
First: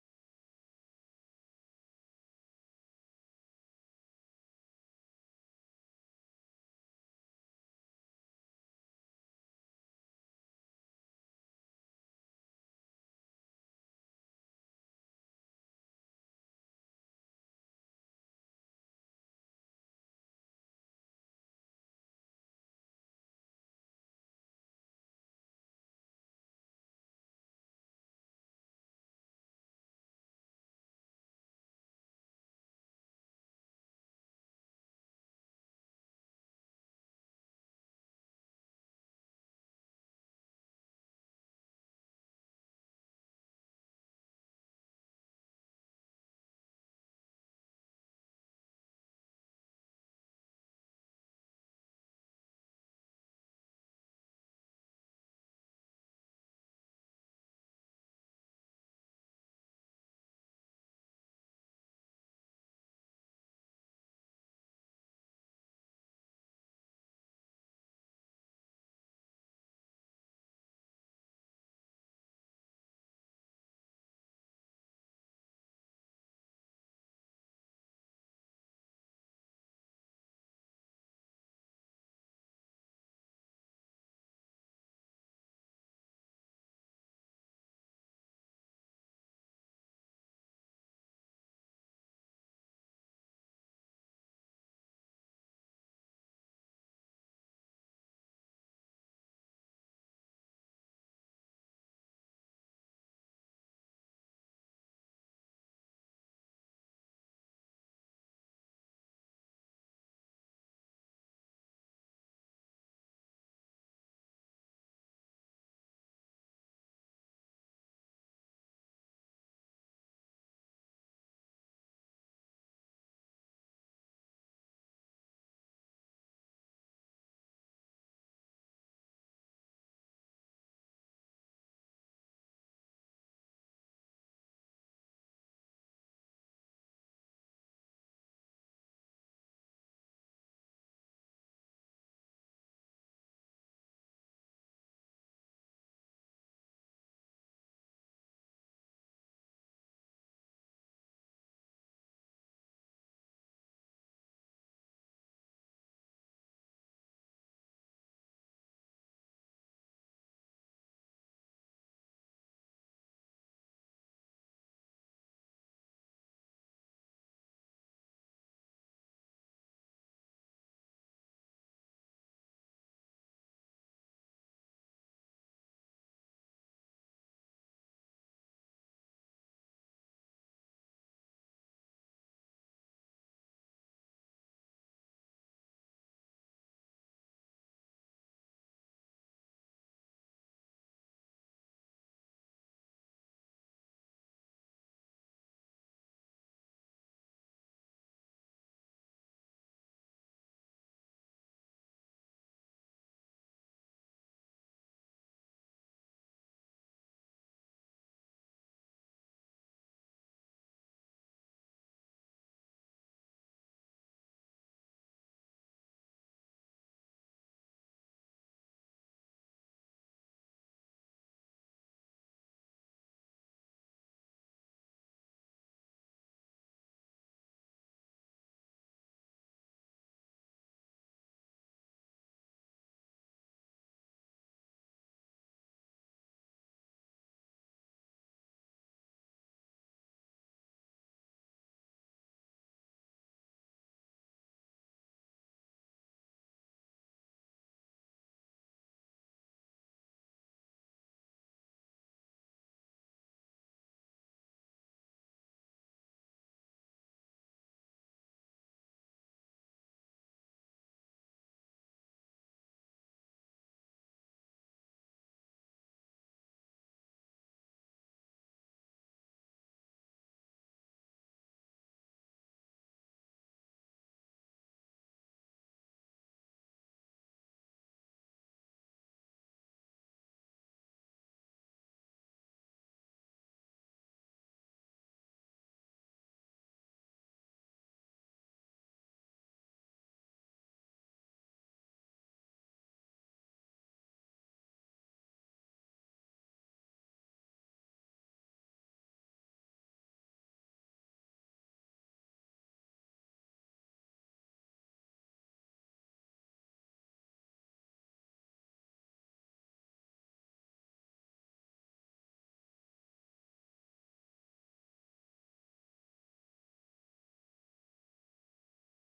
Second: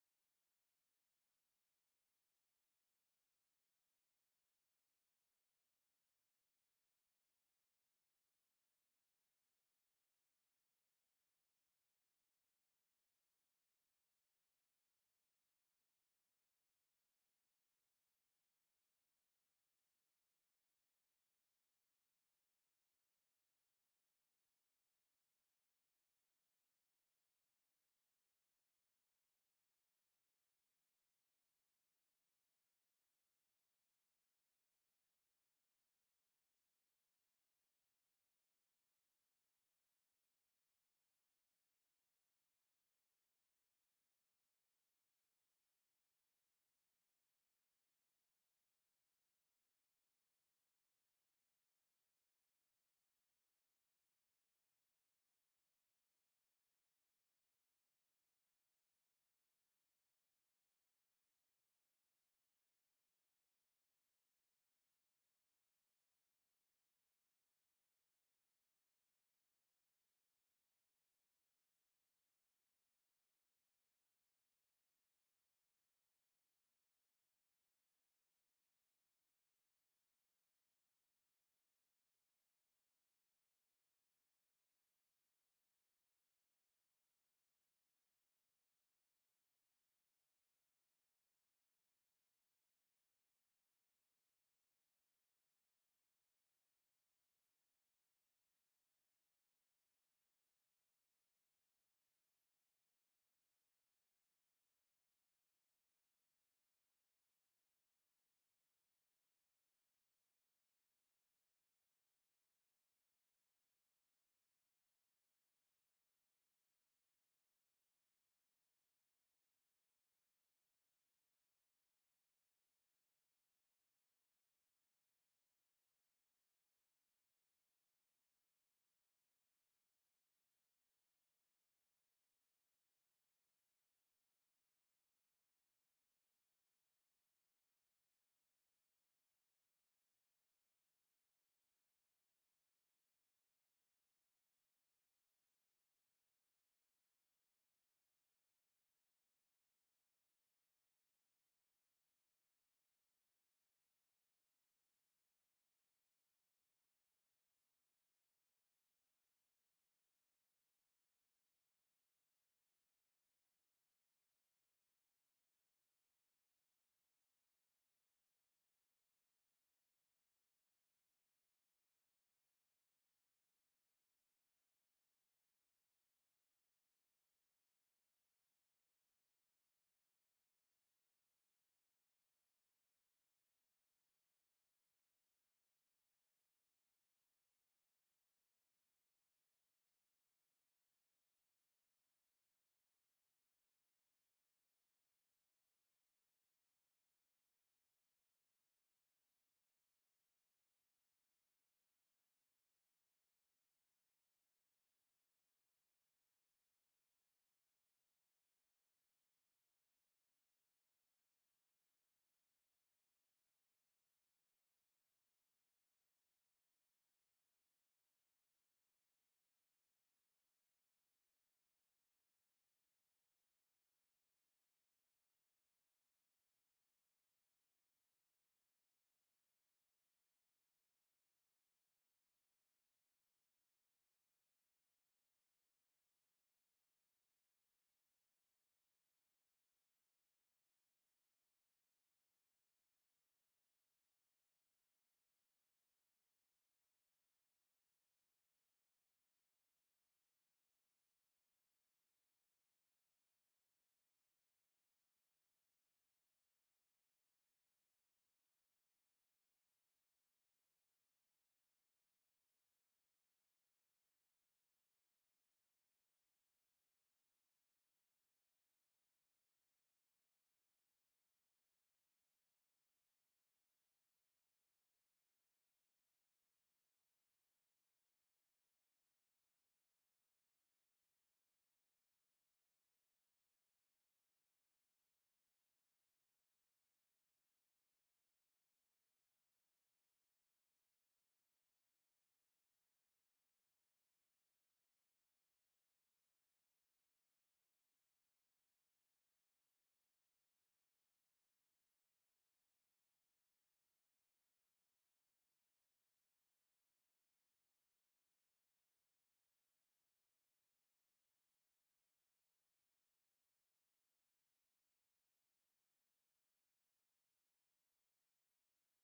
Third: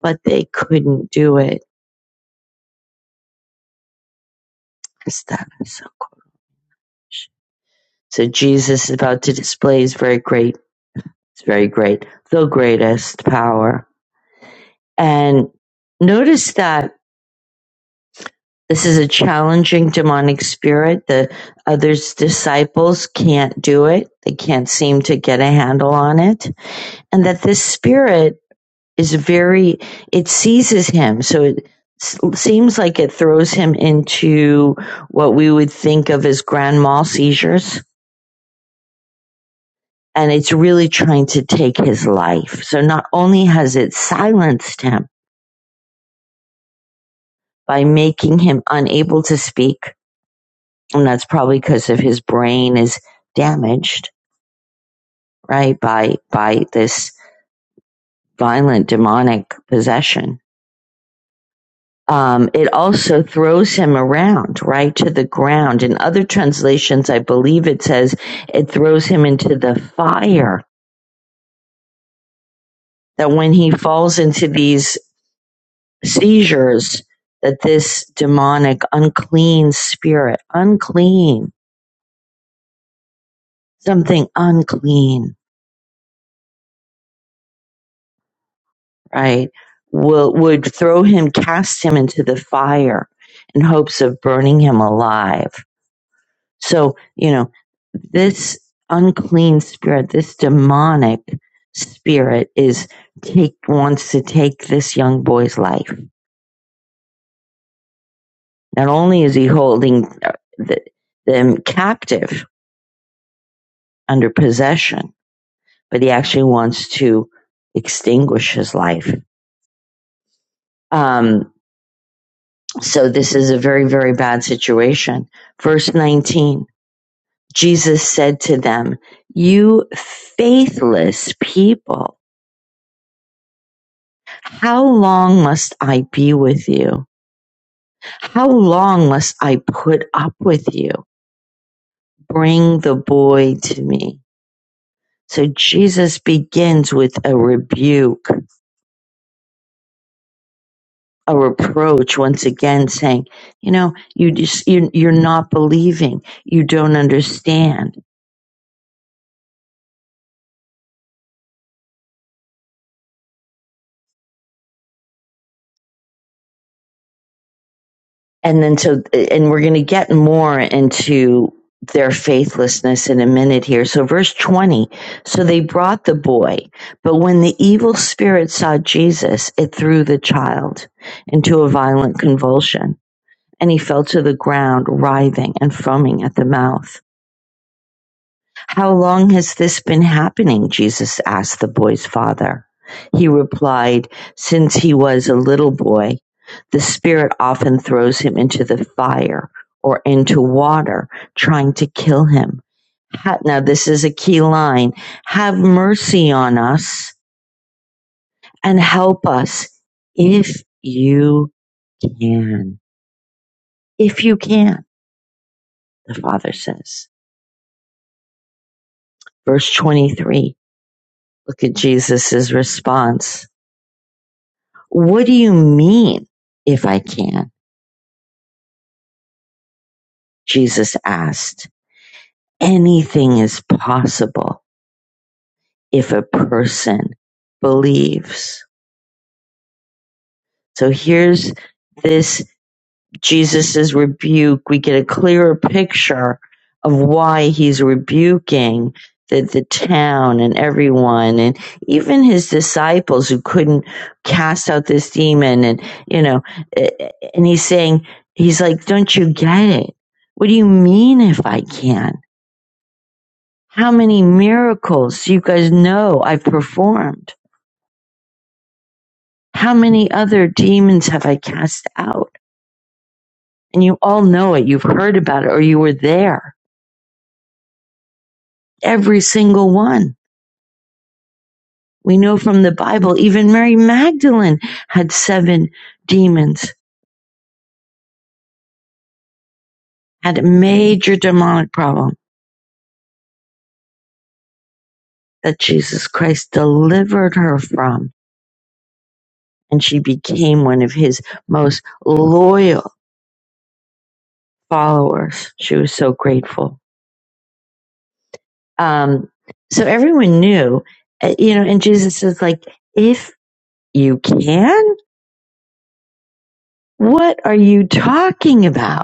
but they couldn't do it. So Jesus is about to display his very great, his very great, the greatest power. And notice that this is a challenging demonic spirit. The other disciples can't do it. They can't seem to get a handle on it. and that this spirit is very it seizes him so it seems like it throws him into what we would think of as grand mal seizures and it's really trying to take his life so not only has it silenced him by making him unable to speak and that's probably because of his brain is damaged right by by this violent demonic possession um, it also throws him around, right, to the ground. In other translations, I believe it says it throws him into the fire, that when he falls into these seizures, that this demonic, unclean spirit, unclean, something unclean, right, will, would throw him, cast him into the fire in hopes of burning him alive So, you know, this unclean spirit, this demonic spirit is take wants to take this young boy's life. Not only is he holding uh, the, them captive under possession, but he actually wants to extinguish his life. Um, so this is a very, very bad situation. Verse 19, Jesus said to them, you faithless people, How long must I be with you? How long must I put up with you? Bring the boy to me. So Jesus begins with a rebuke, a reproach once again saying, you know, you just, you, you're not believing. You don't understand. and then so and we're going to get more into their faithlessness in a minute here so verse 20 so they brought the boy but when the evil spirit saw jesus it threw the child into a violent convulsion and he fell to the ground writhing and foaming at the mouth how long has this been happening? Jesus asked the boy's father. He replied, Since he was a little boy, the Spirit often throws him into the fire or into water, trying to kill him. Now, this is a key line. Have mercy on us and help us if you can. If you can, the father says. Verse 23. Look at Jesus' response. What do you mean if I can? Jesus asked. Anything is possible if a person believes. So here's this Jesus's rebuke, we get a clearer picture of why he's rebuking the, the town and everyone and even his disciples who couldn't cast out this demon and you know eh, eh, and he's saying he's like don't you get it what do you mean if i can how many miracles you guys know i've performed how many other demons have i cast out and you all know it you've heard about it or you were there Every single one. We know from the Bible, even Mary Magdalene had seven demons, had a major demonic problem that Jesus Christ delivered her from. And she became one of his most loyal followers. She was so grateful. Um, so everyone knew, uh, you know, and Jesus is like, if you can, what are you talking about?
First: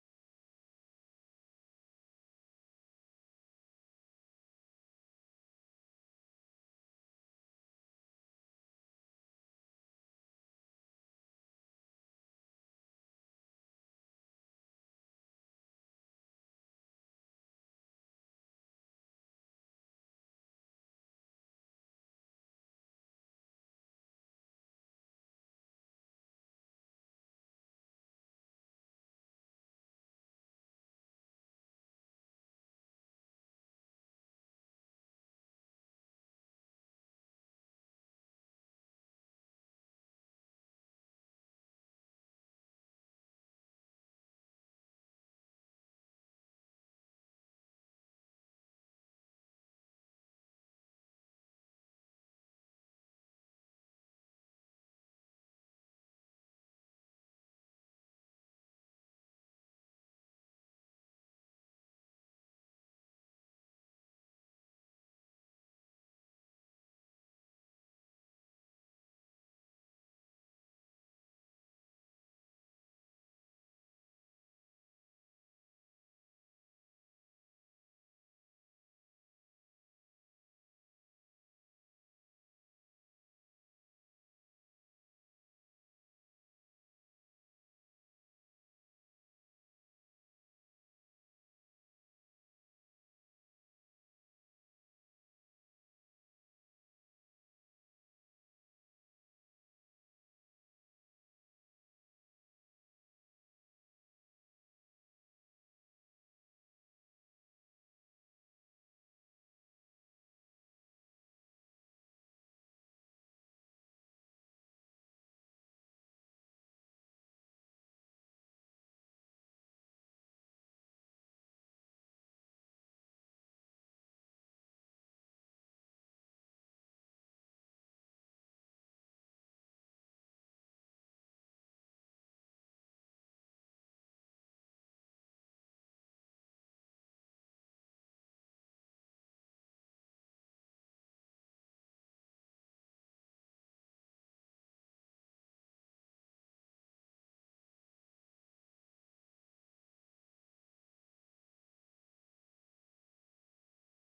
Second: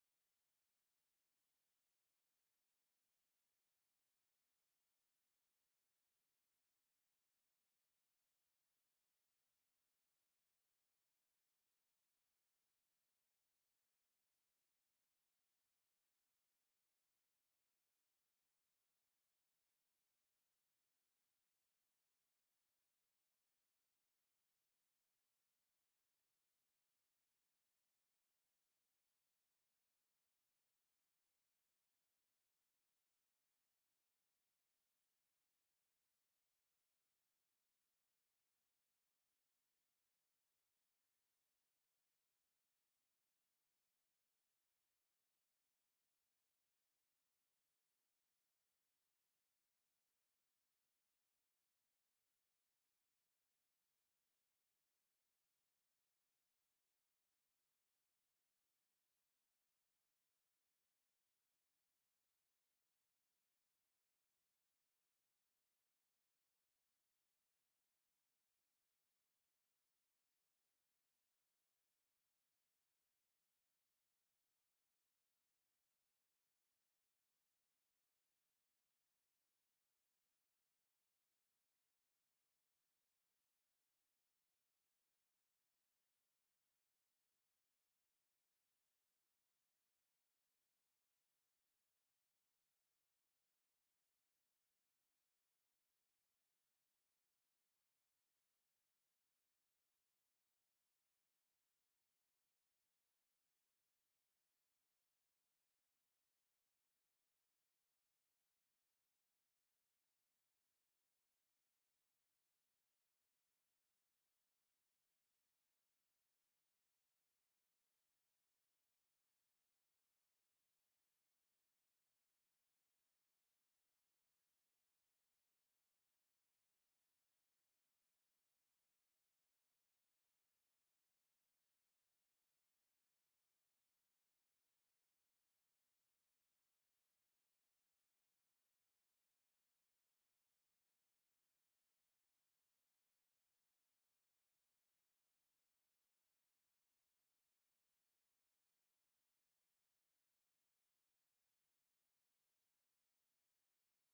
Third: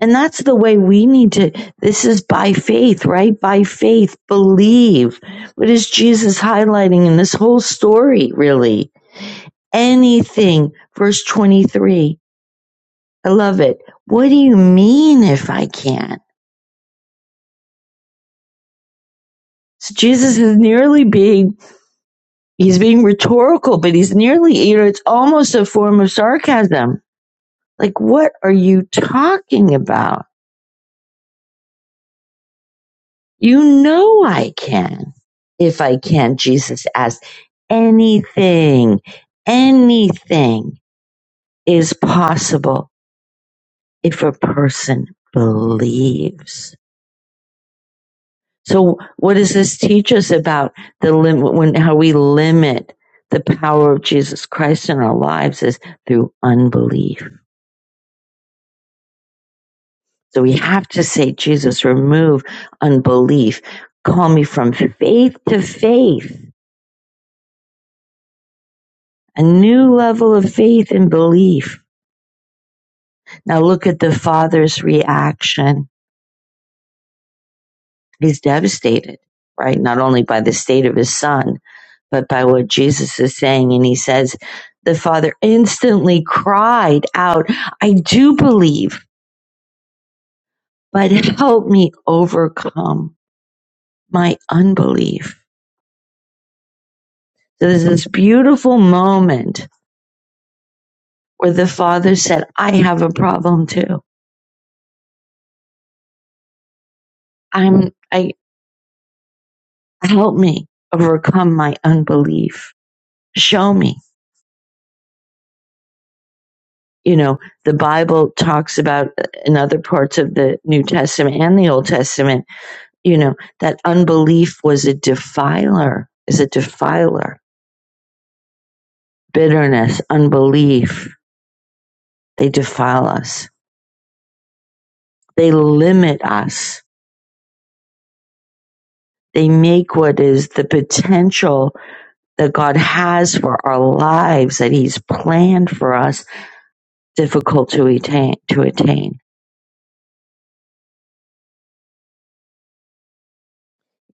And that's the way we need to. This is by faith, right? By faith, believe. What is Jesus highlighting in this whole story, really? Anything. Verse 23. I love it. What do you mean if I can't? So Jesus is nearly being, he's being rhetorical, but he's nearly, you know, it's almost a form of sarcasm. Like, what are you talking about? You know I can. If I can, Jesus asked, anything, anything is possible if a person believes. So what does this teach us about the limit when how we limit the power of Jesus Christ in our lives is through unbelief. So we have to say, Jesus, remove unbelief. Call me from faith to faith a new level of faith and belief. Now look at the father's reaction. He's devastated, right? Not only by the state of his son, but by what Jesus is saying. And he says, the father instantly cried out, I do believe, but help me overcome my unbelief. So there's this beautiful moment where the father said, I have a problem too. I'm, I, help me overcome my unbelief show me you know the bible talks about uh, in other parts of the new testament and the old testament you know that unbelief was a defiler is a defiler bitterness unbelief they defile us they limit us they make what is the potential that god has for our lives that he's planned for us difficult to attain to attain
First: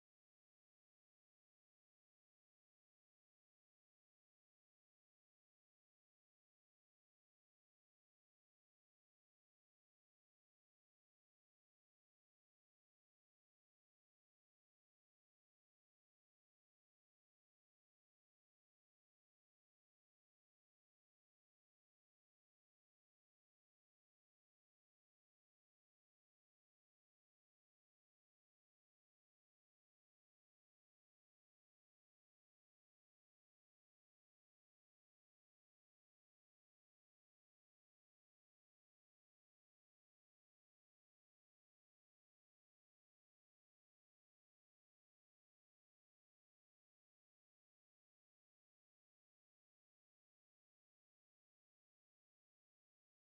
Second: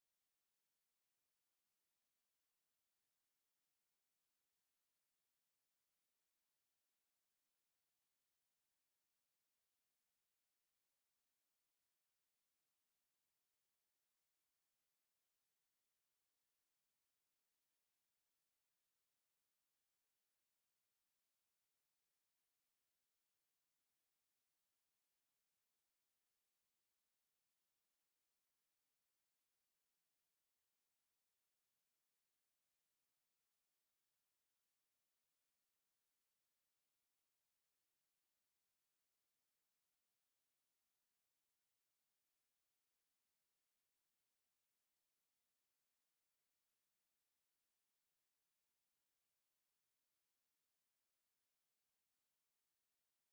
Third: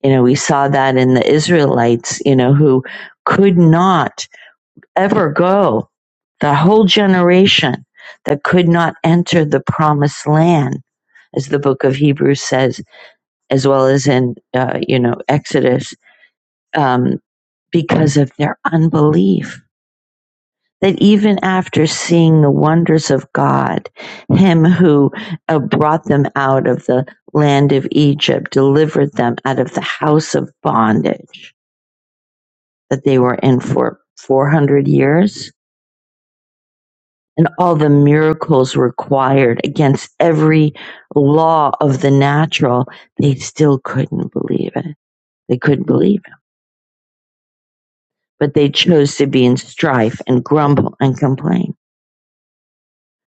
you know we saw that in the israelites you know who could not ever go, the whole generation that could not enter the promised land, as the book of Hebrews says, as well as in, uh, you know, Exodus, um, because of their unbelief. That even after seeing the wonders of God, Him who uh, brought them out of the land of Egypt, delivered them out of the house of bondage that they were in for 400 years, and all the miracles required against every law of the natural, they still couldn't believe it. They couldn't believe it. But they chose to be in strife and grumble and complain.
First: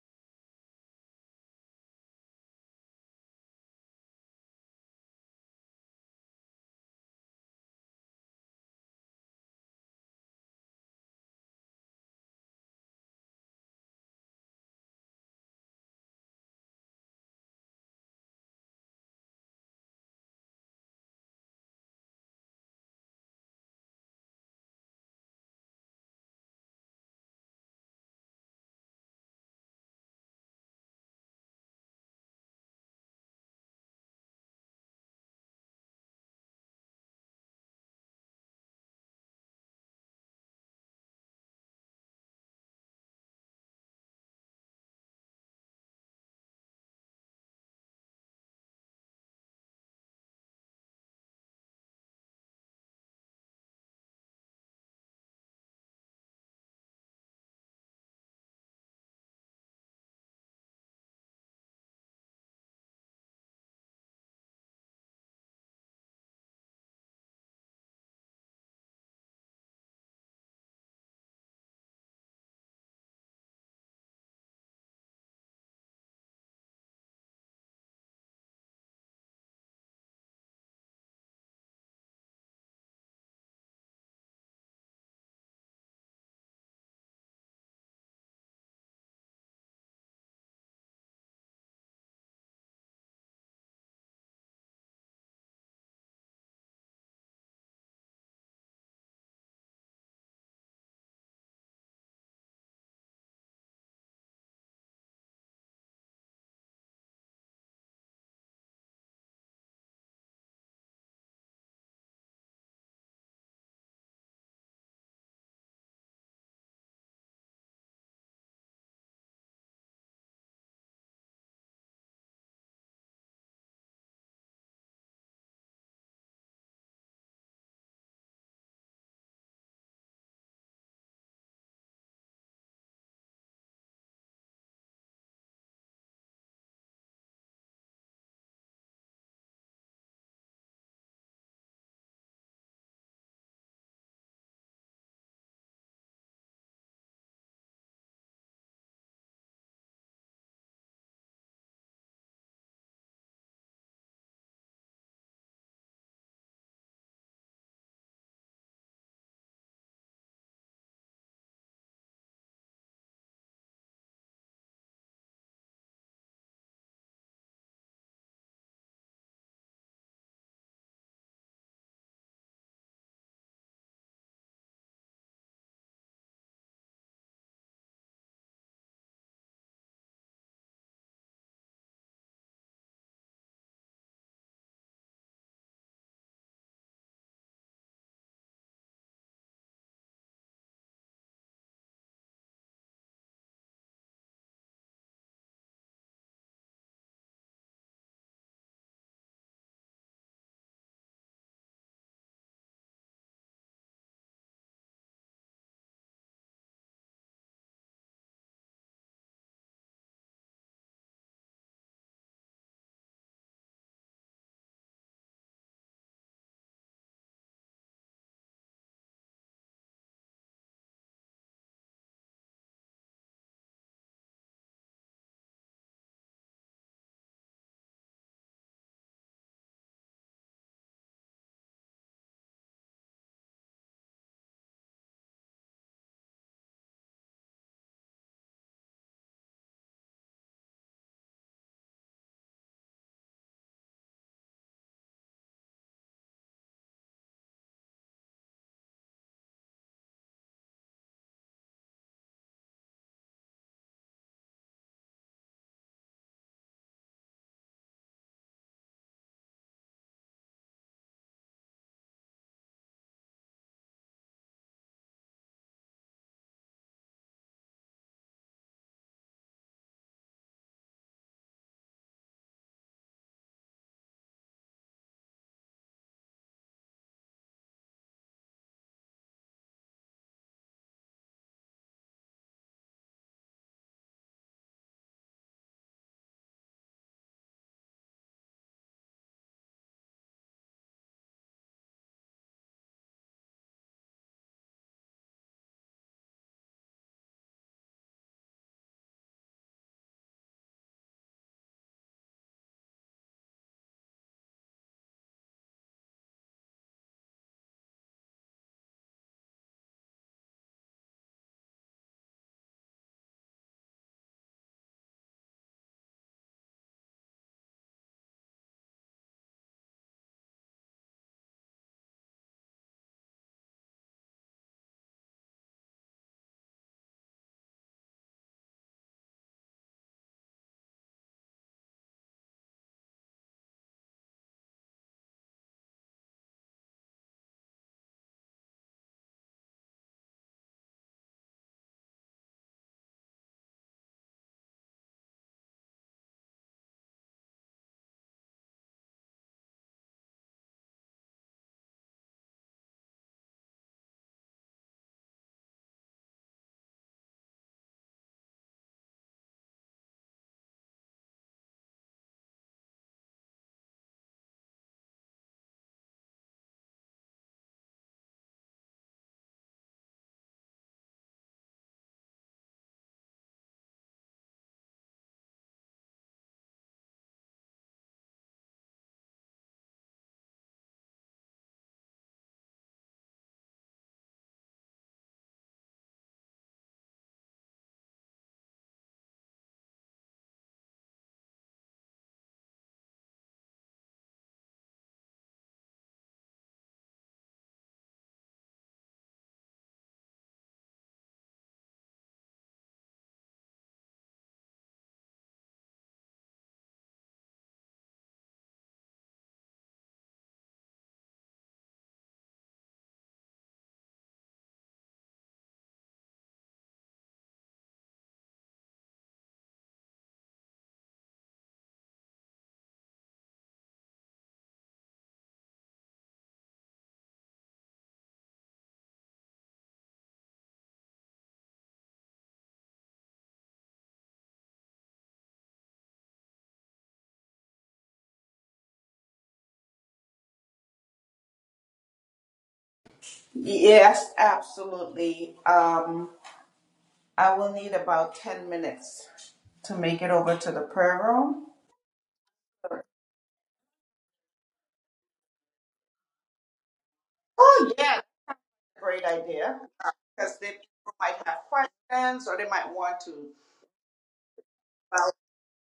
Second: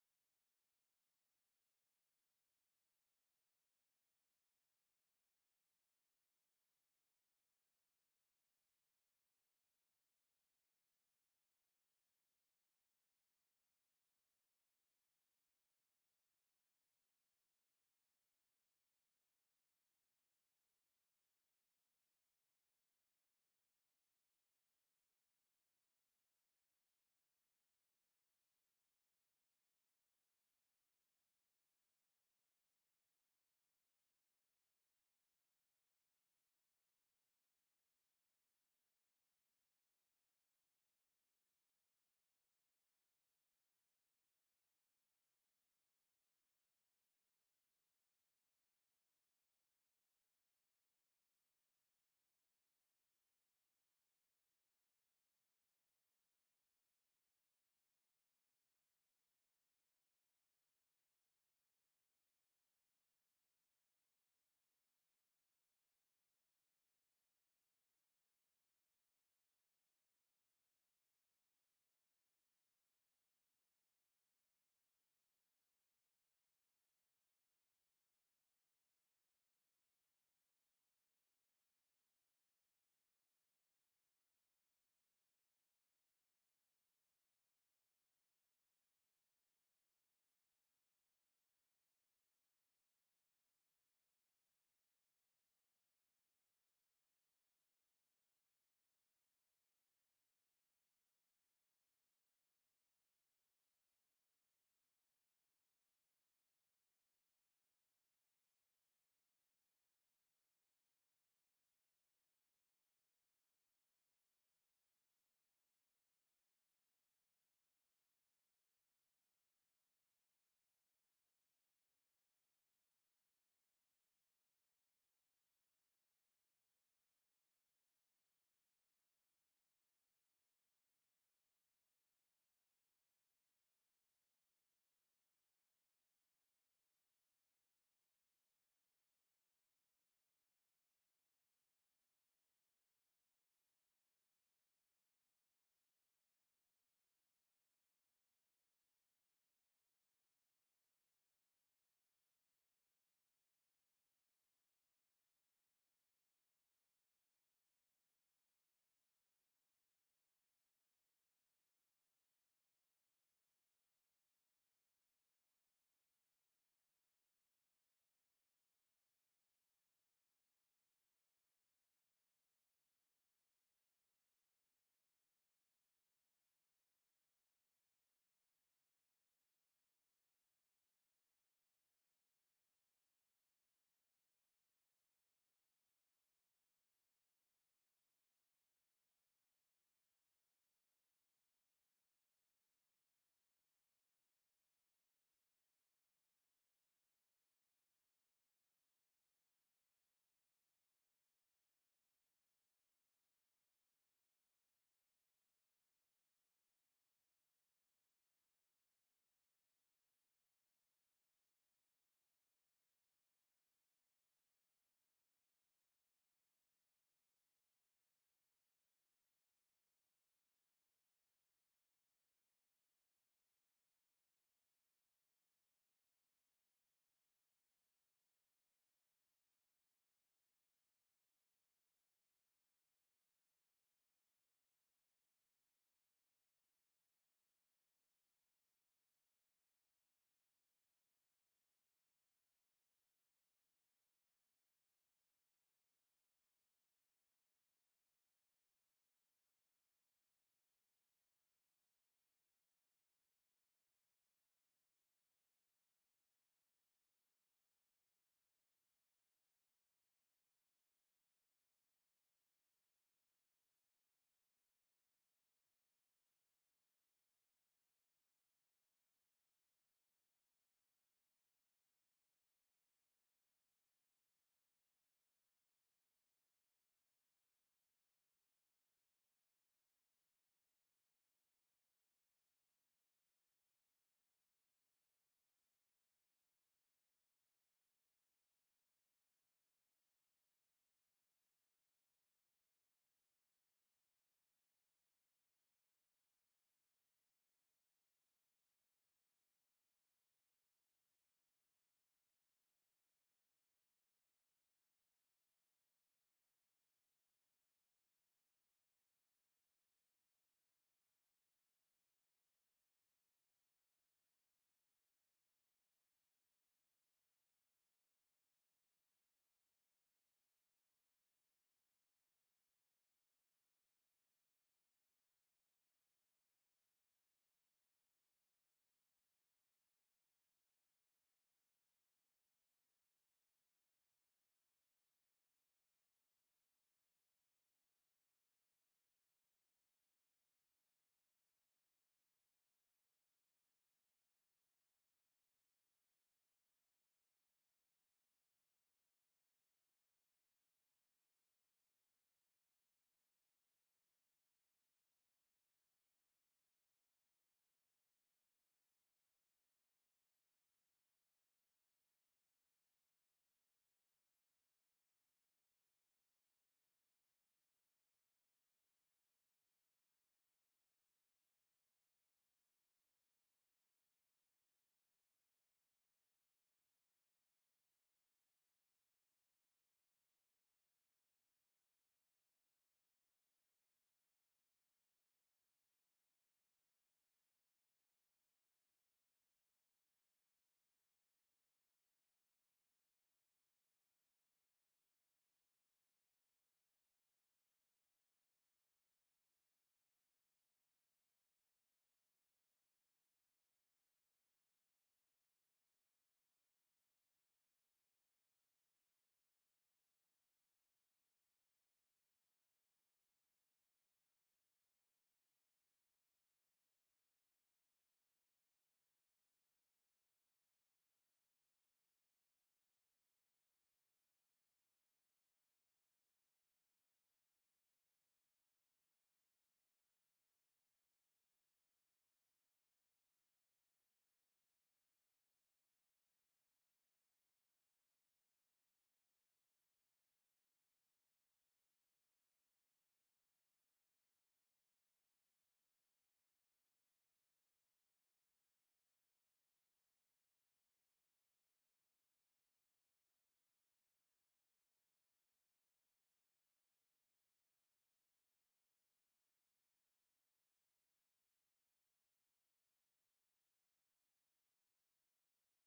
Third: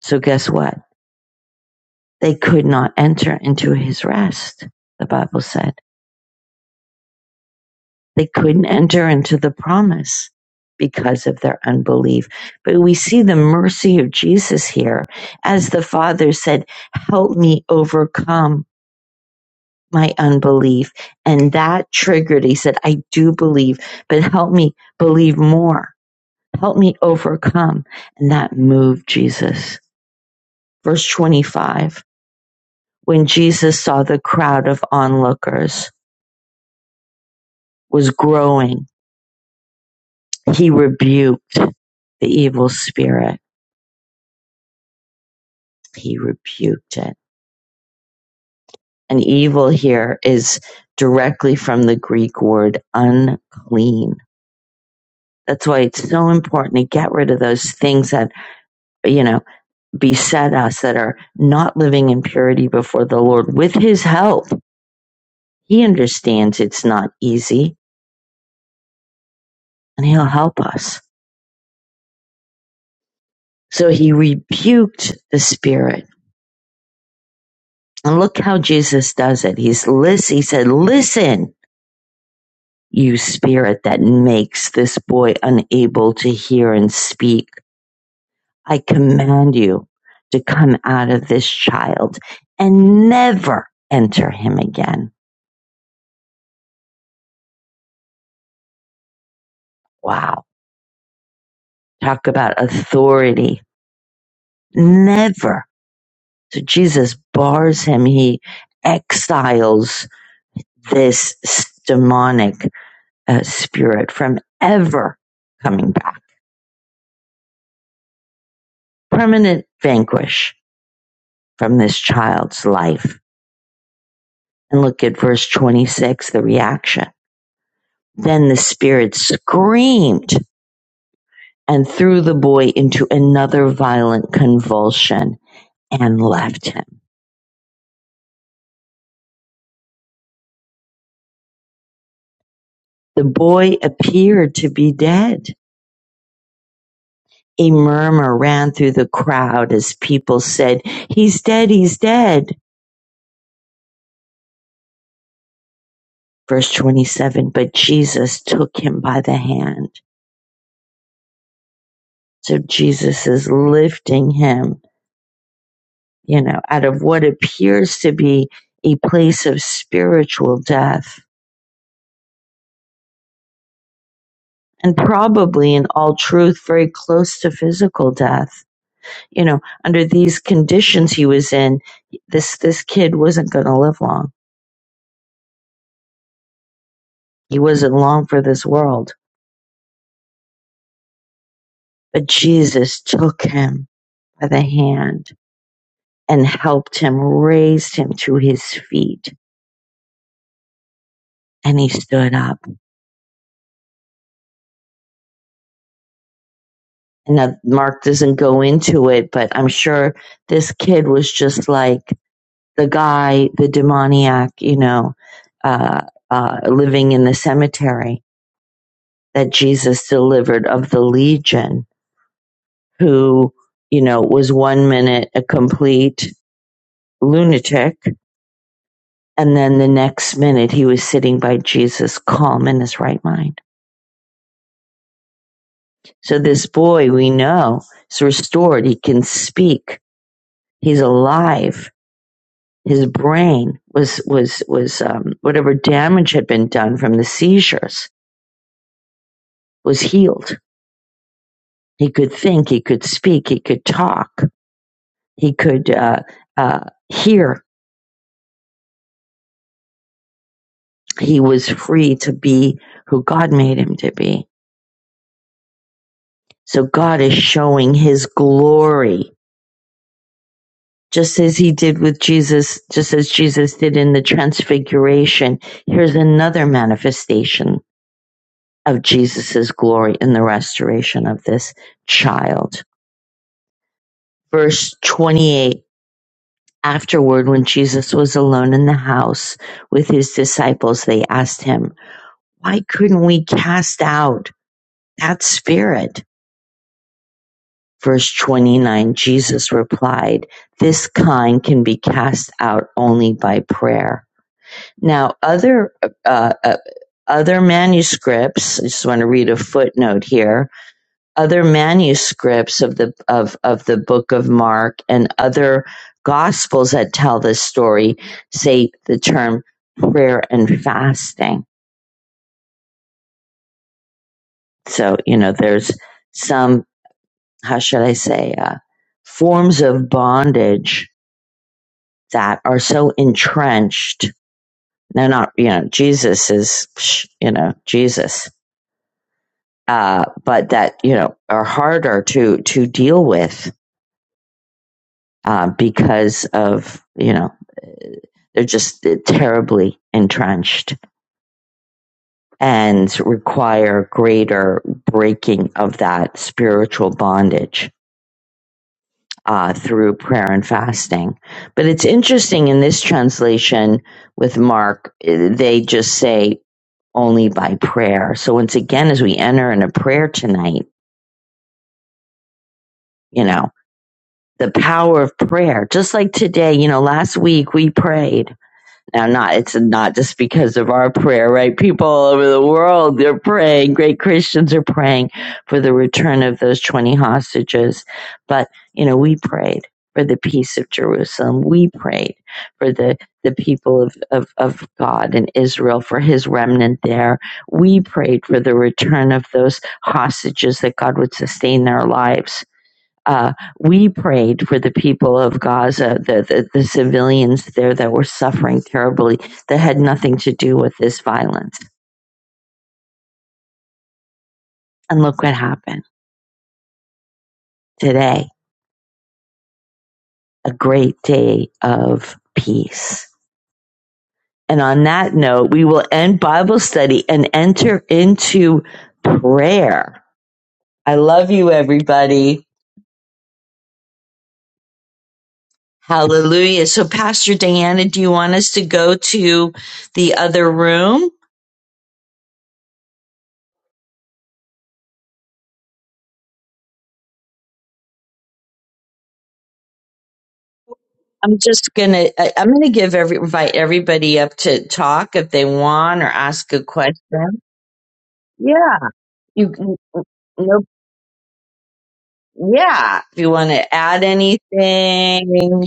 So guess what? They could not enter into his rest, the Bible said. They couldn't enter into the promise because of their unbelief. But we see the mercy of Jesus here as the Father said, Help me overcome my unbelief. And that triggered, he said, I do believe, but help me believe more. Help me overcome. And that moved Jesus. Verse 25 When Jesus saw the crowd of onlookers was growing, he rebuked the evil spirit. He rebuked it. And evil here is directly from the Greek word unclean. That's why it's so important to get rid of those things that, you know, beset us that are not living in purity before the Lord with his help. He understands it's not easy and he'll help us. So he rebuked the spirit. And look how Jesus does it. He's listen, he said, listen, you spirit that makes this boy unable to hear and speak. I command you to come out of this child and never enter him again. Wow. Talk about authority Never. So Jesus bars him. He exiles this demonic uh, spirit from ever coming back. Permanent vanquish from this child's life. And look at verse 26, the reaction. Then the spirit screamed and threw the boy into another violent convulsion and left him. The boy appeared to be dead A murmur ran through the crowd as people said, He's dead, he's dead. Verse 27, but Jesus took him by the hand. So Jesus is lifting him, you know, out of what appears to be a place of spiritual death and probably in all truth, very close to physical death. You know, under these conditions he was in, this, this kid wasn't going to live long. He wasn't long for this world But Jesus took him by the hand and helped him, raised him to his feet, and he stood up. And now Mark doesn't go into it, but I'm sure this kid was just like the guy, the demoniac, you know, uh, uh, living in the cemetery that Jesus delivered of the legion, who, you know, was one minute a complete lunatic And then the next minute, he was sitting by Jesus, calm in his right mind. So this boy we know is restored. He can speak. He's alive. His brain was, was, was, um, whatever damage had been done from the seizures was healed. He could think. He could speak. He could talk. He could, uh, uh, hear. He was free to be who God made him to be. So God is showing his glory just as he did with Jesus, just as Jesus did in the transfiguration. Here's another manifestation of Jesus's glory in the restoration of this child. Verse 28. Afterward, when Jesus was alone in the house with his disciples, they asked him, why couldn't we cast out that spirit? Verse 29. Jesus replied, this kind can be cast out only by prayer. Now, other uh, uh, other manuscripts. I just want to read a footnote here. Other manuscripts of the of of the Book of Mark and other Gospels that tell this story say the term prayer and fasting. So you know, there's some how should I say uh, forms of bondage that are so entrenched. They're not, you know, Jesus is, psh, you know, Jesus uh, but that you know are harder to to deal with uh, because of you know they're just terribly entrenched and require greater breaking of that spiritual bondage uh, through prayer and fasting. But it's interesting in this translation with Mark, eh, they just say only by prayer. So once again, as we enter in a prayer tonight, you know. the power of prayer. Just like today, you know, last week we prayed. Now, not, it's not just because of our prayer, right? People all over the world, they're praying. Great Christians are praying for the return of those 20 hostages. But, you know, we prayed for the peace of Jerusalem. We prayed for the, the people of, of, of God and Israel, for his remnant there. We prayed for the return of those hostages that God would sustain their lives uh, we prayed for the people of Gaza, the, the, the civilians there that were suffering terribly, that had nothing to do with this violence. And look what happened today a great day of peace. And on that note, we will end Bible study and enter into prayer. I love you, everybody. Hallelujah. So, Pastor Diana, do you want us to go to the other room?
Yes, absolutely. Um, I will need about 10 minutes to make it over to the prayer
I'm
room.
just gonna. I- I'm gonna give every invite everybody up to talk if they want or ask a question.
Oh, yeah,
Yeah,
great
you.
idea.
you-
Because they
No.
people might have questions or they might want
Yeah,
to,
if you want to add anything,
well,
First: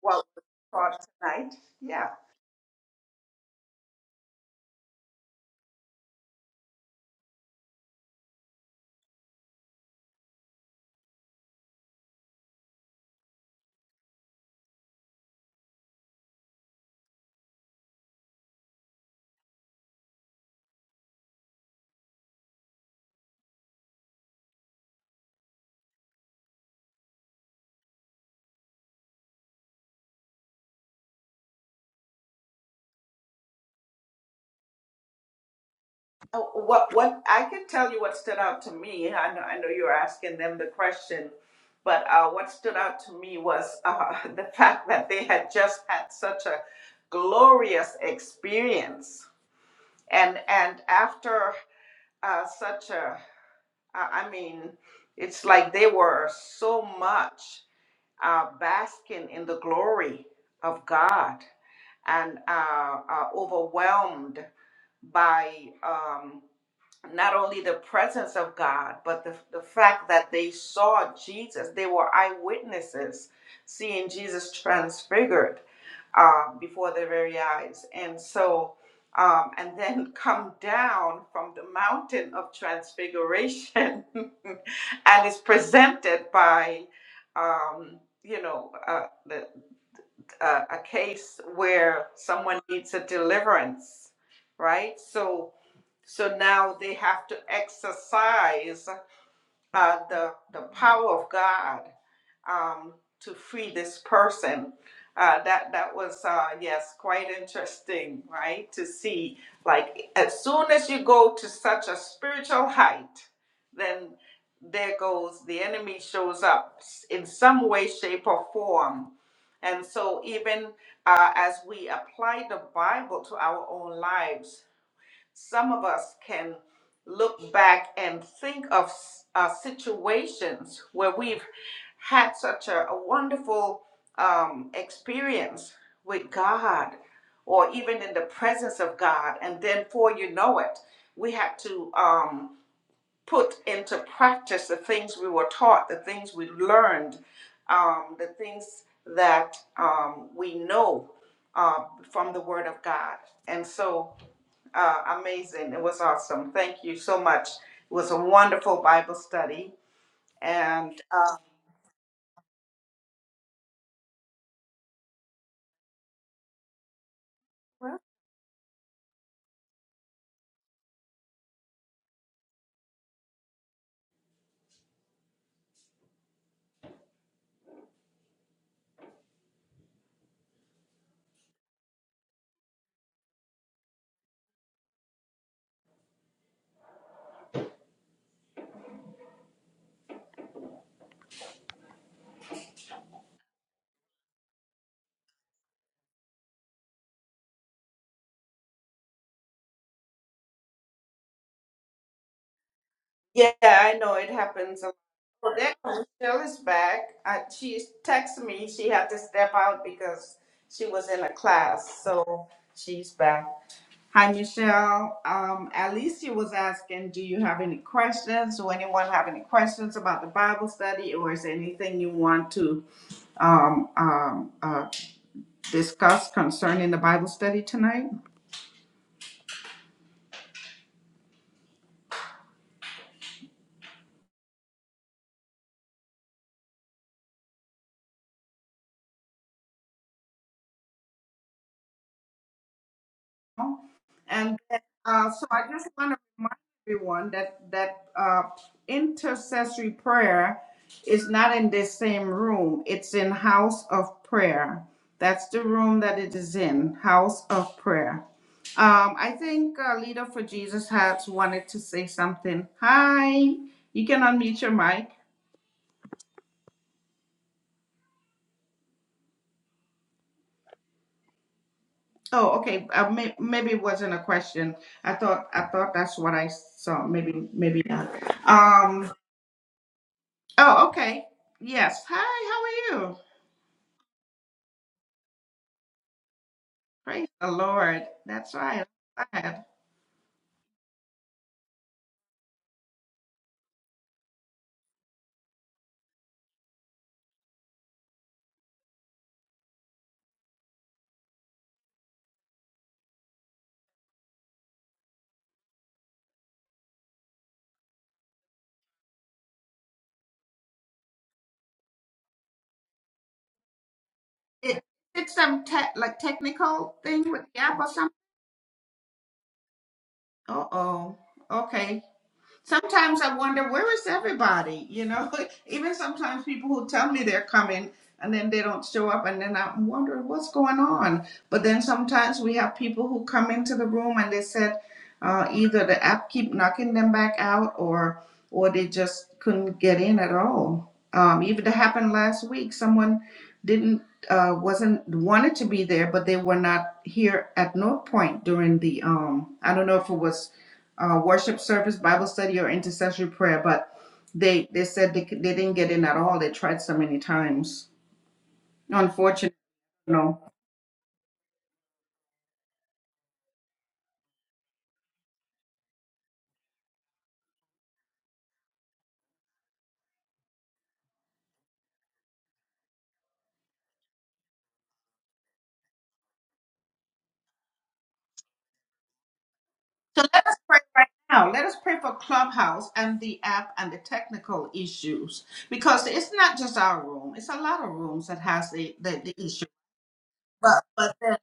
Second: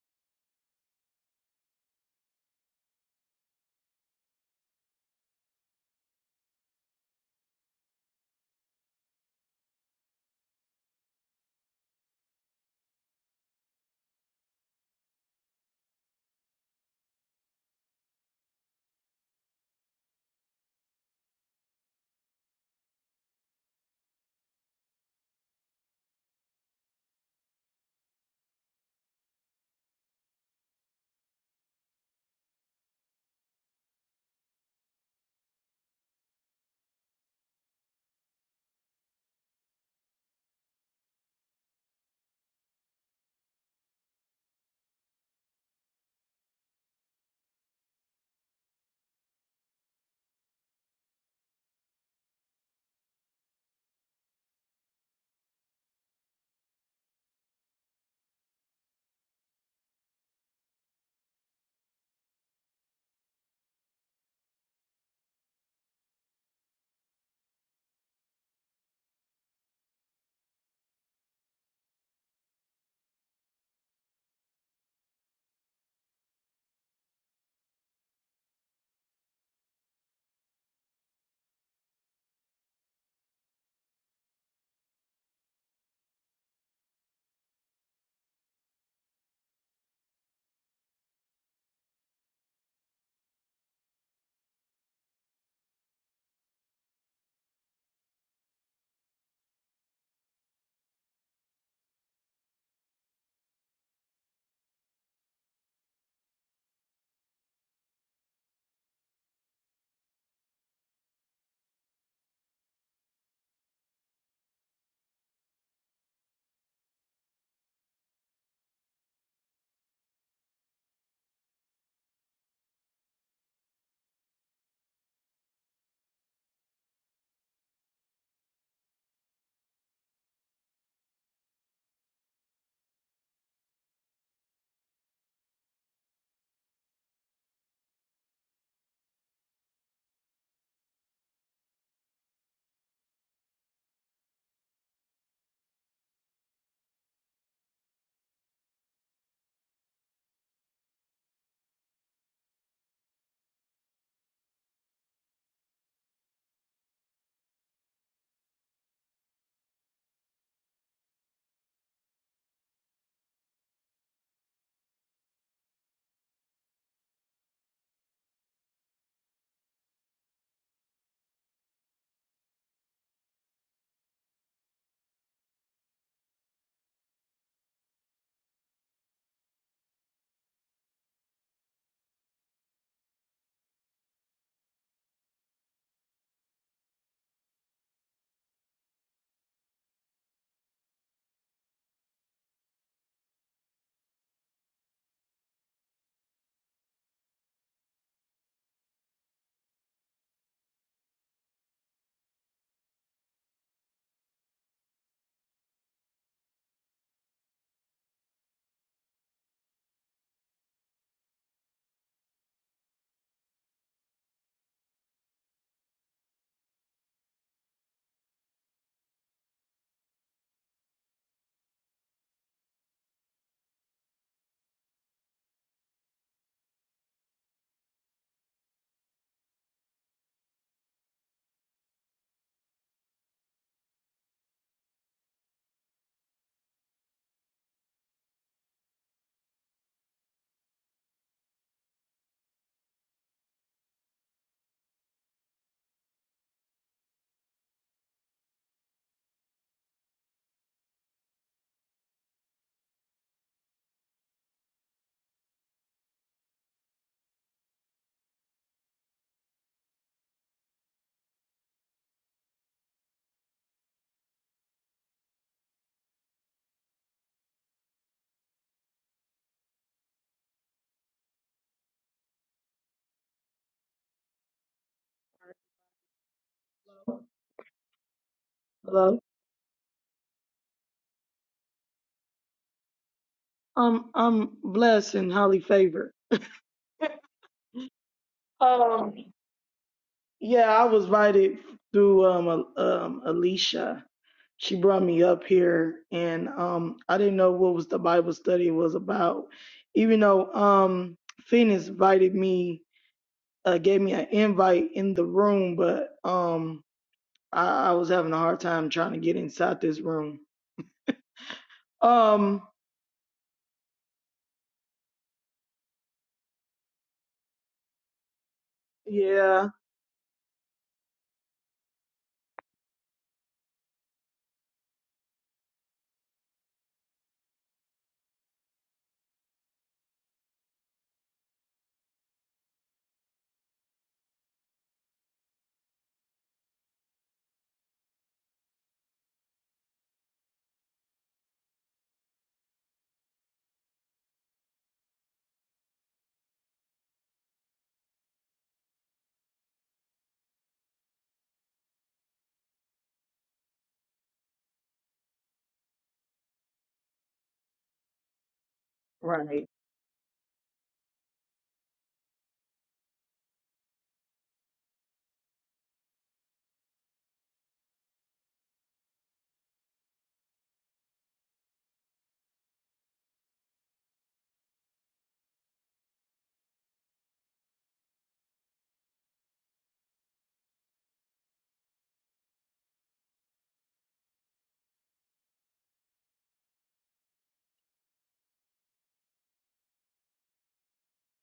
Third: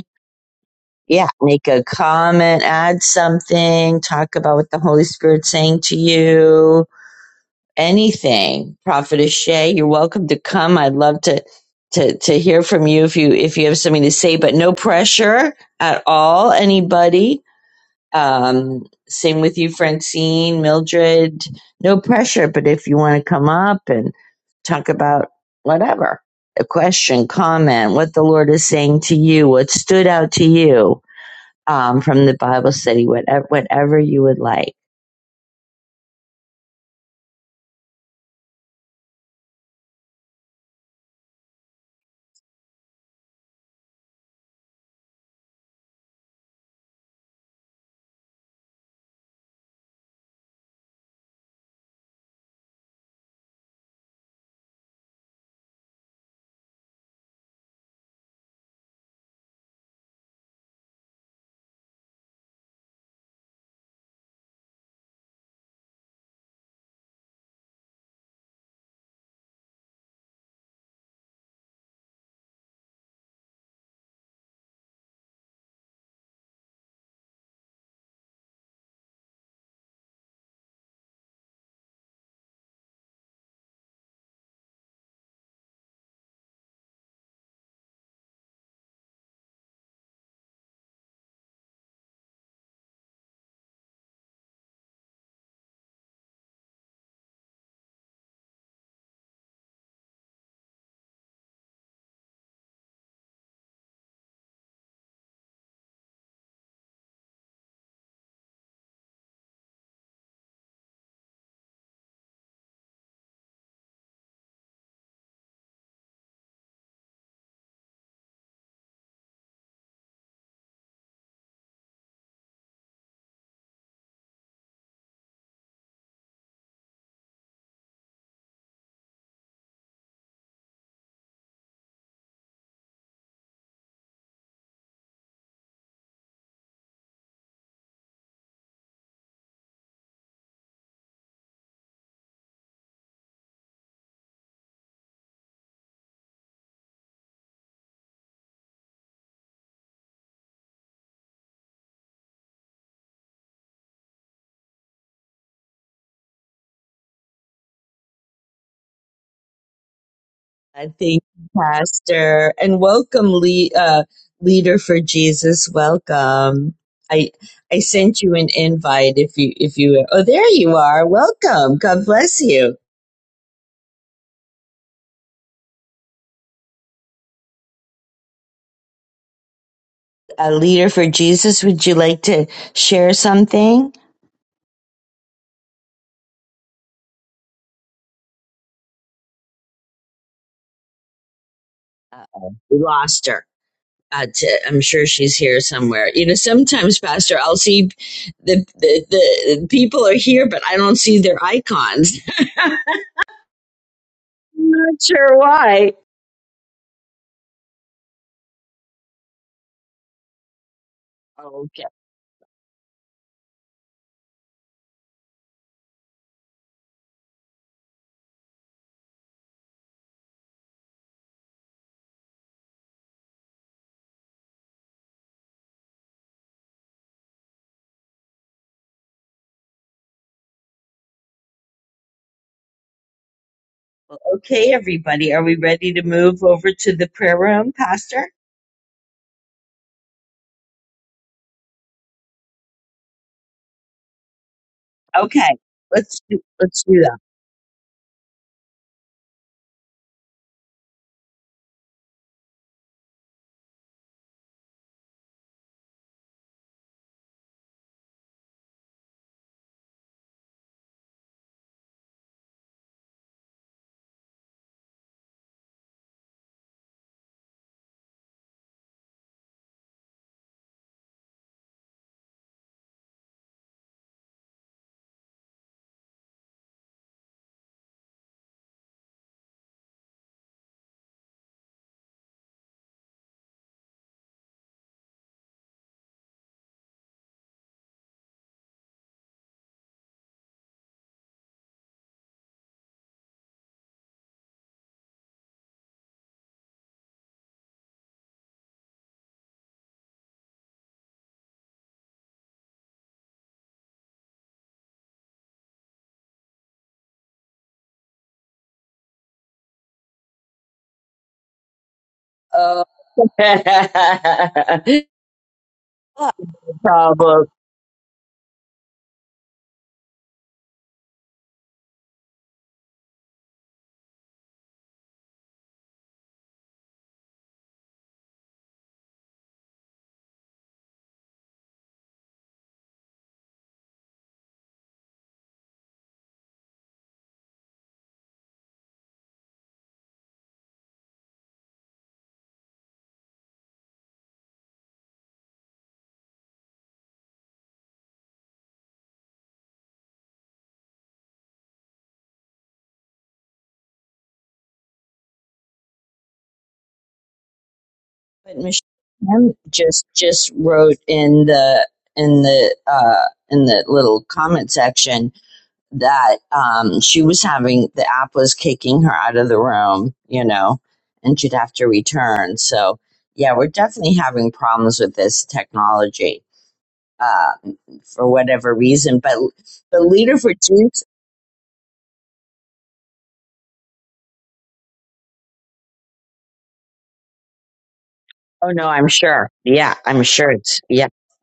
what was taught
yeah,
tonight?
make a
Yeah.
comment, add something, talk about what the Holy Spirit's saying to you, anything. Prophetess Shay, you're welcome to come. I'd love to to to hear from you if you if you have something to say, but no pressure at all. Anybody Um, same with you, Francine, Mildred. No pressure, but if you want to come up and talk about whatever, a question, comment, what the Lord is saying to you, what stood out to you um, from the Bible study, whatever, whatever you would like.
Oh, What, what, I can tell you what stood out to me. I know, I know you were asking them the question, but uh, what stood out to me was uh, [LAUGHS] the fact that they had just had such a glorious experience and and after uh, such a, I mean, it's like they were so much uh, basking in the glory of God and uh, are overwhelmed by um, not only the presence of God, but the, the fact that they saw Jesus. They were eyewitnesses seeing Jesus transfigured uh, before their very eyes. And so, um, and then [LAUGHS] come down from the mountain of transfiguration [LAUGHS] and is presented by um, you know, uh, the, uh, a case where someone needs a deliverance, right? So, so now they have to exercise uh, the the power of God um, to free this person. Uh, that that was uh, yes, quite interesting, right? To see like as soon as you go to such a spiritual height, then there goes the enemy shows up in some way, shape, or form. And so even uh, as we apply the Bible to our own lives some of us can look back and think of uh, situations where we've had such a, a wonderful um, experience with God or even in the presence of God. And then, before you know it, we had to. Um, put into practice the things we were taught, the things we learned, um, the things that um, we know uh, from the Word of God. And so, uh, amazing. It was awesome. Thank you so much. It was a wonderful Bible study.
I
And
thank
uh,
you, Pastor, and welcome, le- uh, leader for Jesus. Welcome. I I sent you an invite if you if you oh there you are. Welcome. God bless you. a leader for Jesus. Would you like to share something? Uh-oh. We lost her. Uh, to, I'm sure she's here somewhere. You know, sometimes, Pastor, I'll see the, the the people are here, but I don't see their icons.
yeah, I know it
[LAUGHS] I'm
happens. a-
not sure
Well, there
why.
comes Michelle is back. Uh, she texted me. She had to step out because she was in a
Okay,
class. So she's back. Hi, Michelle. Um, Alicia was asking, do you have any questions? Do anyone have any questions about the Bible study, or is there anything you want to um, um, uh, discuss concerning the Bible study tonight?
okay, everybody, are we ready to move over to the prayer room, Pastor?
now. And then, uh, so
Okay,
I just want to
let's do,
remind
let's do
everyone that that uh, intercessory prayer is not in this same room. It's in house of prayer. That's the room that it is in, house of prayer. Um, I think uh, Leader for Jesus has wanted to say something. Hi, you can unmute your mic. Oh, okay. Uh, may- maybe it wasn't a question. I thought I thought that's what I saw. Maybe maybe not. Um.
Hello.
Oh, okay. Yes. Hi, how are you?
I'm I'm blessed and highly favored. [LAUGHS]
Praise the Lord. That's right.
Um,
I'm glad.
yeah, I was invited through um, a um Alicia. She brought me up here, and um, I didn't know what was the Bible study was about. Even though um, Phoenix invited me, uh, gave me an invite in the room, but um, I, I was having a hard time trying to get inside this room. Um,
that.
It
Oh.
did some te- like
[LAUGHS]
technical thing
problem.
with the app or something.
yeah,
Uh oh. Okay. sometimes I wonder where is everybody, you know? [LAUGHS] Even sometimes people who tell me they're coming and then they don't show up and then I'm wondering what's going on. But then sometimes we have people who come into the room and they said uh, either the app keep knocking them back out or or they just couldn't get in at all. Um, even that happened last week. Someone didn't uh, wasn't wanted to be there, but they were not here at North Point during the um. I don't know if it was uh, worship service, Bible study, or intercessory prayer. But they they said they, could- they didn't get in at all. They tried so many times.
But Michelle Kim
Unfortunately,
right.
just
no.
just wrote in the in the uh, in the little comment section that um, she was having the app was kicking her out of the room, you know, and she'd have to return. So yeah, we're definitely having problems with this technology uh, for whatever reason. But the
So
leader
let
for
us pray
Jews,
right now. Let us pray for Clubhouse and the app and the technical issues because it's not just our room. It's a lot of rooms that
oh
has
no,
the
I'm
the, the
sure.
issue.
Yeah, I'm sure it's
But
yeah.
but then,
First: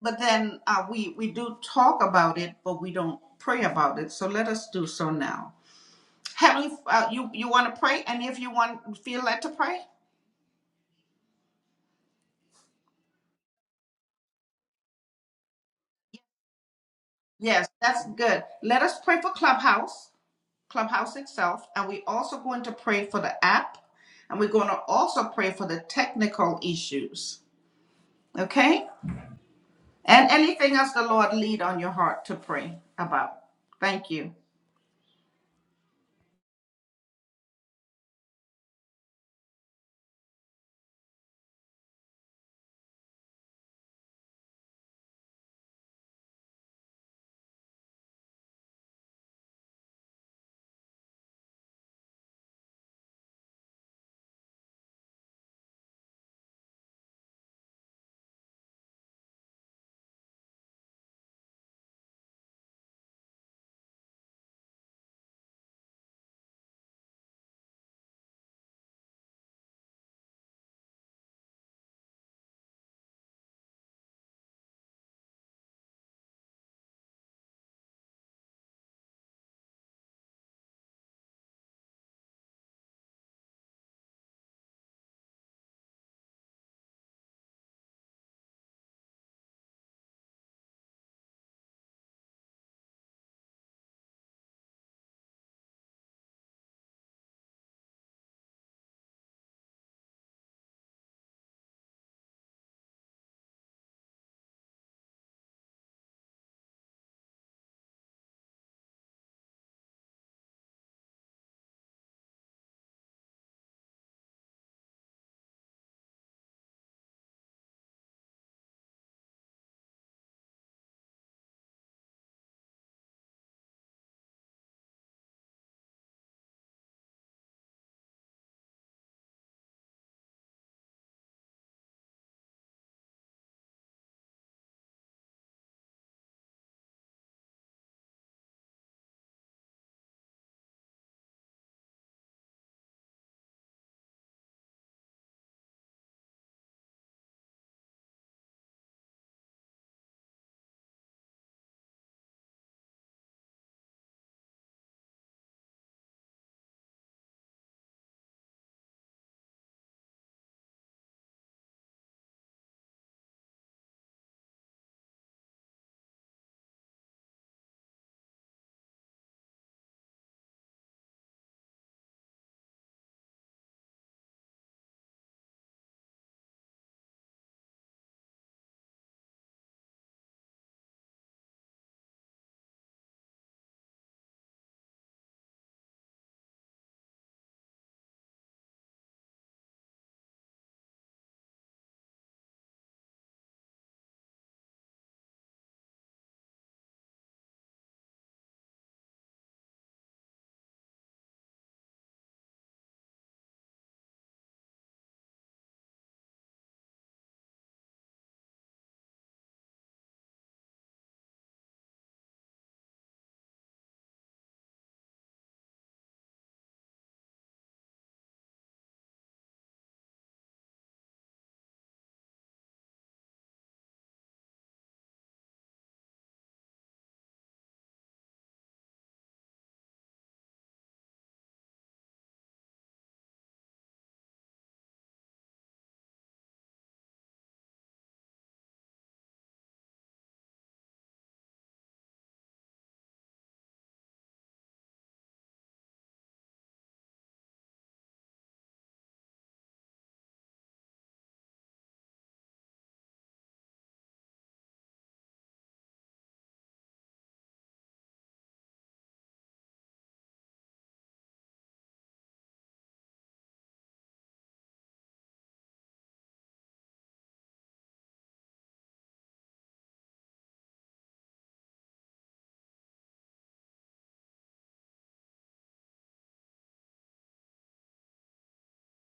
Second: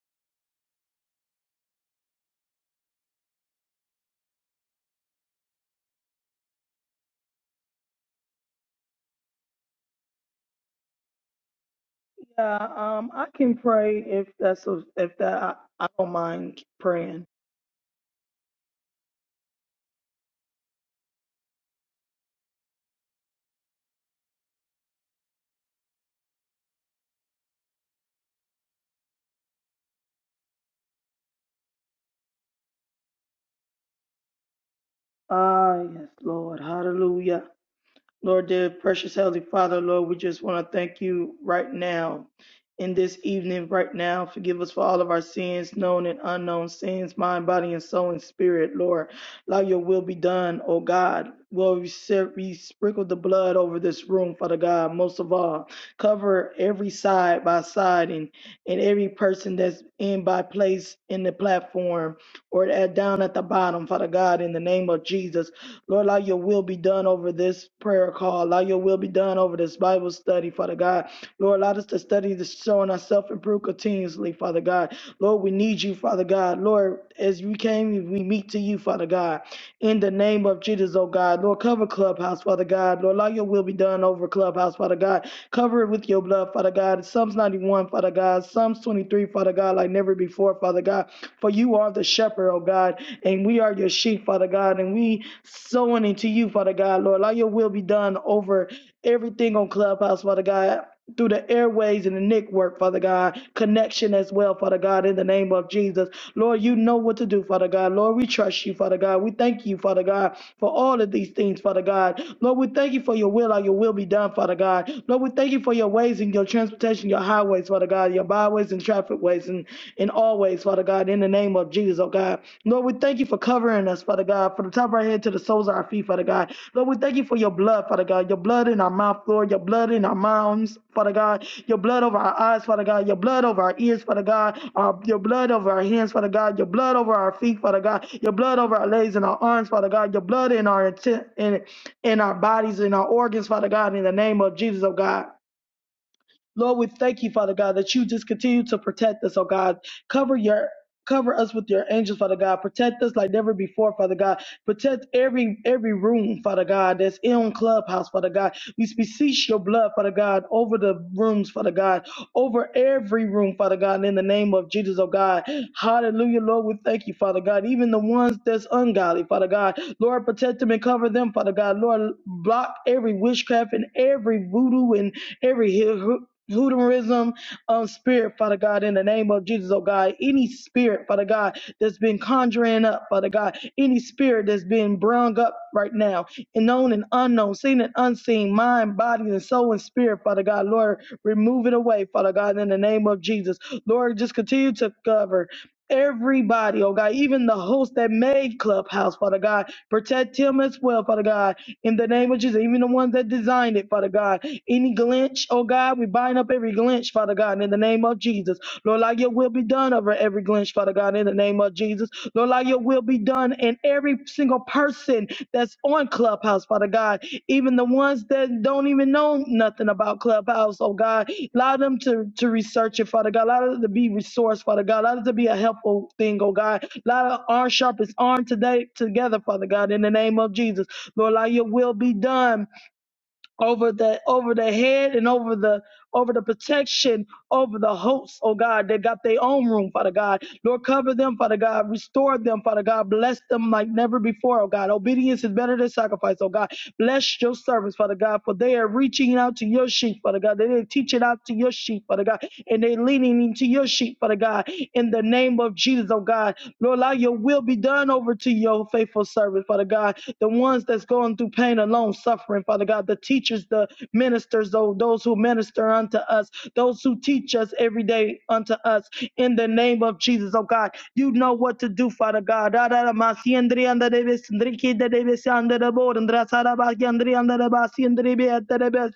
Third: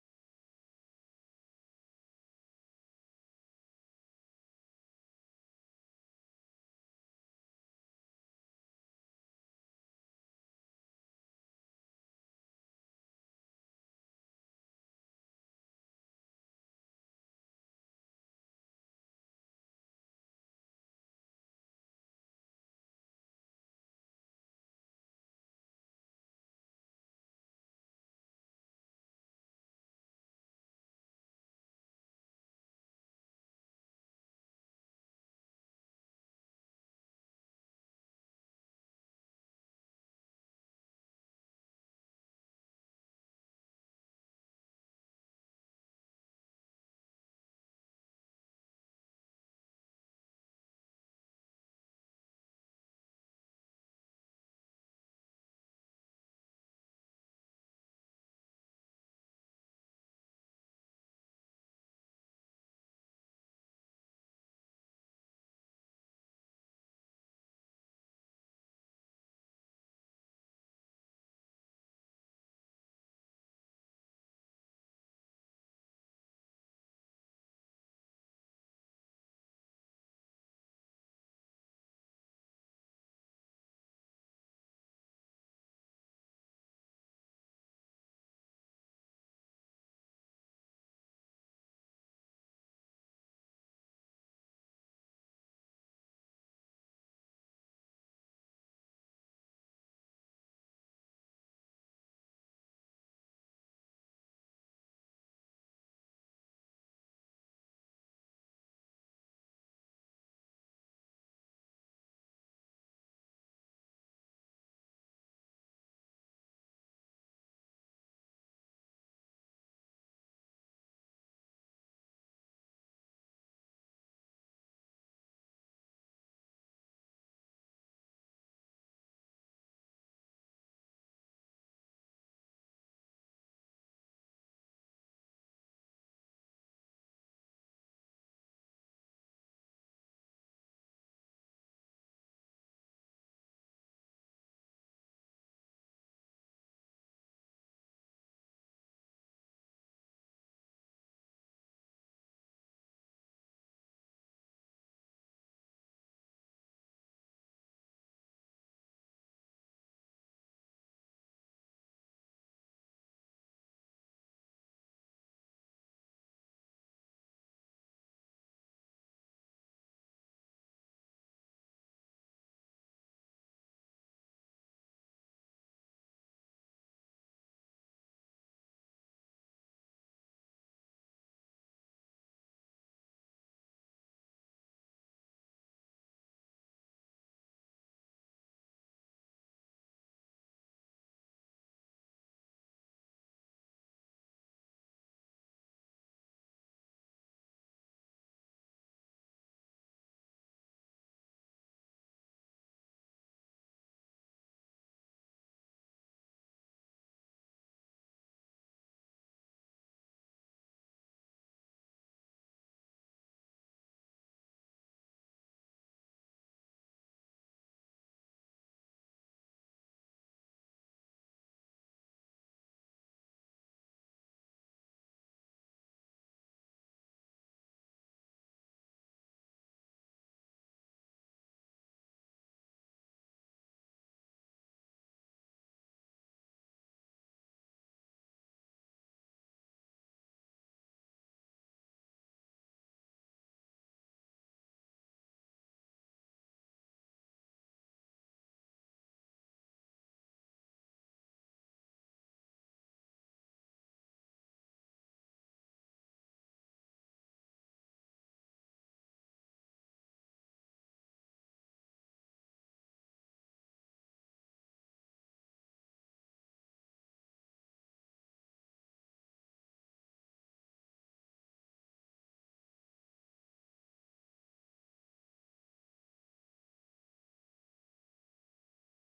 but then uh, we we do talk about it, but we don't pray about it. So let us do so now. Heavenly, uh, you you want to pray, and if you want feel led to pray,
Yeah, um, I can pray if that's a, if that I, I don't mind praying.
Yes, that's good. Let us pray for Clubhouse, Clubhouse itself, and we also going to pray for the app, and we're going to also pray for the technical issues. Okay? And anything else the Lord lead on your heart to pray about. Thank you.
Ah, yes, Lord, Hallelujah. Lord, dear precious Heavenly Father, Lord, we just want to thank you right now. In this evening, right now, forgive us for all of our sins, known and unknown sins, mind, body, and soul and spirit, Lord. Allow your will be done, O God. Lord, we, ser- we sprinkle the blood over this room, Father God, most of all. Cover every side by side and, and every person that's in by place in the platform or at, down at the bottom, Father God, in the name of Jesus. Lord, allow your will be done over this prayer call. Allow your will be done over this Bible study, Father God. Lord, allow us to study this showing ourselves improve continuously, Father God. Lord, we need you, Father God. Lord, as we came, we meet to you, Father God. In the name of Jesus, oh God. Lord, cover Clubhouse, Father God. Lord, allow your will be done over Clubhouse, Father God. Cover it with your blood, Father God. Psalms 91, Father God. Psalms 23, Father God, like never before, Father God. For you are the shepherd, oh God, and we are your sheep, Father God, and we sowing into you, Father God, Lord. Let your will be done over everything on Clubhouse, Father God. Through the airways and the network, Father God, connection as well, Father God, in the name of Jesus. Lord, you know what to do, Father God. Lord, we trust you, Father God. We thank you, Father God, for all of these things, Father God. Lord, we thank you for your will, how your will be done, Father God. Lord, we thank you for your ways and your transportation, your highways, Father God, your byways and traffic ways, and in all ways, Father God, in the name of Jesus, oh God. Lord, we thank you for covering us, Father God, from the top of our head to the soles of our feet, Father God. Lord, we thank you for your blood, Father God, your blood in our mouth, Lord, your blood in our mouths, Father God, your blood over our eyes, Father God, your blood over our ears, Father God, our, your blood over our hands, Father God, your blood over our feet, Father God, your blood over our legs and our arms, Father God, your blood in our intent, in, in our bodies, in our organs, Father God, in the name of Jesus, oh God. Lord, we thank you, Father God, that you just continue to protect us, oh God. Cover your cover us with your angels, Father God. Protect us like never before, Father God. Protect every every room, Father God, that's in clubhouse, Father God. We beseech your blood, Father God, over the rooms, Father God, over every room, Father God, in the name of Jesus, oh God. Hallelujah, Lord. We thank you, Father God. Even the ones that's ungodly, Father God. Lord, protect them and cover them, Father God. Lord, block every witchcraft and every voodoo and every Hoodooism, um, spirit, Father God, in the name of Jesus, oh God. Any spirit, Father God, that's been conjuring up, Father God. Any spirit that's been brung up right now, and known and unknown, seen and unseen, mind, body, and soul and spirit, Father God. Lord, remove it away, Father God, in the name of Jesus. Lord, just continue to cover. Everybody, oh God, even the host that made Clubhouse, Father God, protect him as well, Father God, in the name of Jesus. Even the ones that designed it, Father God. Any glitch, oh God, we bind up every glitch, Father God, in the name of Jesus. Lord, like your will be done over every glitch, Father God, in the name of Jesus. Lord, like your will be done in every single person that's on Clubhouse, Father God, even the ones that don't even know nothing about Clubhouse, oh God. Allow them to, to research it, Father God. Allow them to be resource, Father God. Allow them to be a helpful thing, oh God. Allow our sharpest arm today together, Father God, in the name of Jesus. Lord, allow your will be done over the over the head and over the over the protection over the hosts, oh God, that got their own room, Father God. Lord, cover them, Father God, restore them, Father God, bless them like never before, oh God. Obedience is better than sacrifice, oh God. Bless your servants, Father God, for they are reaching out to your sheep, Father God. They're teaching out to your sheep, Father God, and they're leaning into your sheep, Father God, in the name of Jesus, oh God. Lord, allow your will be be done over to your faithful servant, Father God. The ones that's going through pain alone, suffering, Father God. The teachers, the ministers, tho- those who minister unto us, those who teach us every day unto us. In the name of Jesus, oh God, you know what to do, Father God. si- si-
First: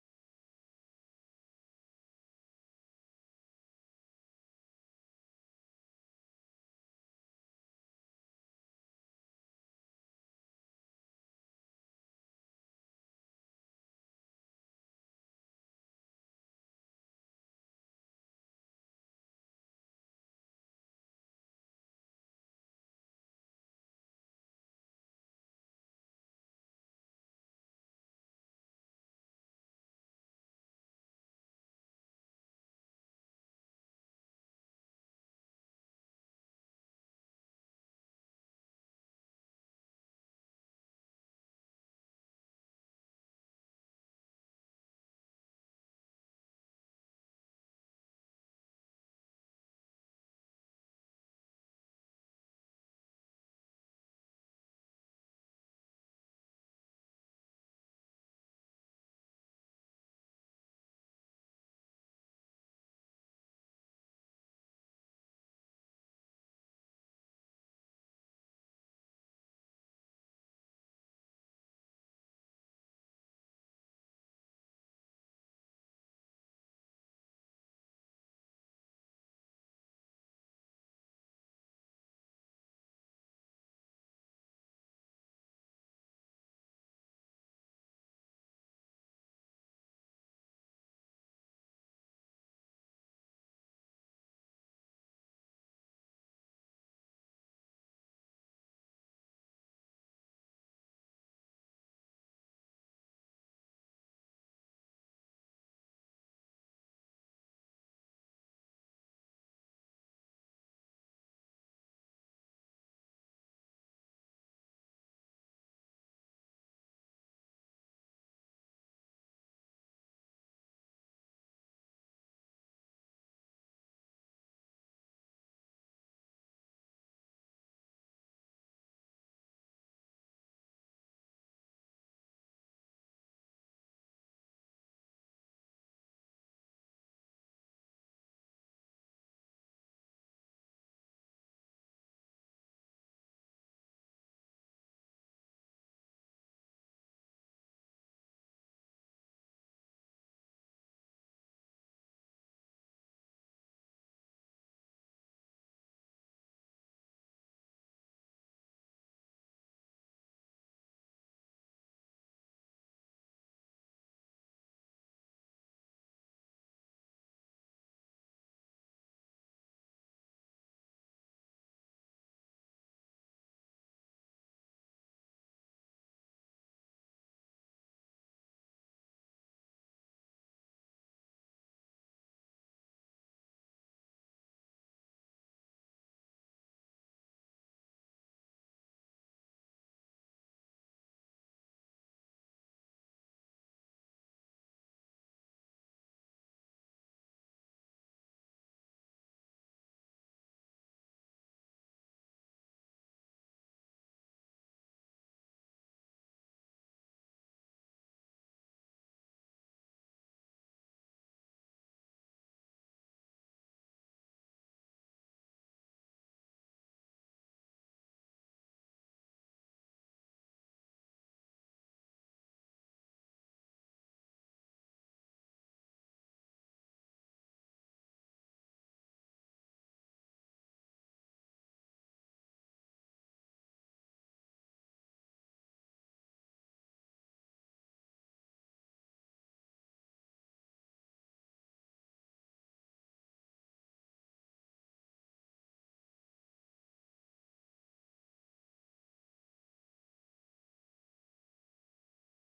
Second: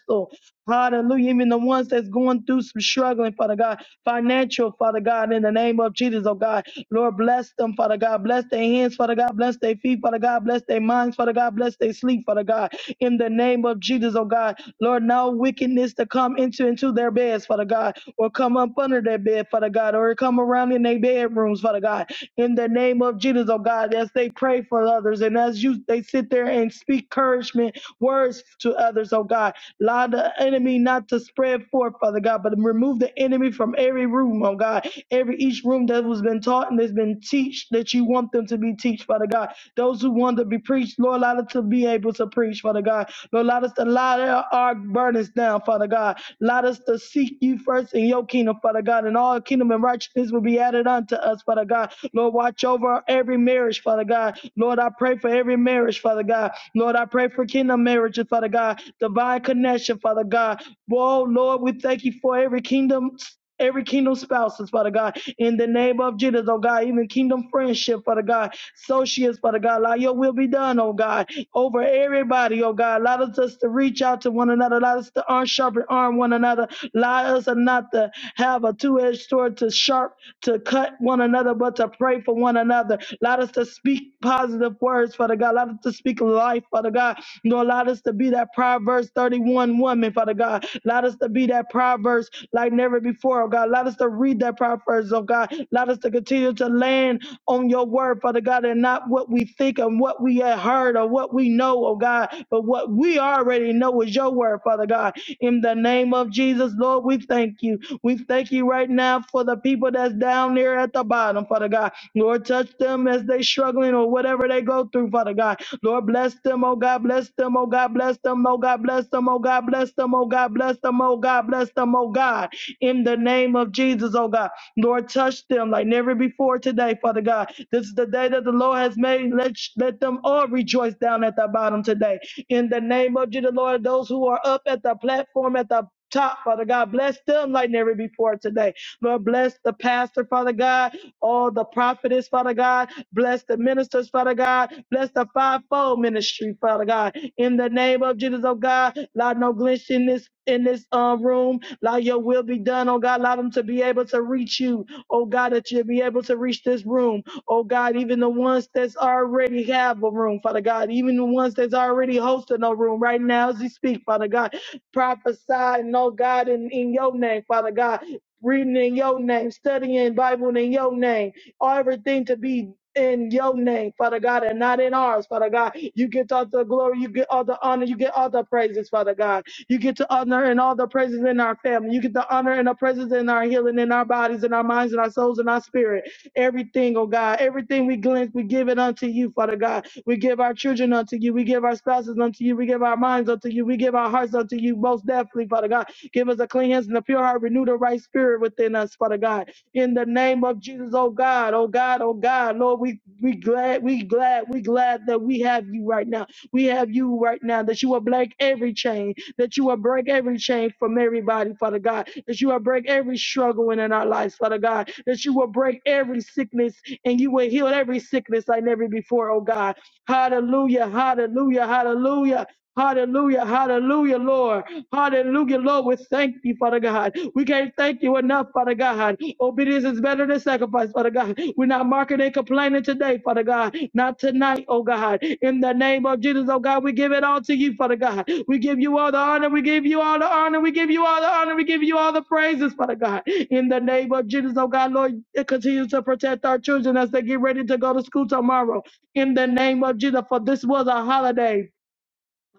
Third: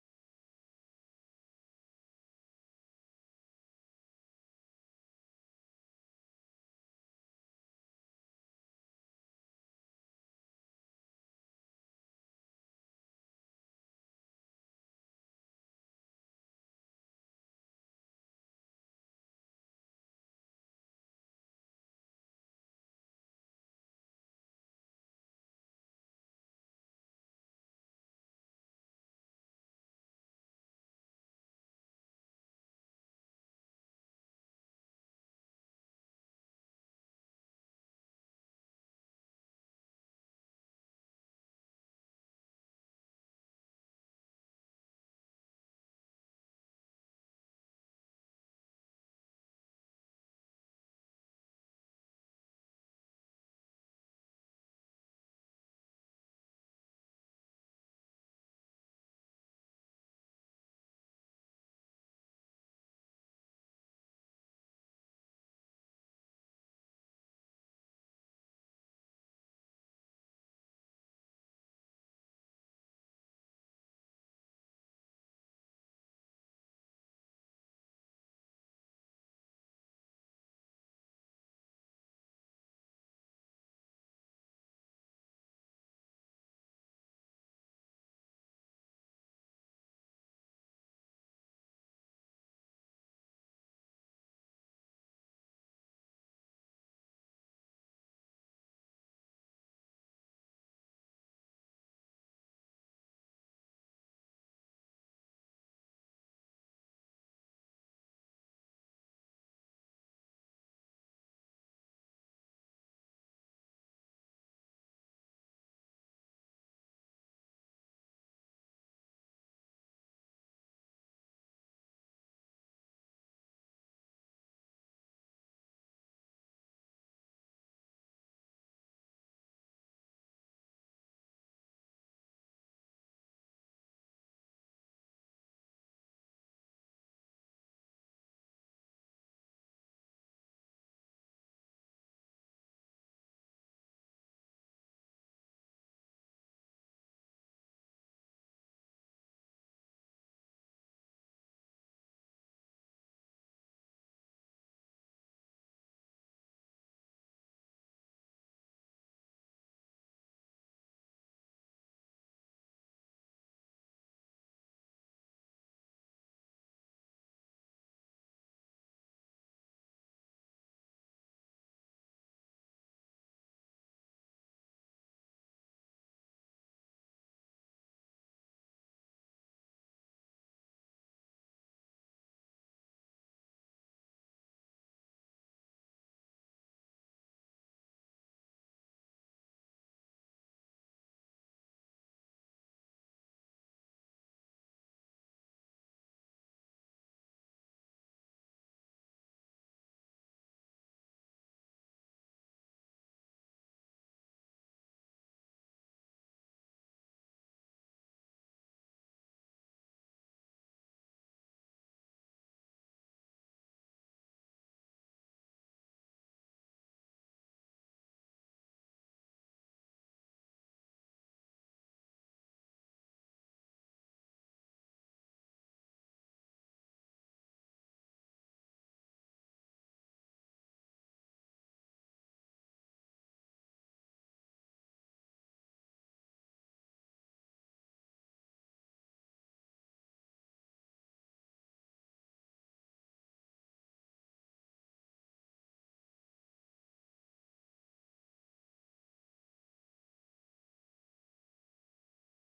so. Hallelujah. Even the ones that's going through some struggling, Father God, financial, Father God, in the name of Jesus, oh God. Lord, bless them, Father God. Bless their hands, Father God. Bless their feet, Father God. Bless their minds, Father God. Bless their sleep, Father God. In the name of Jesus, oh God. Lord, no wickedness to come into, into their beds, Father God, or come up under their bed, Father God, or come around in their bedrooms, Father God. In the name of Jesus, oh God, as they pray for others and as you they sit there and speak encouragement words to others, oh God. God. Allow the enemy not to spread forth, Father God, but remove the enemy from every room, oh God. Every each room that was been taught and that's been teach that you want them to be teach, Father God. Those who want to be preached, Lord, allow us to be able to preach, Father God. Lord, allow us to allow our our burdens down, Father God. Allow us to seek you first in your kingdom, Father God, and all kingdom and righteousness will be added unto us, Father God. Lord, watch over every marriage, Father God. Lord, I pray for every marriage, Father God. Lord, I pray for kingdom marriages, Father God. Divine connection, Father God. Whoa, Lord, we thank you for every kingdom every kingdom spouses, Father God, in the name of Jesus, oh God, even kingdom friendship, Father God, associates, Father God, allow your will be done, oh God, over everybody, oh God, allow us to reach out to one another another. Let us to arm sharpen arm one another. Allow us not to have a two-edged sword to sharp to cut one another, but to pray for one another. Allow us to speak positive words, Father God. Allow us to speak life, Father God. Lord, allow us to be that Proverbs 31 woman, Father God. Allow us to be that Proverbs like never before, oh God. Allow us to read that Proverbs, oh God. Allow us to continue to land on your word, Father God, and not what we think and what we have heard or what we know, oh God, but what we already know is your word, Father God. In the name of Jesus, Lord, we thank you. We thank you right now for the people that's down there at the bottom, Father God. Lord, touch them as they struggling or whatever they go through, Father God. Lord, bless them, oh God, bless them, oh God, bless them, oh God, bless them, oh God, bless them, oh God, bless them, oh God, bless them, oh God. In the name of Jesus, oh God. Lord, touch them like never before today, Father God. This is the day that the Lord has made. Let, let them all rejoice down at the bottom today. In the name of Jesus, Lord, those who are up at the platform at the top, Father God, bless them like never before today. Lord, bless the pastor, Father God, all the prophetess, Father God, bless the ministers, Father God, bless the fivefold ministry, Father God. In the name of Jesus, oh God, Lord, no glitch in this in this uh, room. Allow your will be done, oh God. Allow them to be able to reach you, oh God, that you'll be able to reach this room, oh God, even the ones that's already have a room, Father God, even the ones that's already hosting a room right now as you speak, Father God. Prophesy, and, oh God, in, in your name, Father God. Reading in your name, studying Bible in your name, everything to be in your name, Father God, and not in ours, Father God. You get all the glory, you get all the honor, you get all the praises, Father God. You get to honor and all the praises in our family. You get the honor and the praises in our healing, in our bodies, in our minds, in our souls, in our spirit. Everything, oh God, everything we glimpse, we give it unto you, Father God. We give our children unto you. We give our spouses unto you. We give our minds unto you. We give our hearts unto you, most definitely, Father God. Give us a clean hands and a pure heart. Renew the right spirit within us, Father God. In the name of Jesus, oh God, oh God, oh God, Lord, we we glad, we glad, we glad that we have you right now. We have you right now, that you will break every chain that you will break every chain from everybody, Father God, that you will break every struggle in our lives, Father God, that you will break every sickness and you will heal every sickness like never before, oh God. Hallelujah, hallelujah, hallelujah, hallelujah, hallelujah, Lord. Hallelujah, Lord. We thank you, Father God. We can't thank you enough, Father God. Obedience is better than sacrifice, Father God. We're not marking and complaining today, Father God. Not tonight, oh God. In the name of Jesus, oh God, we give it all to you, Father God. We give you all the honor. We give you all the honor. We give you all the honor. We give you all the praises, Father God. In the name of Jesus, oh God, Lord, continue to protect our children as they get ready to go to school tomorrow. In the name of Jesus, for this was a holiday.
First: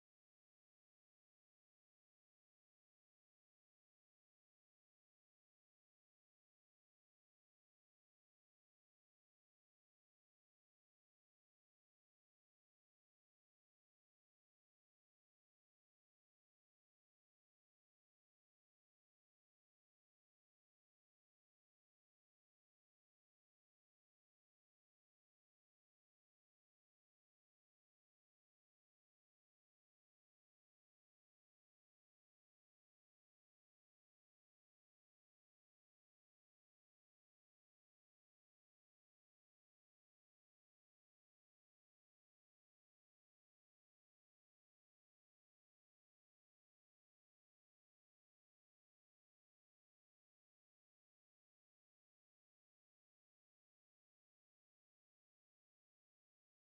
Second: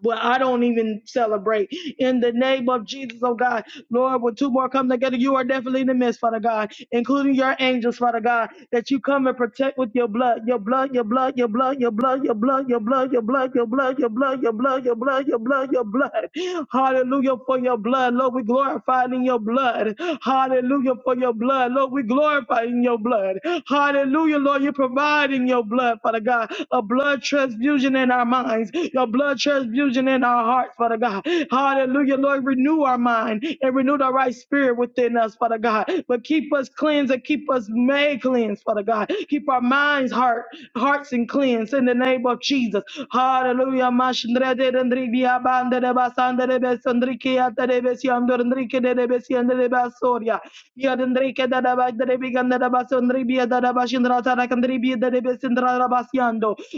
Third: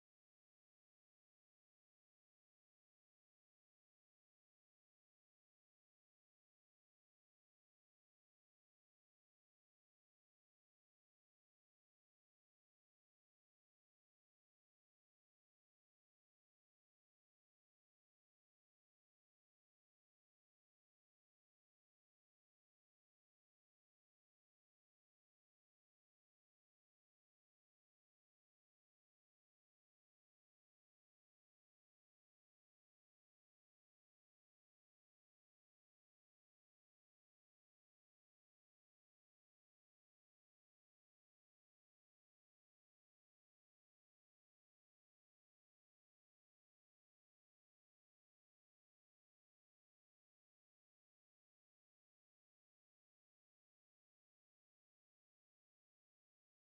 Well, I don't even celebrate. In the name of Jesus, oh God, Lord, when two more come together, you are definitely in the midst, Father God, including your angels, Father God, that you come and protect with your blood, your blood, your blood, your blood, your blood, your blood, your blood, your blood, your blood, your blood, your blood, your blood, your blood, your blood. Hallelujah for your blood. Lord, we glorify in your blood. Hallelujah for your blood. Lord, we glorify in your blood. Hallelujah, Lord, you provide in your blood, Father God, a blood transfusion in our minds, your blood transfusion in our hearts hearts, Father God. Hallelujah, Lord. Renew our mind and renew the right spirit within us, Father God. But keep us cleansed and keep us made cleansed, Father God. Keep our minds, heart, hearts, and cleansed in the name of Jesus. Hallelujah.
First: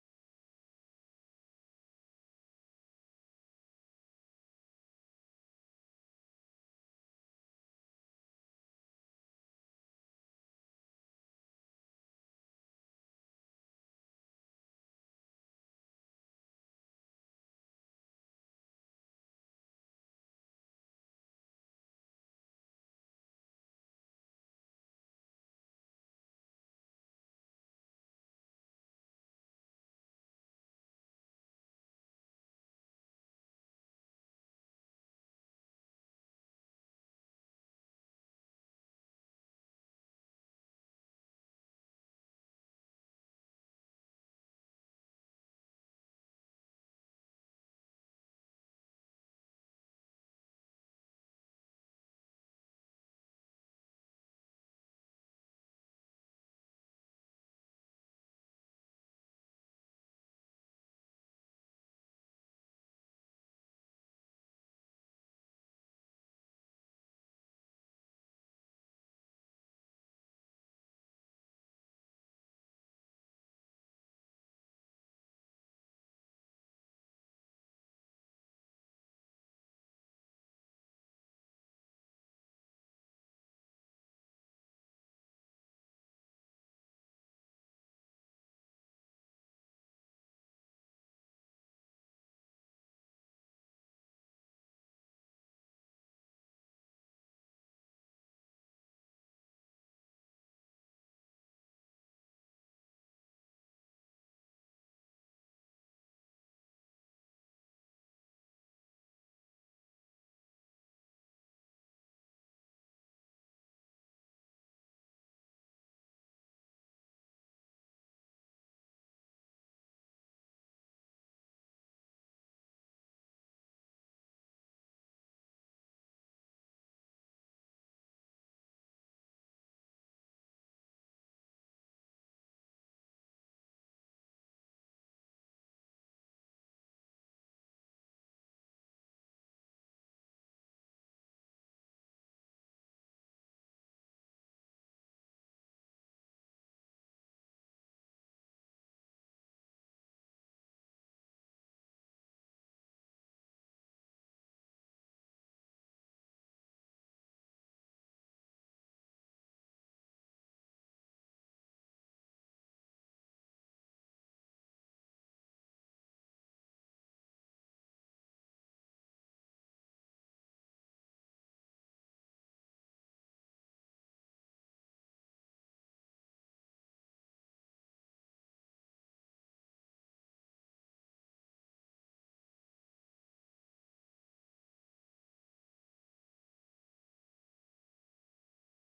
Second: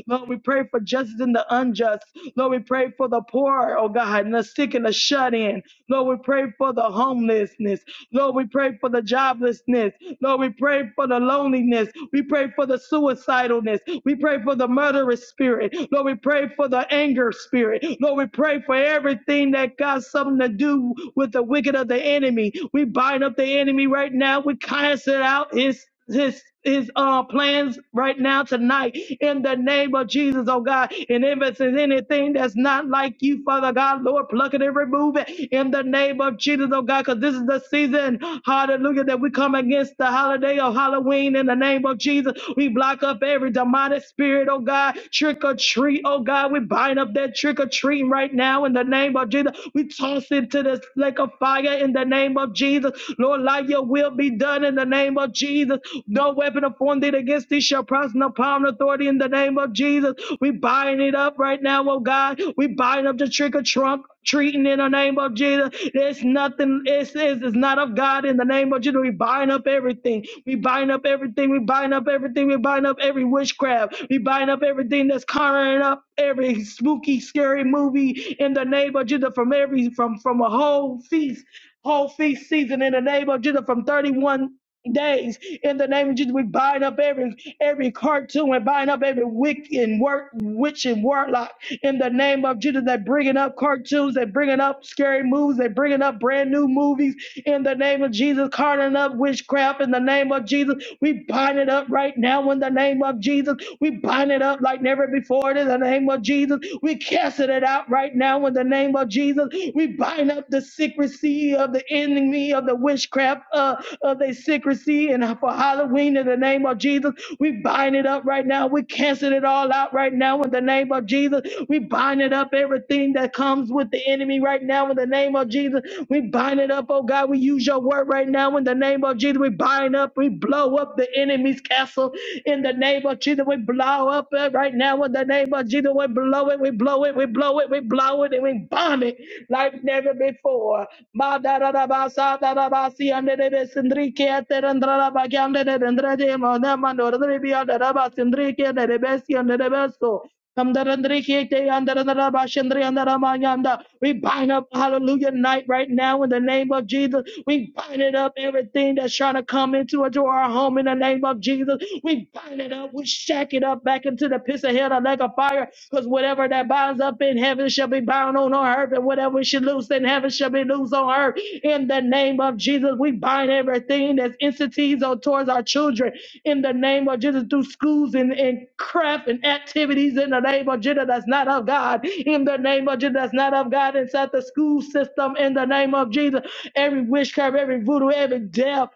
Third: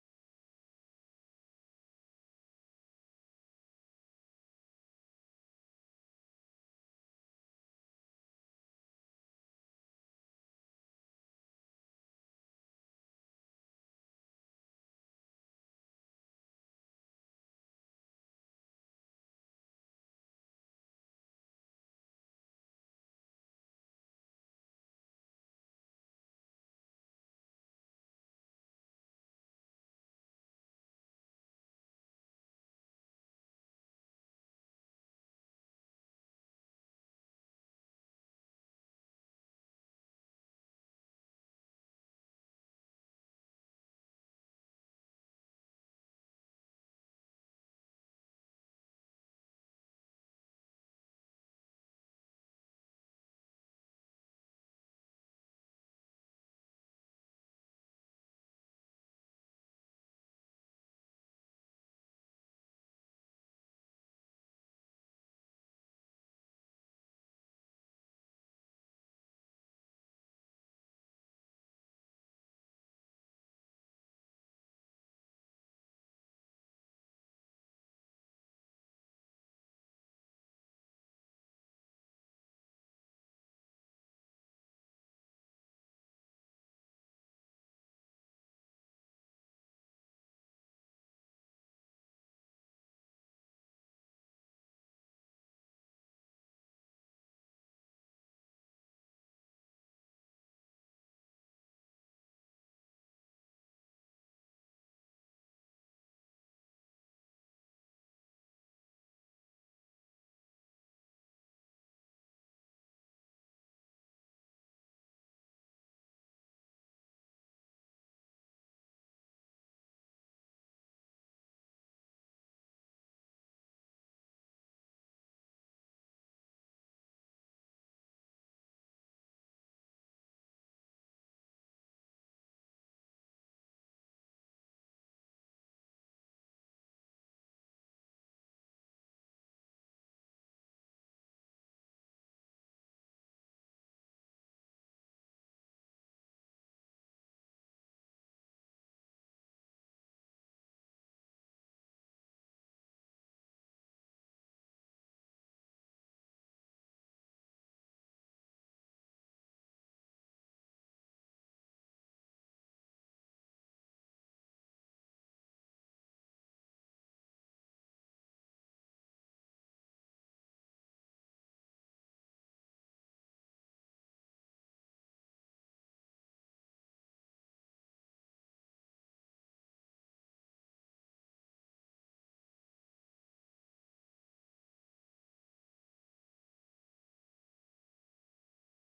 Lord, we pray for for justice and the unjust. Lord, we pray for the poor, oh God, and the sick and the shut in. Lord, we pray for the homelessness. Lord, we pray for the joblessness. Lord, we pray for the loneliness. We pray for the suicidalness. We pray for the murderous spirit. Lord, we pray for the anger spirit. Lord, we pray for everything that got something to do with the wicked of the enemy. We bind up the enemy right now. We cast it out. It's his his uh plans right now tonight in the name of Jesus, oh God. And if it's anything that's not like you, Father God, Lord, pluck it and remove it in the name of Jesus, oh God, because this is the season, hallelujah, that we come against the holiday of Halloween in the name of Jesus. We block up every demonic spirit, oh God, trick or treat, oh God. We bind up that trick or treating right now in the name of Jesus. We toss it to the lake of fire in the name of Jesus. Lord, like your will be done in the name of Jesus. No weapon formed it against thee shall prosper no power and authority in the name of Jesus. We bind it up right now, oh God. We bind up the trick or trunk treating in the name of Jesus. There's nothing, it's, it's, it's not of God in the name of Jesus. We bind up everything. We bind up everything. We bind up everything. We bind up every witchcraft. We bind up everything that's covering up every spooky, scary movie in the name of Jesus from every from from a whole feast whole feast season in the name of Jesus from 31 days in the name of Jesus. We bind up every every cartoon and bind up every wick and work witch and warlock in the name of Jesus that bringing up cartoons, that bringing up scary movies, that bringing up brand new movies in the name of Jesus, carting up witchcraft in the name of Jesus. We bind it up right now in the name of Jesus. We bind it up like never before in the name of Jesus. We casting it out right now in the the name of Jesus. We bind up the secrecy of the enemy of the witchcraft uh, of the secrecy and for Halloween in the name of Jesus. We bind it up right now. We cancel it all out right now in the name of Jesus. We bind it up everything that comes with the enemy right now in the name of Jesus. We bind it up, oh God. We use your word right now in the name of Jesus. We bind up, we blow up the enemy's castle in the name of Jesus. We blow up it right now in the name name of Jesus, we blow it, we blow it, we blow it, we blow it, and we bomb it like never before. Ma da da da ba sa da da ba si ande de be sindri ke ate rendra da ba ke ande de rendra de mo na ma no rendri bi ande da ba sindri ke de de be si ande de be so. Kamdarandri kete yandaranara bashandri yandaramanyanda. We bind up hallelujah night right now in the name of Jesus. We bind it up everything that's trying to come into, into our home in the name of Jesus. We bind it up. We shack it up back into the pits of hell like a fire. Because whatever that binds up in heaven shall be bound on earth, and whatever we should lose loosed in heaven shall be loosed on earth. In the name of Jesus, we bind everything that's entities or towards our children. In the name of Jesus, through schools and, and craft and activities. In the name of Jesus, that's not of God. In the name of Jesus, that's not of God. Inside the school system. In the name of Jesus, every witchcraft, every voodoo, every death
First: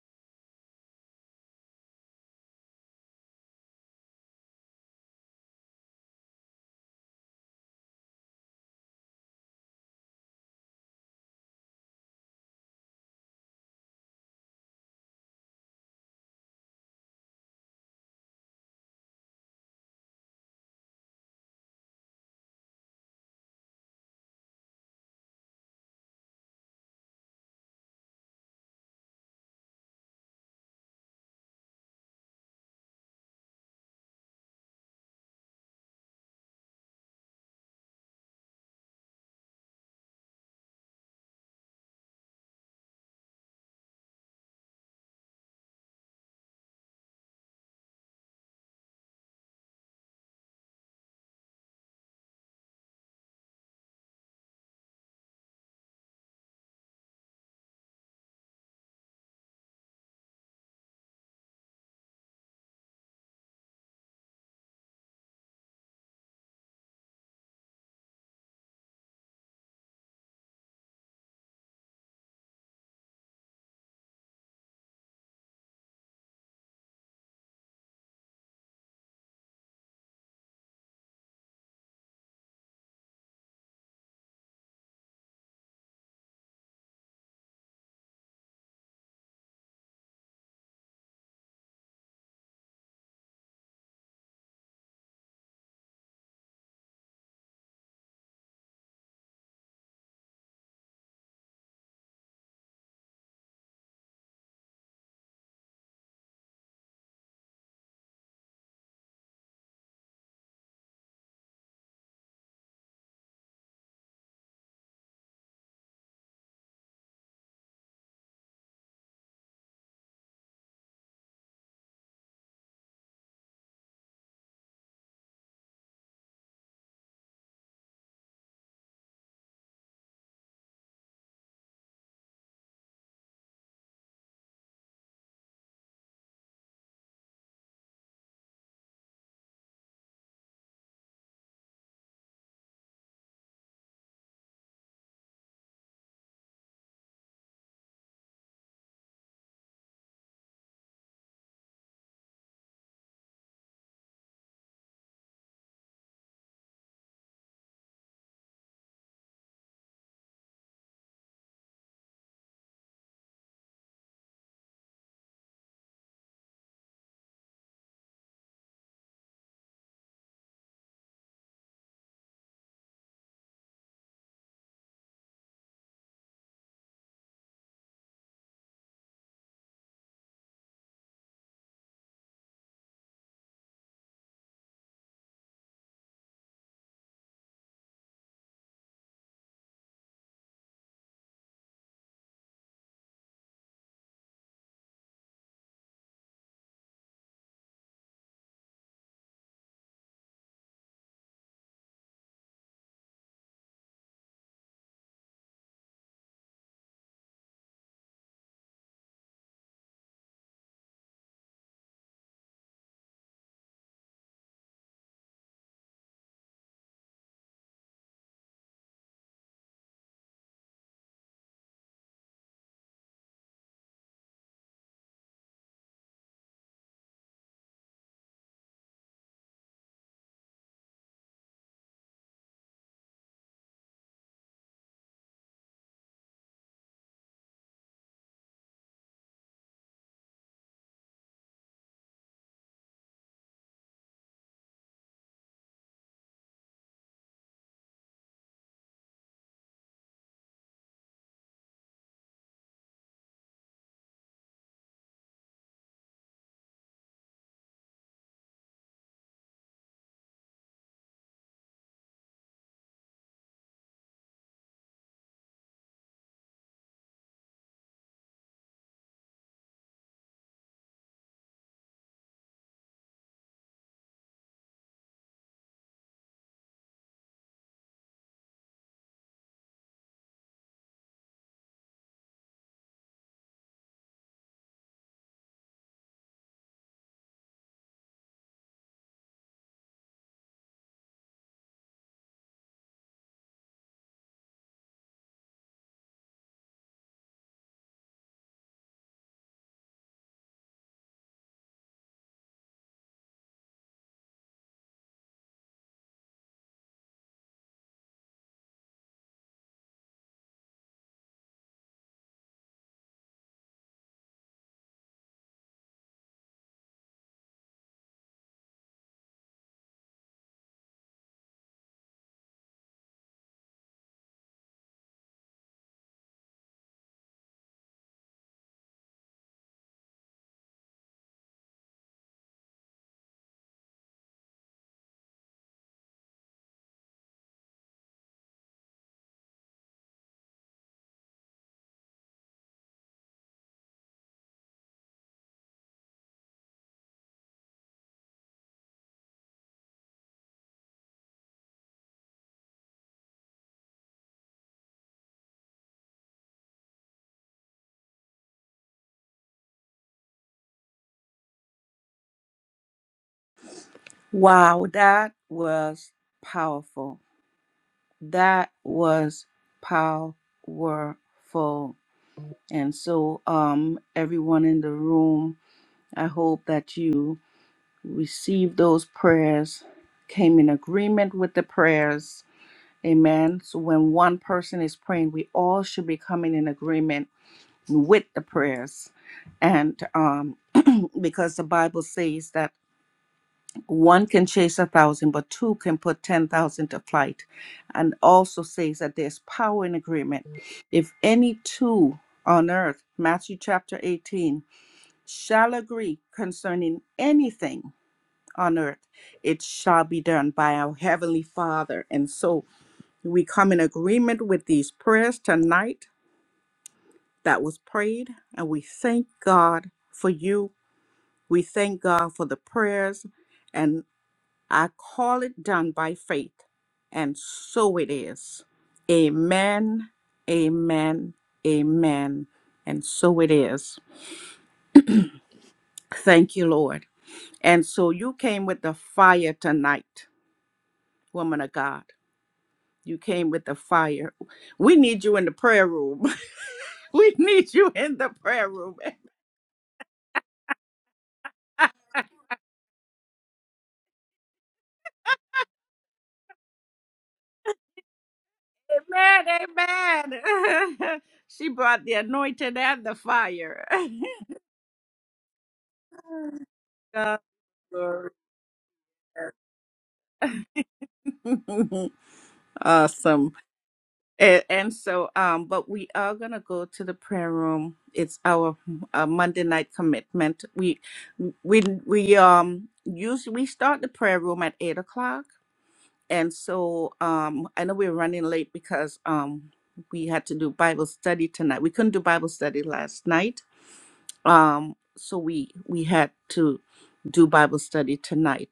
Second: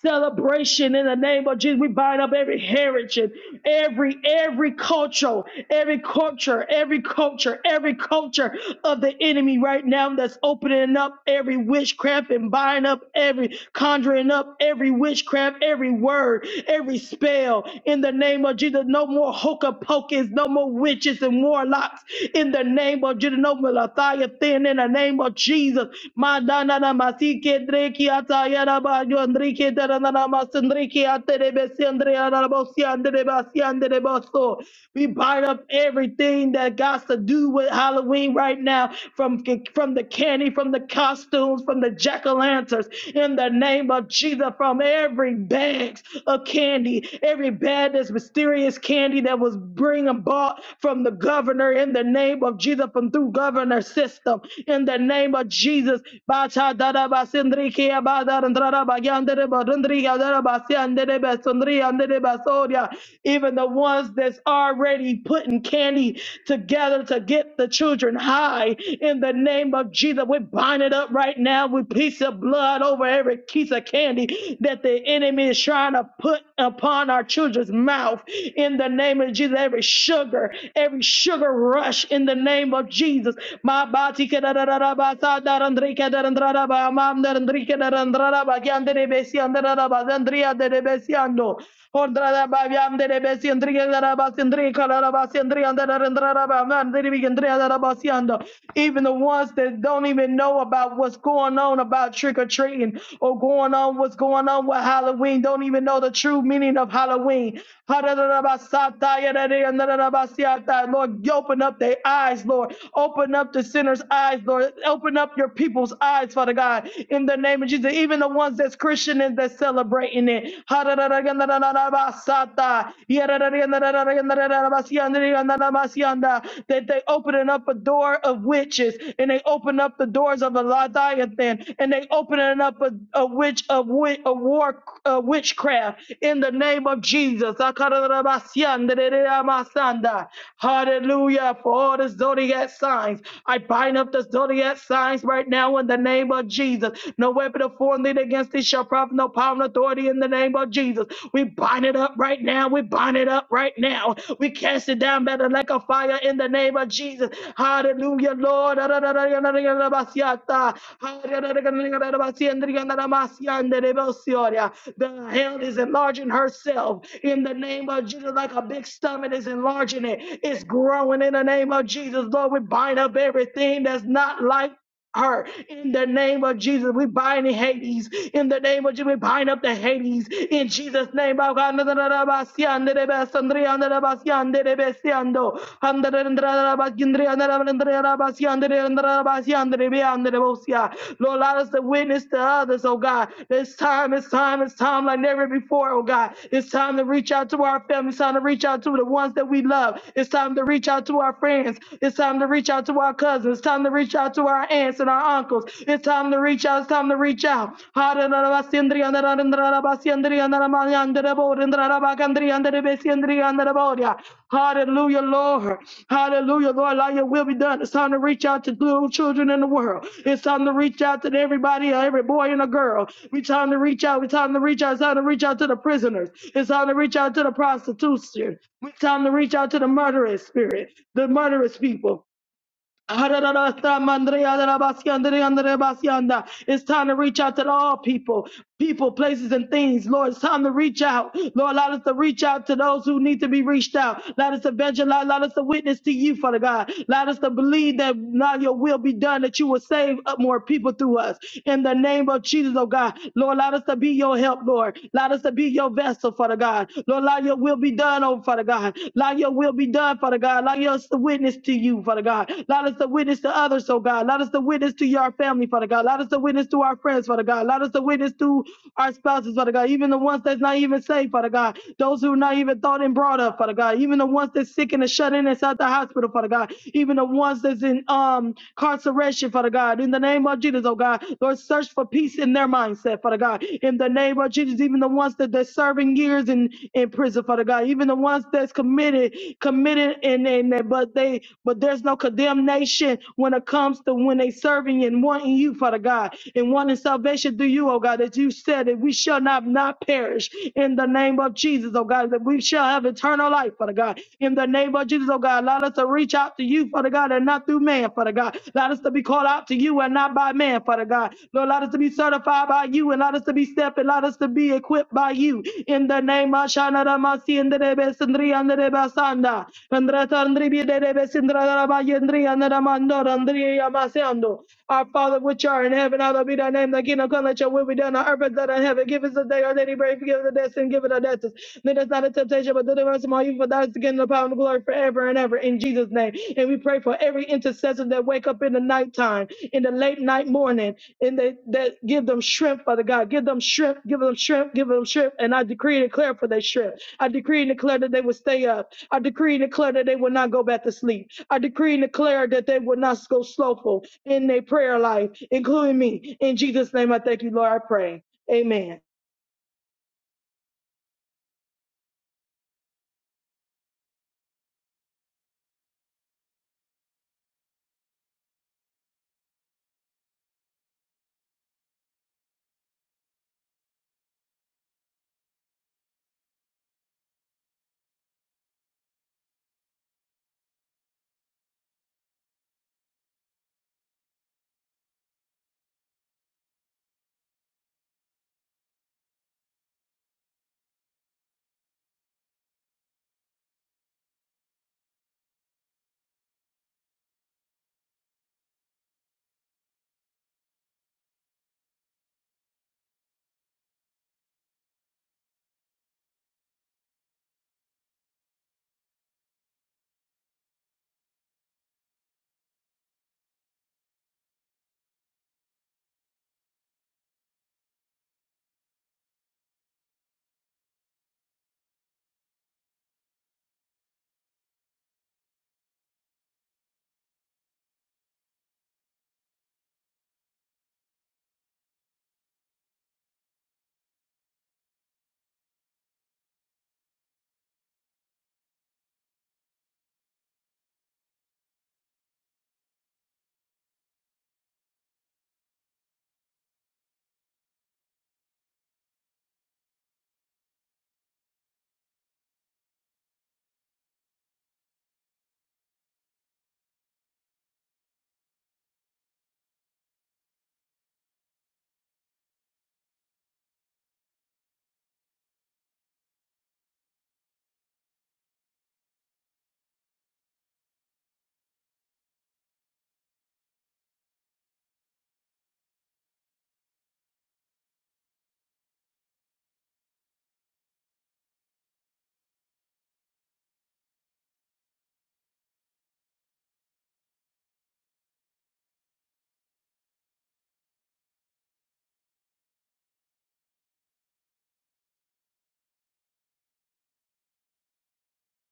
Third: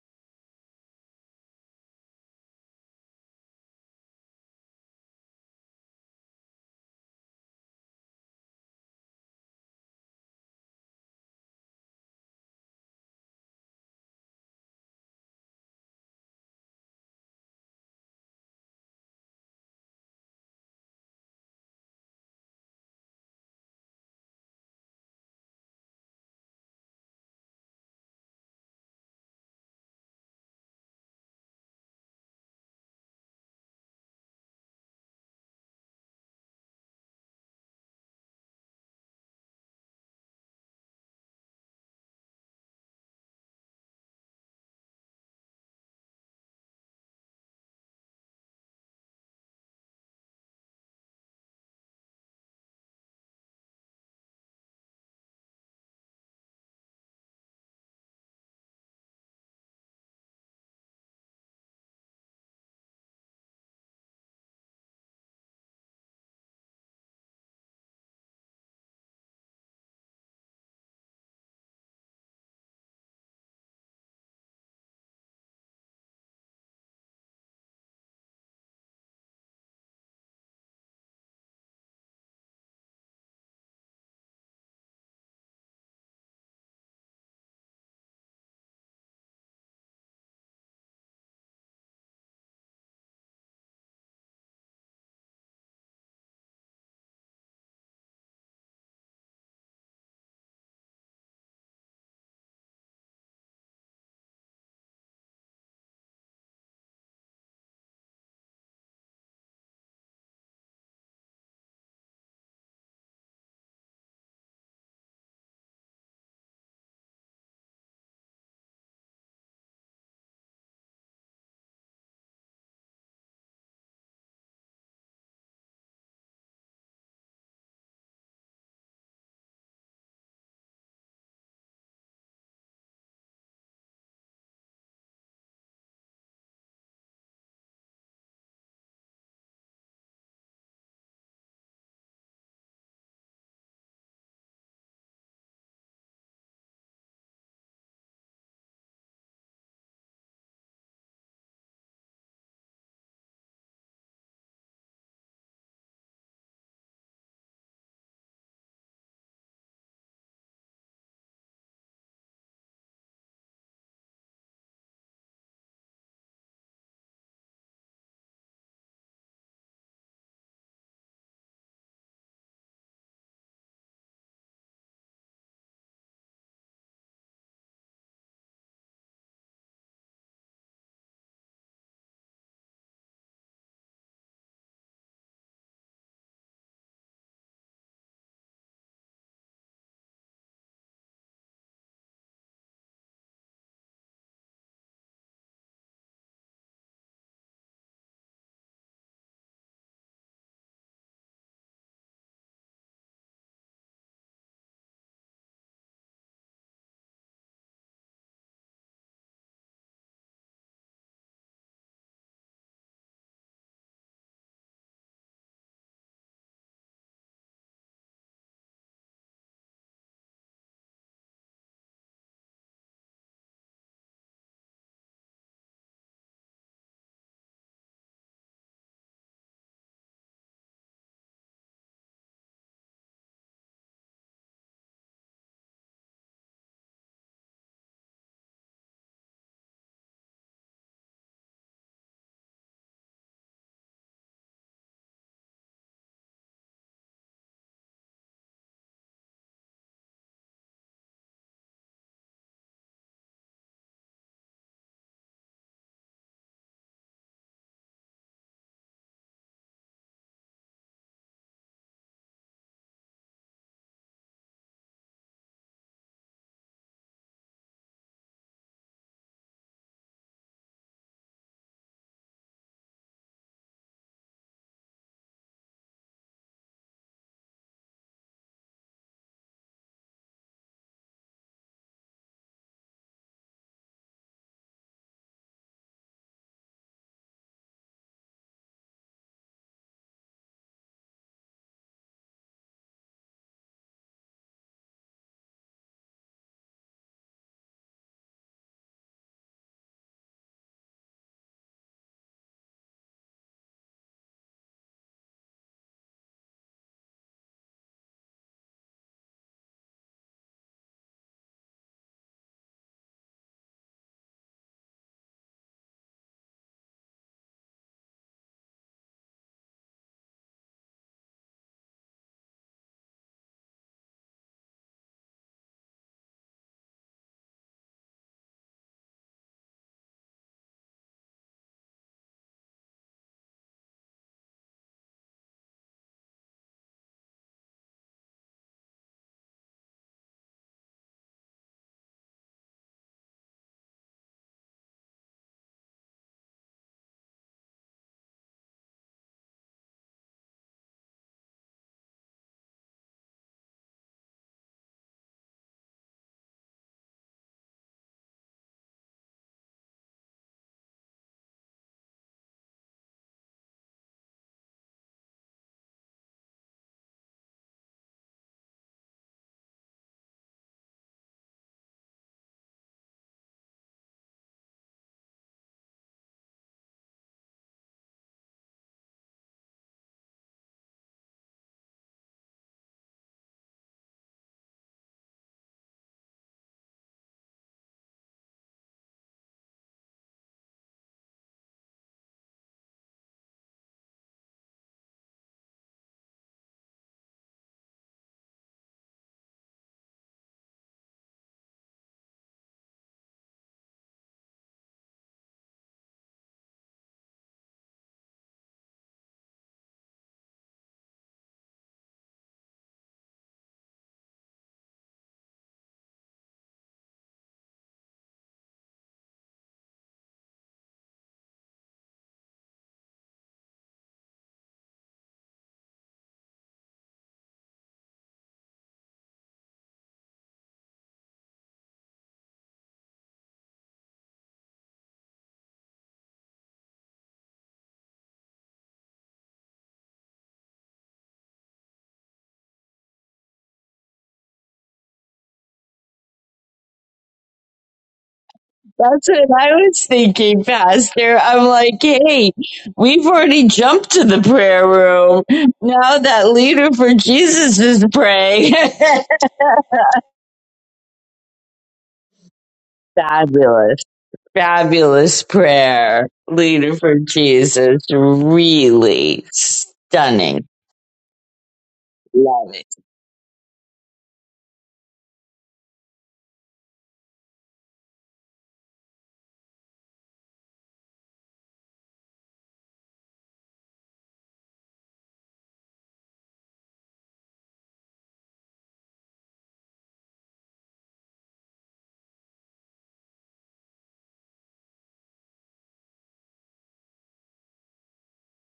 celebration in the name of Jesus. We bind up every heritage, every every culture, every culture, every culture, every culture of the enemy right now that's opening up every witchcraft and buying up every conjuring up every witchcraft, every word, every spell in the name of Jesus. No more hocus pocus, no more witches and warlocks in the name of Jesus. No more Leviathan in the name of Jesus. Madana Rayo Enrique Dananamas Enrique Aterebes Andre Arabosi Andrebasi Andreboso. We bind up everything that got to do with Halloween right now, from from the candy, from the costumes, from the jack-o'-lanterns, in the name of Jesus, from every bags of candy, every bag that's mysterious candy that was bring and bought from the governor in the name of Jesus, from through governor system, in the name of Jesus. Bacha darabas Enrique even the ones that's already putting candy together to get the children high in the name of Jesus. We bind it up right now with piece of blood over every piece of candy that the enemy is trying to put upon our children's mouth in the name of Jesus. Every sugar, every sugar rush in the name of Jesus. Ma ba ti ke da da da da ba sa da dan dri ke da dan dra da ba ma andrada bagyan de besi andrada bazandria de besi ando Hondrada babiam de besi andria da basandri kalara basandri andara andrada babiam de bigandria da basiando even the ones that don't even know about what's going on about trick or treating or going on what's going on with Halloween don't even know the true meaning of Halloween Lord open up their eyes Lord open up the sinner's eyes Lord open up your people's eyes Father Father God, in the name of Jesus, even the ones that's Christian and that's celebrating it. That they opening up a door of witches and they open up the doors of a Leviathan and they opening up a, a witch of wi- a war uh, witchcraft in the name of Jesus. Hallelujah. For all the zodiac signs. I bind up the zodiac signs right now now in the name of Jesus. No weapon of form lead against thee shall profit, no power and authority in the name of Jesus. We bind it up right now. We bind it up right now. We cast it down better like a fire in the name of Jesus. Hallelujah, Lord. The hell is enlarging herself in the name of Jesus, like a big stomach is enlarging it. It's growing in the name of Jesus. Lord, we bind up everything that's not like her in the name of Jesus. We bind Hades in the name of Jesus. We bind up the Hades in Jesus' name. Oh God, Lord, allow us to witness to others, oh God. It's time, it's time, it's time like never before, oh God. It's time to reach out to our family. It's time to reach out to the ones that we love. It's time to reach out to our friends. It's time to reach out to our cousins time to reach out to our aunts and our uncles. It's time to reach out. It's time to reach out. Hallelujah, Lord. Hallelujah, Lord. Allow your will be done. It's time to reach out to little children in the world. It's time to reach out to everybody, every boy and a girl. We time to reach out. We time to reach out. It's time to reach out to the prisoners. It's time to reach out to the prostitution. We time to reach out to the murderous spirit, the murderous people. It's time to reach out to all people, people, places, and things. Lord, it's time to reach out. Lord, allow us to reach out to those who need to be reached out. Allow us to evangelize. Allow us to witness to you, Father God. Allow us to believe that now your will be done, that you will save up more people through us. In the name of Jesus, oh God. Lord, allow us to be your help, Lord. Allow us to be your vessel, Father God. Lord, allow your will be done, oh Father God. Allow your will be done done, Father God. Allow us to witness to you, Father God. Allow us to witness to others, oh God. Allow us to witness to your family, Father God. Allow us to witness to our friends, Father God. Allow us to witness to our spouses, Father God. Even the ones that's not even saved, Father God. Those who are not even thought and brought up, Father God. Even the ones that's sick and are shut in inside the hospital, Father God. Even the ones that's in um incarceration, Father God. In the name of Jesus, oh God, Lord, search for peace in their mindset, Father God. In the name of Jesus, even the ones that they're serving years and and in prison, Father God. Even the ones that's committed, committed and in there, but they but there's no condemnation when it comes to when they serving and wanting you, Father God, and wanting salvation through you, oh God, that you said that we shall not not perish in the name of Jesus, oh God, that we shall have eternal life, Father God. In the name of Jesus, oh God, allow us to reach out to you, Father God, and not through man, Father God. Allow us to be called out to you and not by man, Father God. Lord, allow us to be certified by you and allow us to be stepping up and let us to be equipped by you. In the name of Shana Ramasi and the Rebes and Basanda. And Ratandribi de Rebes and Rabayendri and Ramando and Yamasando. Our Father which art in heaven, hallowed be thy name, thy kingdom come, let your will be done on earth as it is in heaven. Give us a day our daily bread, forgive us our debts and give us our debtors. Lead us not into temptation, but deliver us from all evil. For thine is the kingdom, the power, and the glory forever and ever. In Jesus' name. And we pray for every intercessor that wake up in the nighttime, in the late night morning, and they that give them shrimp, Father God. Give them shrimp, give them shrimp, give them shrimp. And I decree and declare for their shrimp. I decree and declare that they will stay up. I decree and declare that they will not go back to sleep. I decree and declare that they will not go slowful in their prayer life, including me. In Jesus' name, I thank you, Lord. I pray. Amen.
Wow, that was powerful. That was powerful. And so, um, everyone in the room, I hope that you received those prayers, came in agreement with the prayers. Amen. So when one person is praying, we all should be coming in agreement with the prayers. And um, [CLEARS THROAT] because the Bible says that one can chase a thousand, but two can put 10,000 to flight. And also says that there's power in agreement. If any two on earth, Matthew chapter 18, shall agree concerning anything on earth, it shall be done by our Heavenly Father. And so we come in agreement with these prayers tonight that was prayed, and we thank God for you. We thank God for the prayers, and I call it done by faith. And so it is. Amen, amen, amen. And so it is. Thank you, Lord. And so you came with the fire tonight, woman of God. You came with the fire. We need you in the prayer room. [LAUGHS] we need you in the prayer room.
That's what I was thinking, Pastor. I'm like, hey, we've already jumped to the prayer room. Now that leader for Jesus is praying.
Amen. Amen. [LAUGHS] she brought the anointing and the
[LAUGHS]
fire. [LAUGHS]
fabulous, fabulous prayer. Leader for
God,
Jesus.
glory.
Really stunning.
[LAUGHS]
Love it.
awesome. And, and so, um, but we are gonna go to the prayer room. It's our uh, Monday night commitment. We, we, we um, usually we start the prayer room at eight o'clock And so um, I know we're running late because um, we had to do Bible study tonight. We couldn't do Bible study last night, um, so we we had to do Bible study tonight.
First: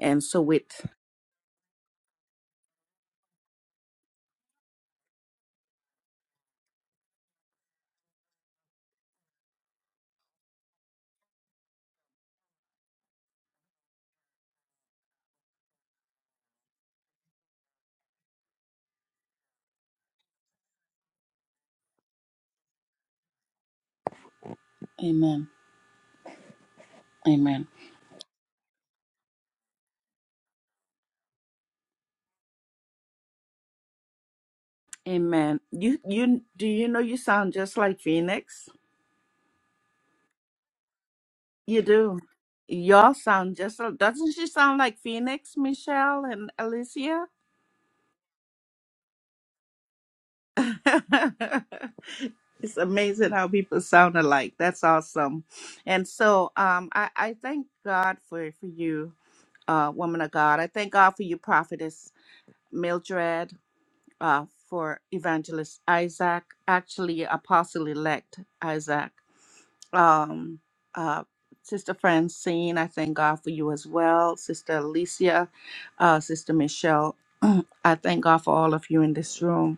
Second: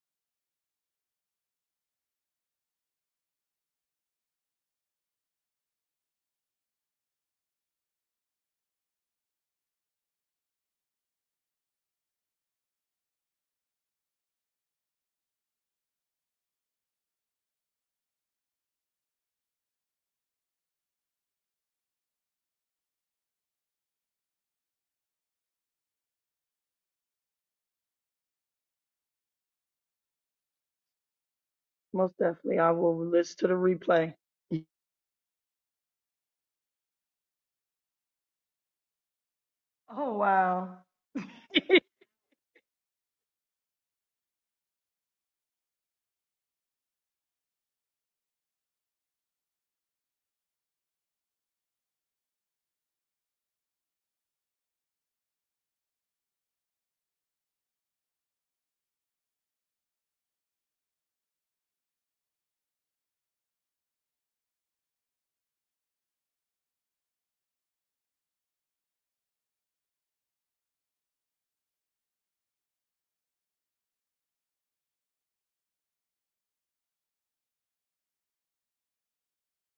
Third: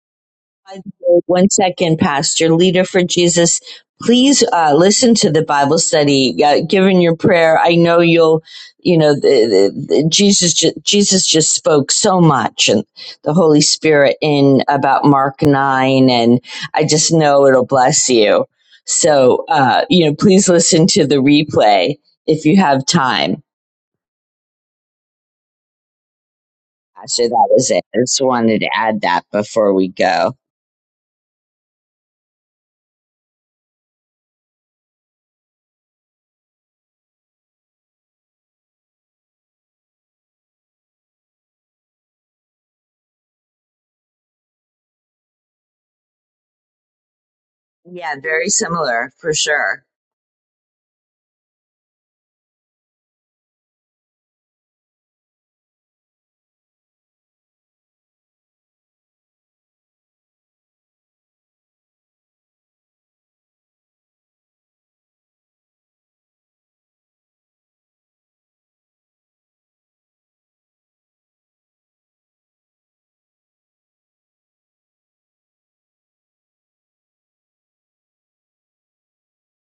And so with
One second, Pastor, leader for Jesus. Please uh, listen to the Bible study. Uh, given your prayer, I know you'll, you know, the, the, the Jesus. ju- Jesus just spoke so much, and the Holy Spirit in about Mark nine, and I just know it'll bless you. So, uh, you know, please listen to the replay if you have time.
Amen,
Pastor, that
Amen,
was it. I just wanted to add that before we go.
Most definitely, I will listen to the replay.
Amen. You you do you know you sound just like Phoenix?
Oh wow,
You do. Y'all sound just doesn't she sound like Phoenix, Michelle, and Alicia?
Yeah, very similar for sure.
[LAUGHS] It's amazing how people sound alike. That's awesome. And so um, I, I thank God for, for you, uh, woman of God. I thank God for you, prophetess Mildred, uh, for evangelist Isaac, actually, apostle elect Isaac. Um, uh, Sister Francine, I thank God for you as well. Sister Alicia, uh, Sister Michelle, [CLEARS THROAT] I thank God for all of you in this room.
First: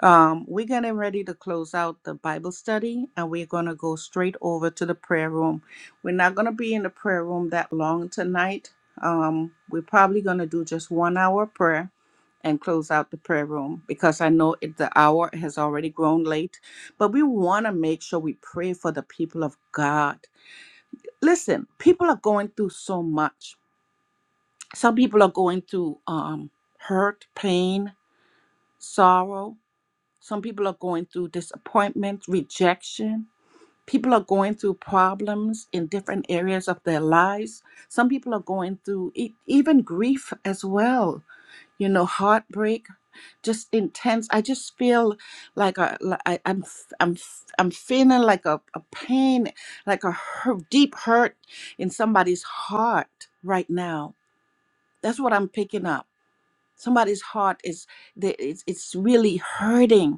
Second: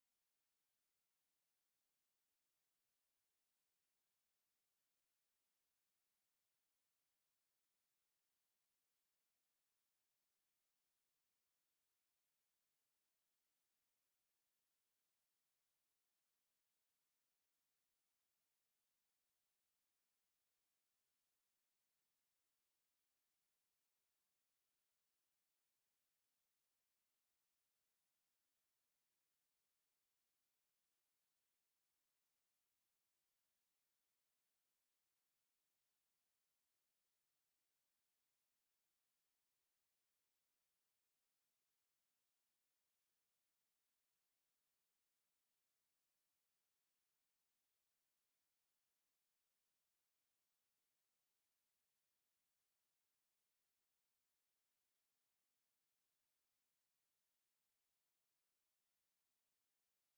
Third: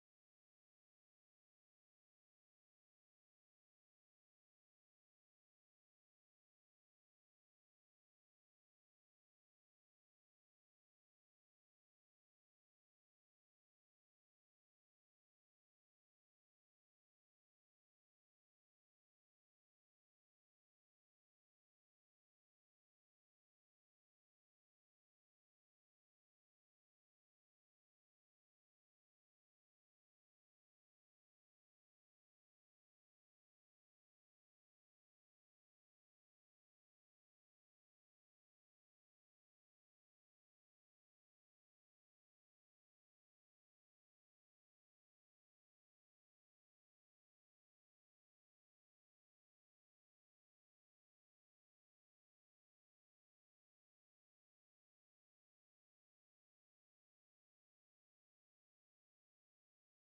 Um, we're getting ready to close out the Bible study and we're going to go straight over to the prayer room. We're not going to be in the prayer room that long tonight. Um, we're probably going to do just one hour prayer and close out the prayer room because I know it, the hour has already grown late, but we want to make sure we pray for the people of God. Listen, people are going through so much. Some people are going through um, hurt, pain, sorrow some people are going through disappointment, rejection. People are going through problems in different areas of their lives. Some people are going through e- even grief as well, you know, heartbreak, just intense. I just feel like a, li- I, am I'm, f- I'm feeling like a, a pain, like a hu- deep hurt in somebody's heart right now. That's what I'm picking up. Somebody's heart is, they- it's, it's really hurting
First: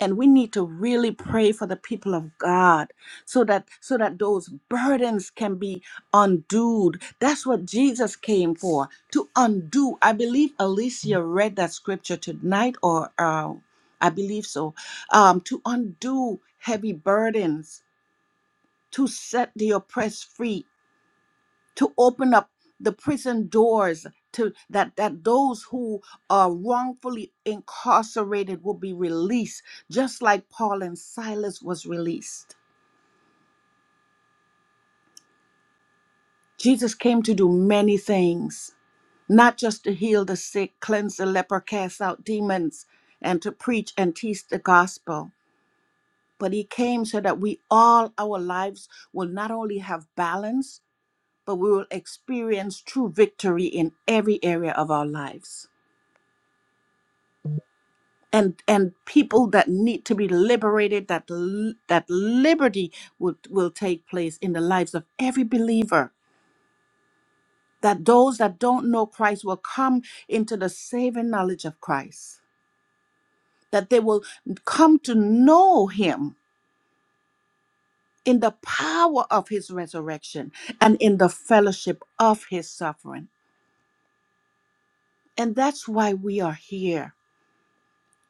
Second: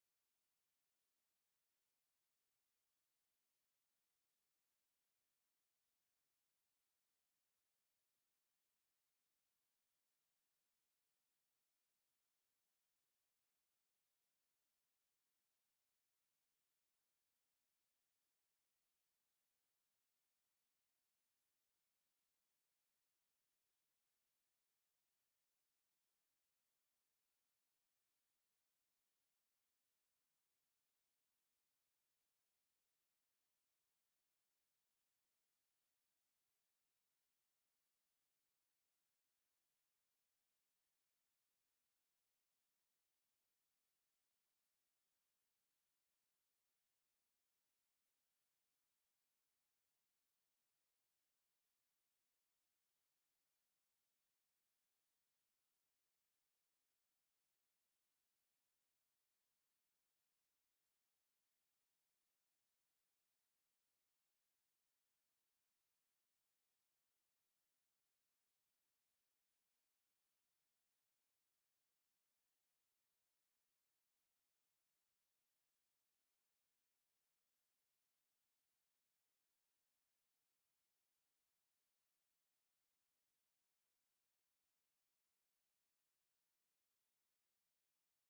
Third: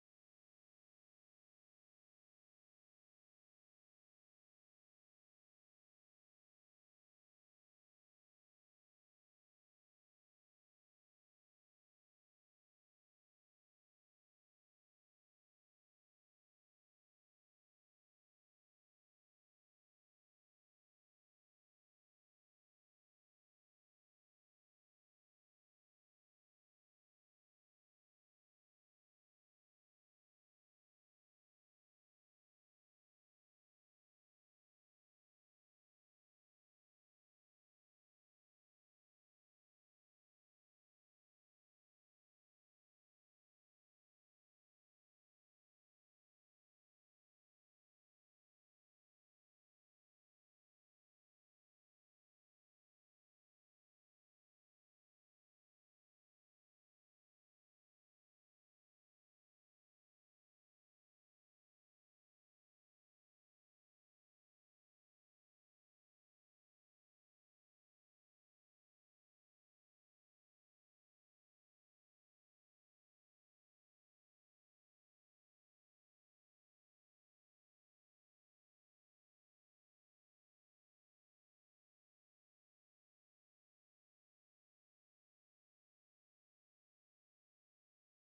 and we need to really pray for the people of God so that so that those burdens can be undoed. That's what Jesus came for, to undo. I believe Alicia read that scripture tonight or uh, I believe so. Um, to undo heavy burdens, to set the oppressed free to open up the prison doors to that that those who are wrongfully incarcerated will be released just like Paul and Silas was released. Jesus came to do many things, not just to heal the sick, cleanse the leper, cast out demons, and to preach and teach the gospel, but he came so that we all our lives will not only have balance, but we will experience true victory in every area of our lives. and and people that need to be liberated that l- that liberty will will take place in the lives of every believer that those that don't know Christ will come into the saving knowledge of Christ that they will come to know him in the power of his resurrection and in the fellowship of his suffering and that's why we are here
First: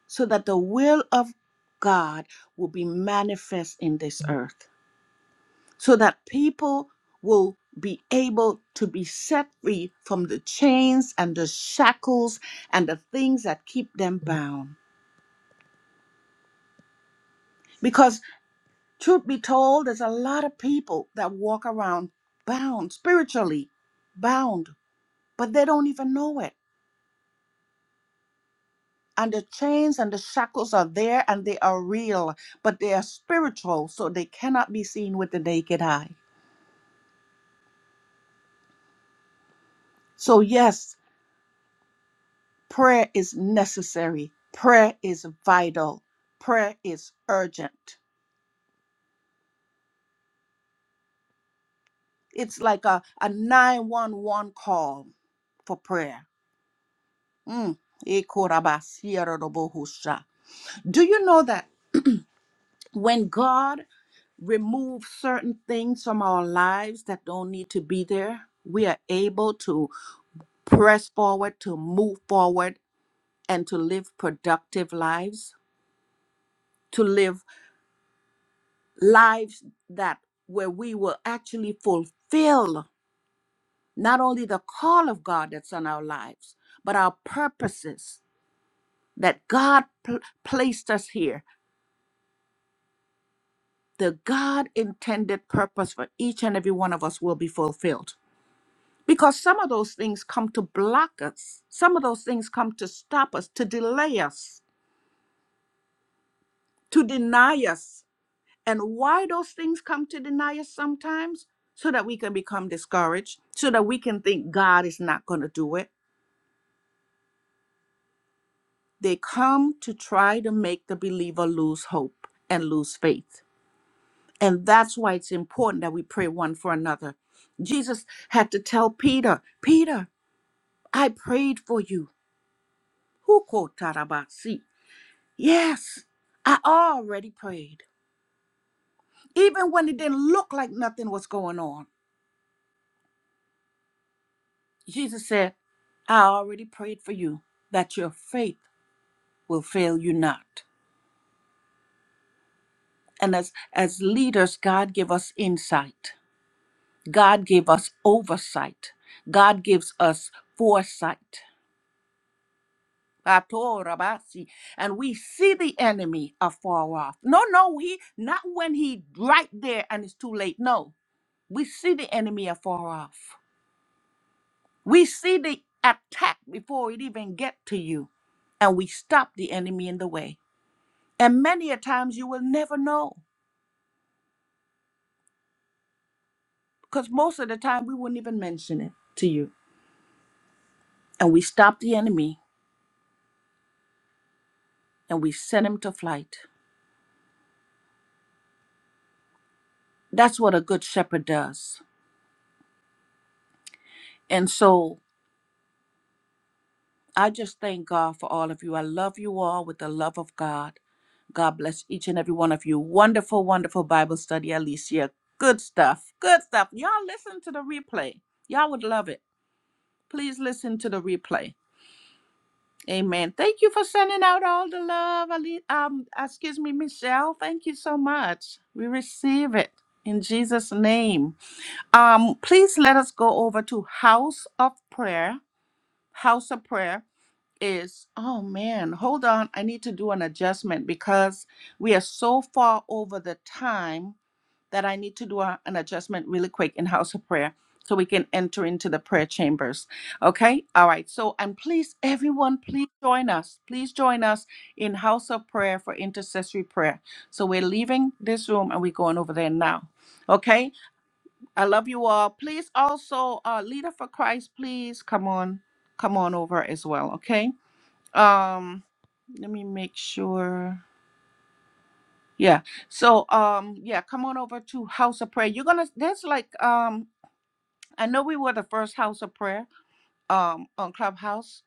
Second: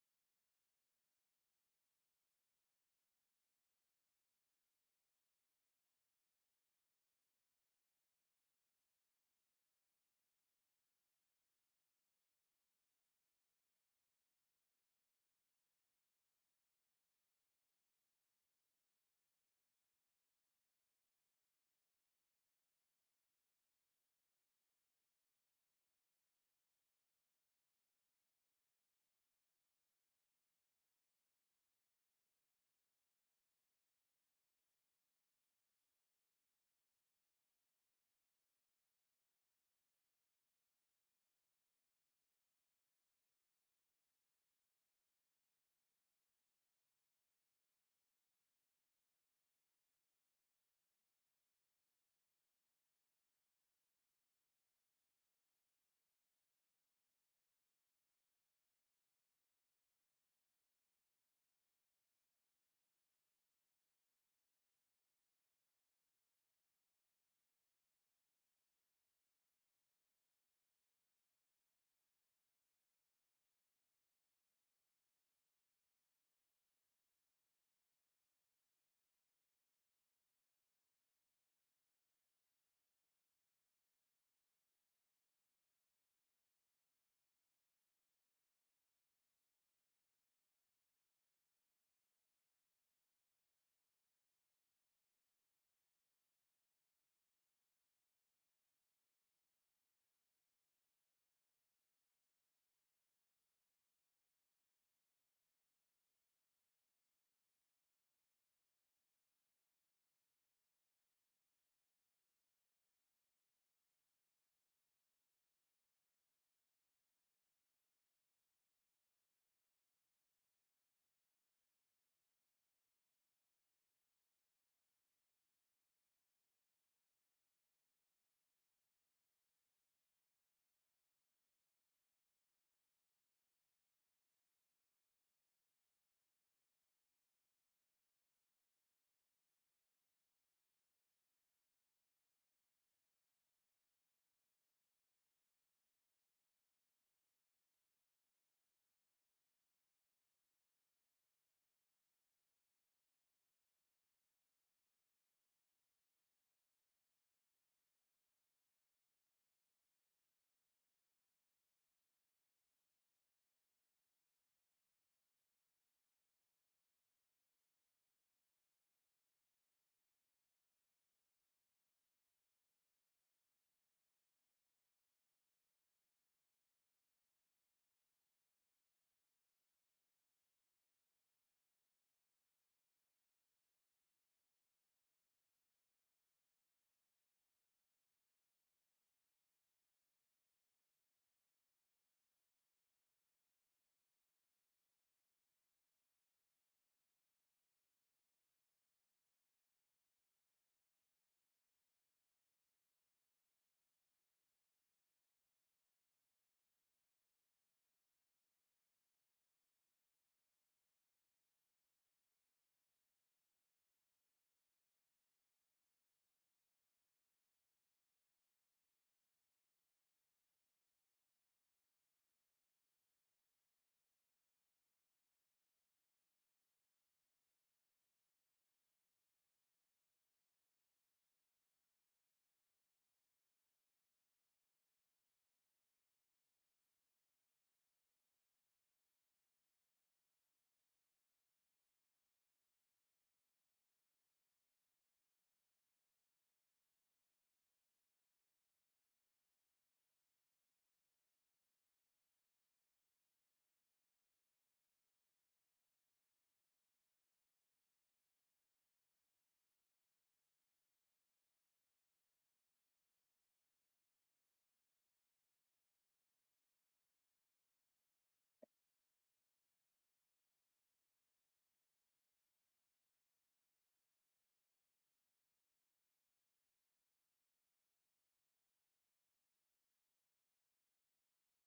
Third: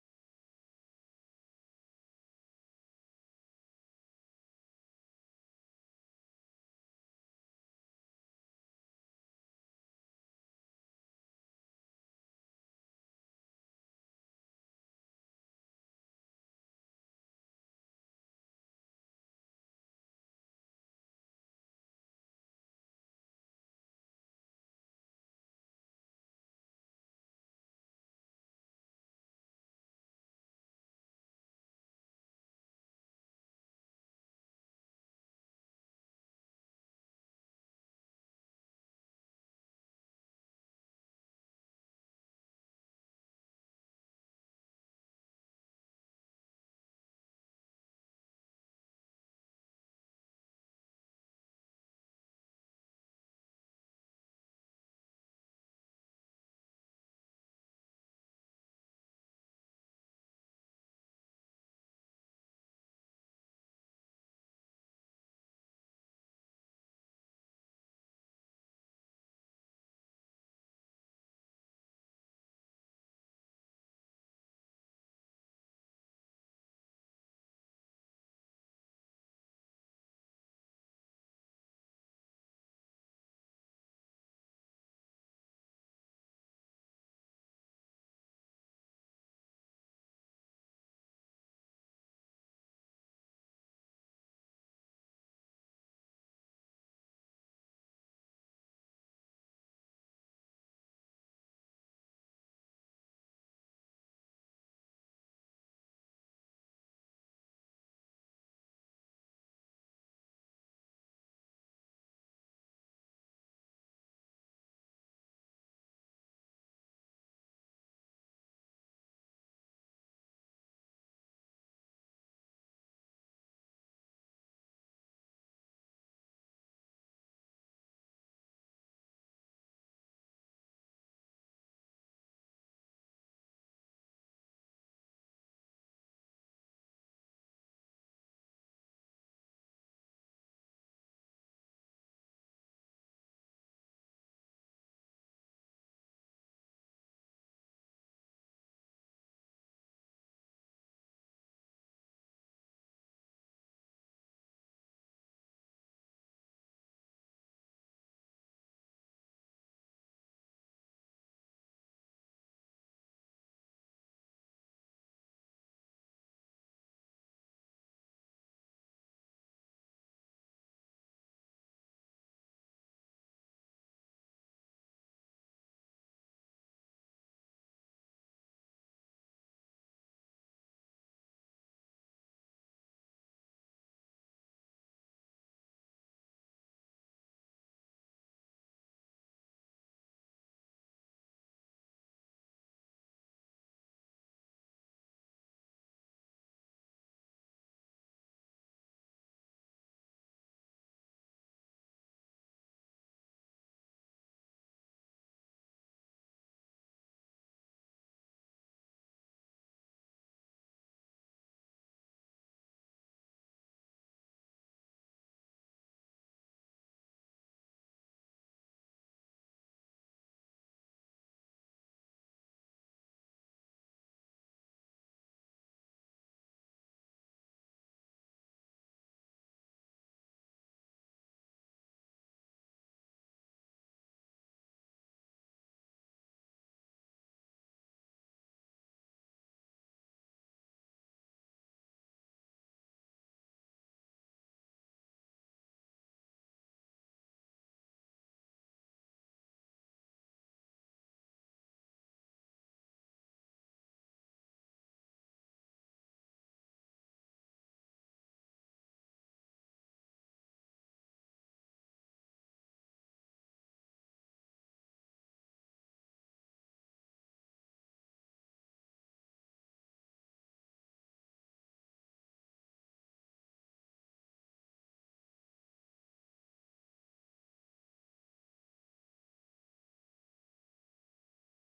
so that the will of God will be manifest in this earth so that people will be able to be set free from the chains and the shackles and the things that keep them bound. Because, truth be told, there's a lot of people that walk around bound, spiritually bound, but they don't even know it. And the chains and the shackles are there and they are real, but they are spiritual, so they cannot be seen with the naked eye. So, yes, Prayer is necessary. Prayer is vital. Prayer is urgent. It's like a, a 911 call for prayer. Mm. Ikorabasierodobohusha. Do you know that when God removes certain things from our lives that don't need to be there, we are able to press forward, to move forward, and to live productive lives? To live. lives that where we will actually fulfill not only the call of God that's on our lives, but our purposes that God pl- placed us here. The God intended purpose for each and every one of us will be fulfilled. Because some of those things come to block us, some of those things come to stop us, to delay us, to deny us. and why those things come to deny us sometimes so that we can become discouraged so that we can think god is not going to do it they come to try to make the believer lose hope and lose faith and that's why it's important that we pray one for another jesus had to tell peter peter i prayed for you who quote tarabasi yes i already prayed even when it didn't look like nothing was going on Jesus said, I already prayed for you that your faith will fail you not. And as, as leaders, God give us insight. God give us oversight. God gives us foresight. Pato rabasi. And we see the enemy afar off. No, no, he not when he right there and it's too late. No. We see the enemy afar off. We see the attack before it even get to you. And we stop the enemy in the way. And many a times you will never know because most of the time we wouldn't even mention it to you. And we stop the enemy and we send him to flight. That's what a good shepherd does. And so I just thank God for all of you. I love you all with the love of God. God bless each and every one of you. Wonderful, wonderful Bible study, Alicia. Good stuff. Good stuff. Y'all listen to the replay. Y'all would love it. Please listen to the replay. Amen. Thank you for sending out all the love, Ali. Um, uh, excuse me, Michelle. Thank you so much. We receive it in Jesus' name. Um, please let us go over to House of Prayer. House of Prayer is oh man, hold on. I need to do an adjustment because we are so far over the time that I need to do a- an adjustment really quick in house of prayer so we can enter into the prayer chambers. Okay? All right. So, and please, everyone, please join us. Please join us in house of prayer for intercessory prayer. So, we're leaving this room and we're going over there now. Okay? I love you all. Please also, uh, Leader for Christ, please come on, come on over as well. Okay? Um, let me make sure. Yeah. So um yeah, come on over to House of Prayer. You're gonna there's like um I know we were the first House of Prayer um on Clubhouse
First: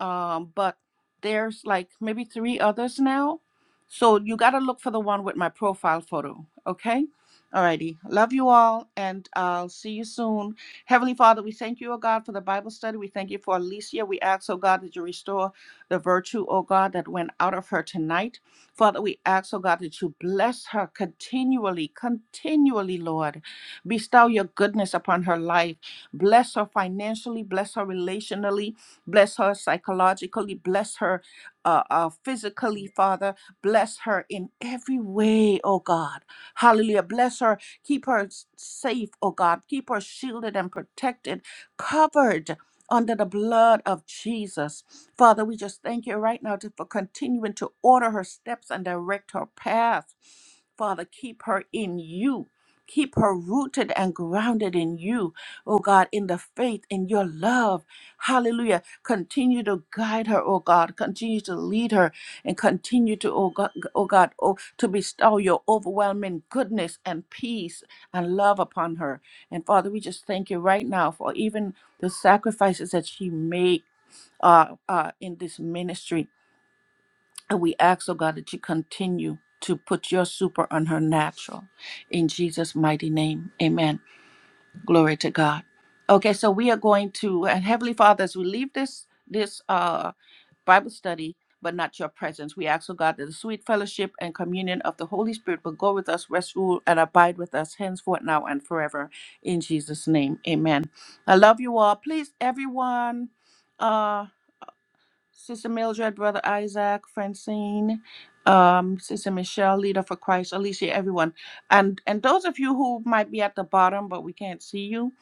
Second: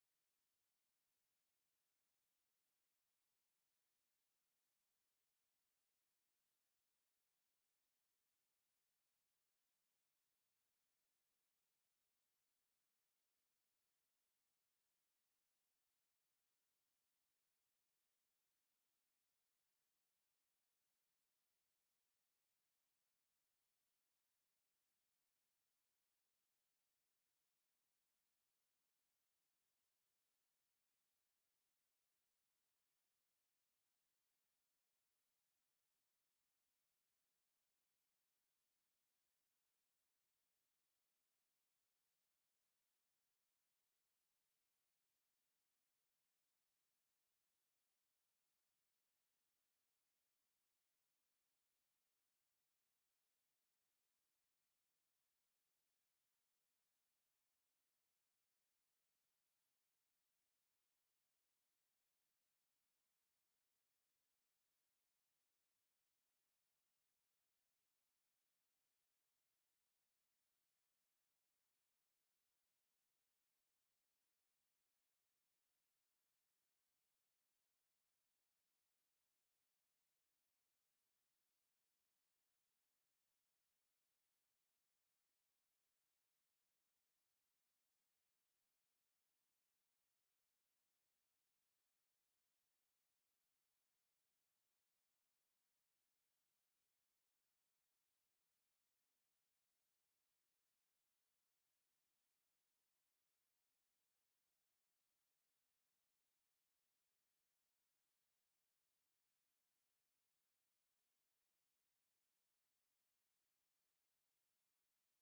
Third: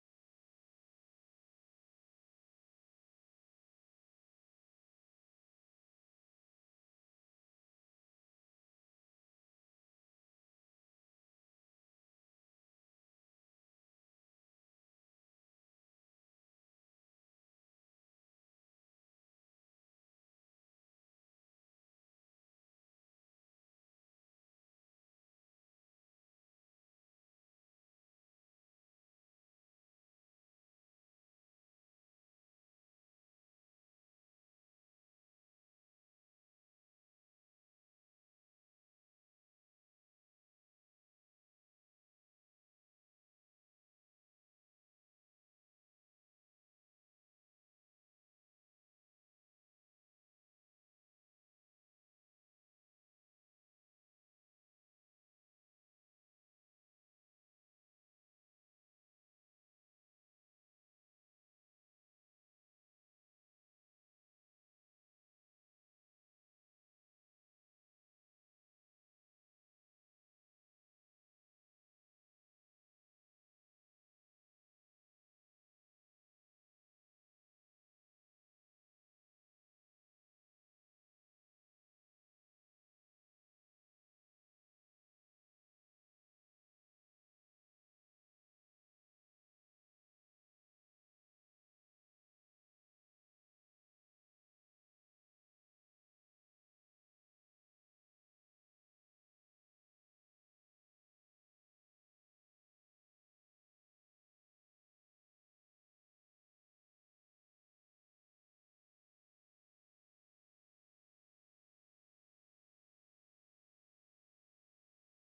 um, but there's like maybe three others now. So you gotta look for the one with my profile photo. Okay. Alrighty. Love you all and I'll see you soon. Heavenly Father, we thank you, O God, for the Bible study. We thank you for Alicia. We ask, oh God, that you restore the virtue, oh God, that went out of her tonight. Father, we ask, oh God, that you bless her continually, continually, Lord. Bestow your goodness upon her life. Bless her financially, bless her relationally, Bless her psychologically. Bless her uh, uh, physically, Father. Bless her in every way, oh God. Hallelujah. Bless her. Keep her s- safe, oh God. Keep her shielded and protected, covered under the blood of Jesus. Father, we just thank you right now to- for continuing to order her steps and direct her path. Father, keep her in you. Keep her rooted and grounded in you, oh God, in the faith, in your love. Hallelujah. Continue to guide her, oh God. Continue to lead her and continue to, oh God, oh God, oh, to bestow your overwhelming goodness and peace and love upon her. And Father, we just thank you right now for even the sacrifices that she made uh, uh, in this ministry. And we ask, oh God, that you continue to put your super on her natural. In Jesus' mighty name, amen. Glory to God. Okay, so we are going to and Heavenly Father, as we leave this this uh Bible study, but not your presence. We ask, O God, that the sweet fellowship and communion of the Holy Spirit will go with us, rest, rule, and abide with us henceforth, now, and forever. In Jesus' name, amen. I love you all. Please, everyone, uh, Sister Mildred, Brother Isaac, Francine, um, Sister Michelle, Leader for Christ, Alicia, everyone. And, and those of you who might be at the bottom, but we can't see you,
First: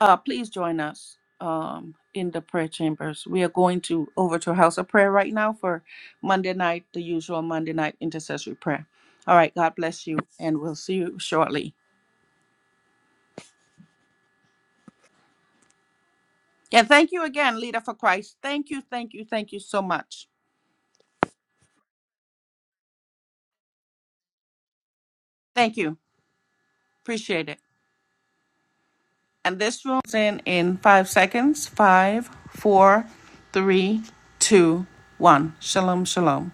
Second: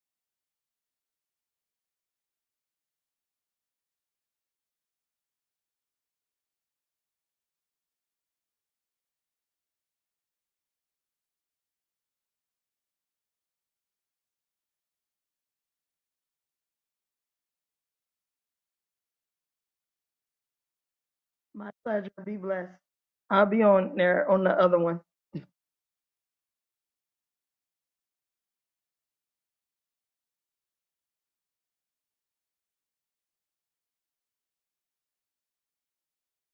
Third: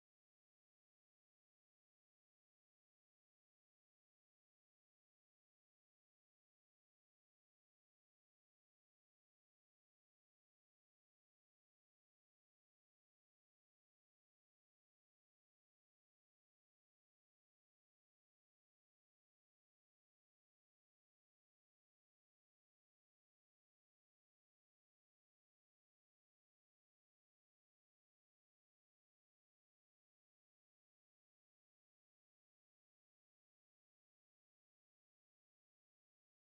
uh, please join us um, in the prayer chambers. We are going to over to House of Prayer right now for Monday night, the usual Monday night intercessory prayer. All right, God bless you, and we'll see you shortly. And thank you again, Leader for Christ. Thank you, thank you, thank you so much.
my pleasure. Be blessed. I'll be on there on the other one.
Thank you. Appreciate it. And this room's in in five seconds. Five, four, three, two, one. Shalom, shalom.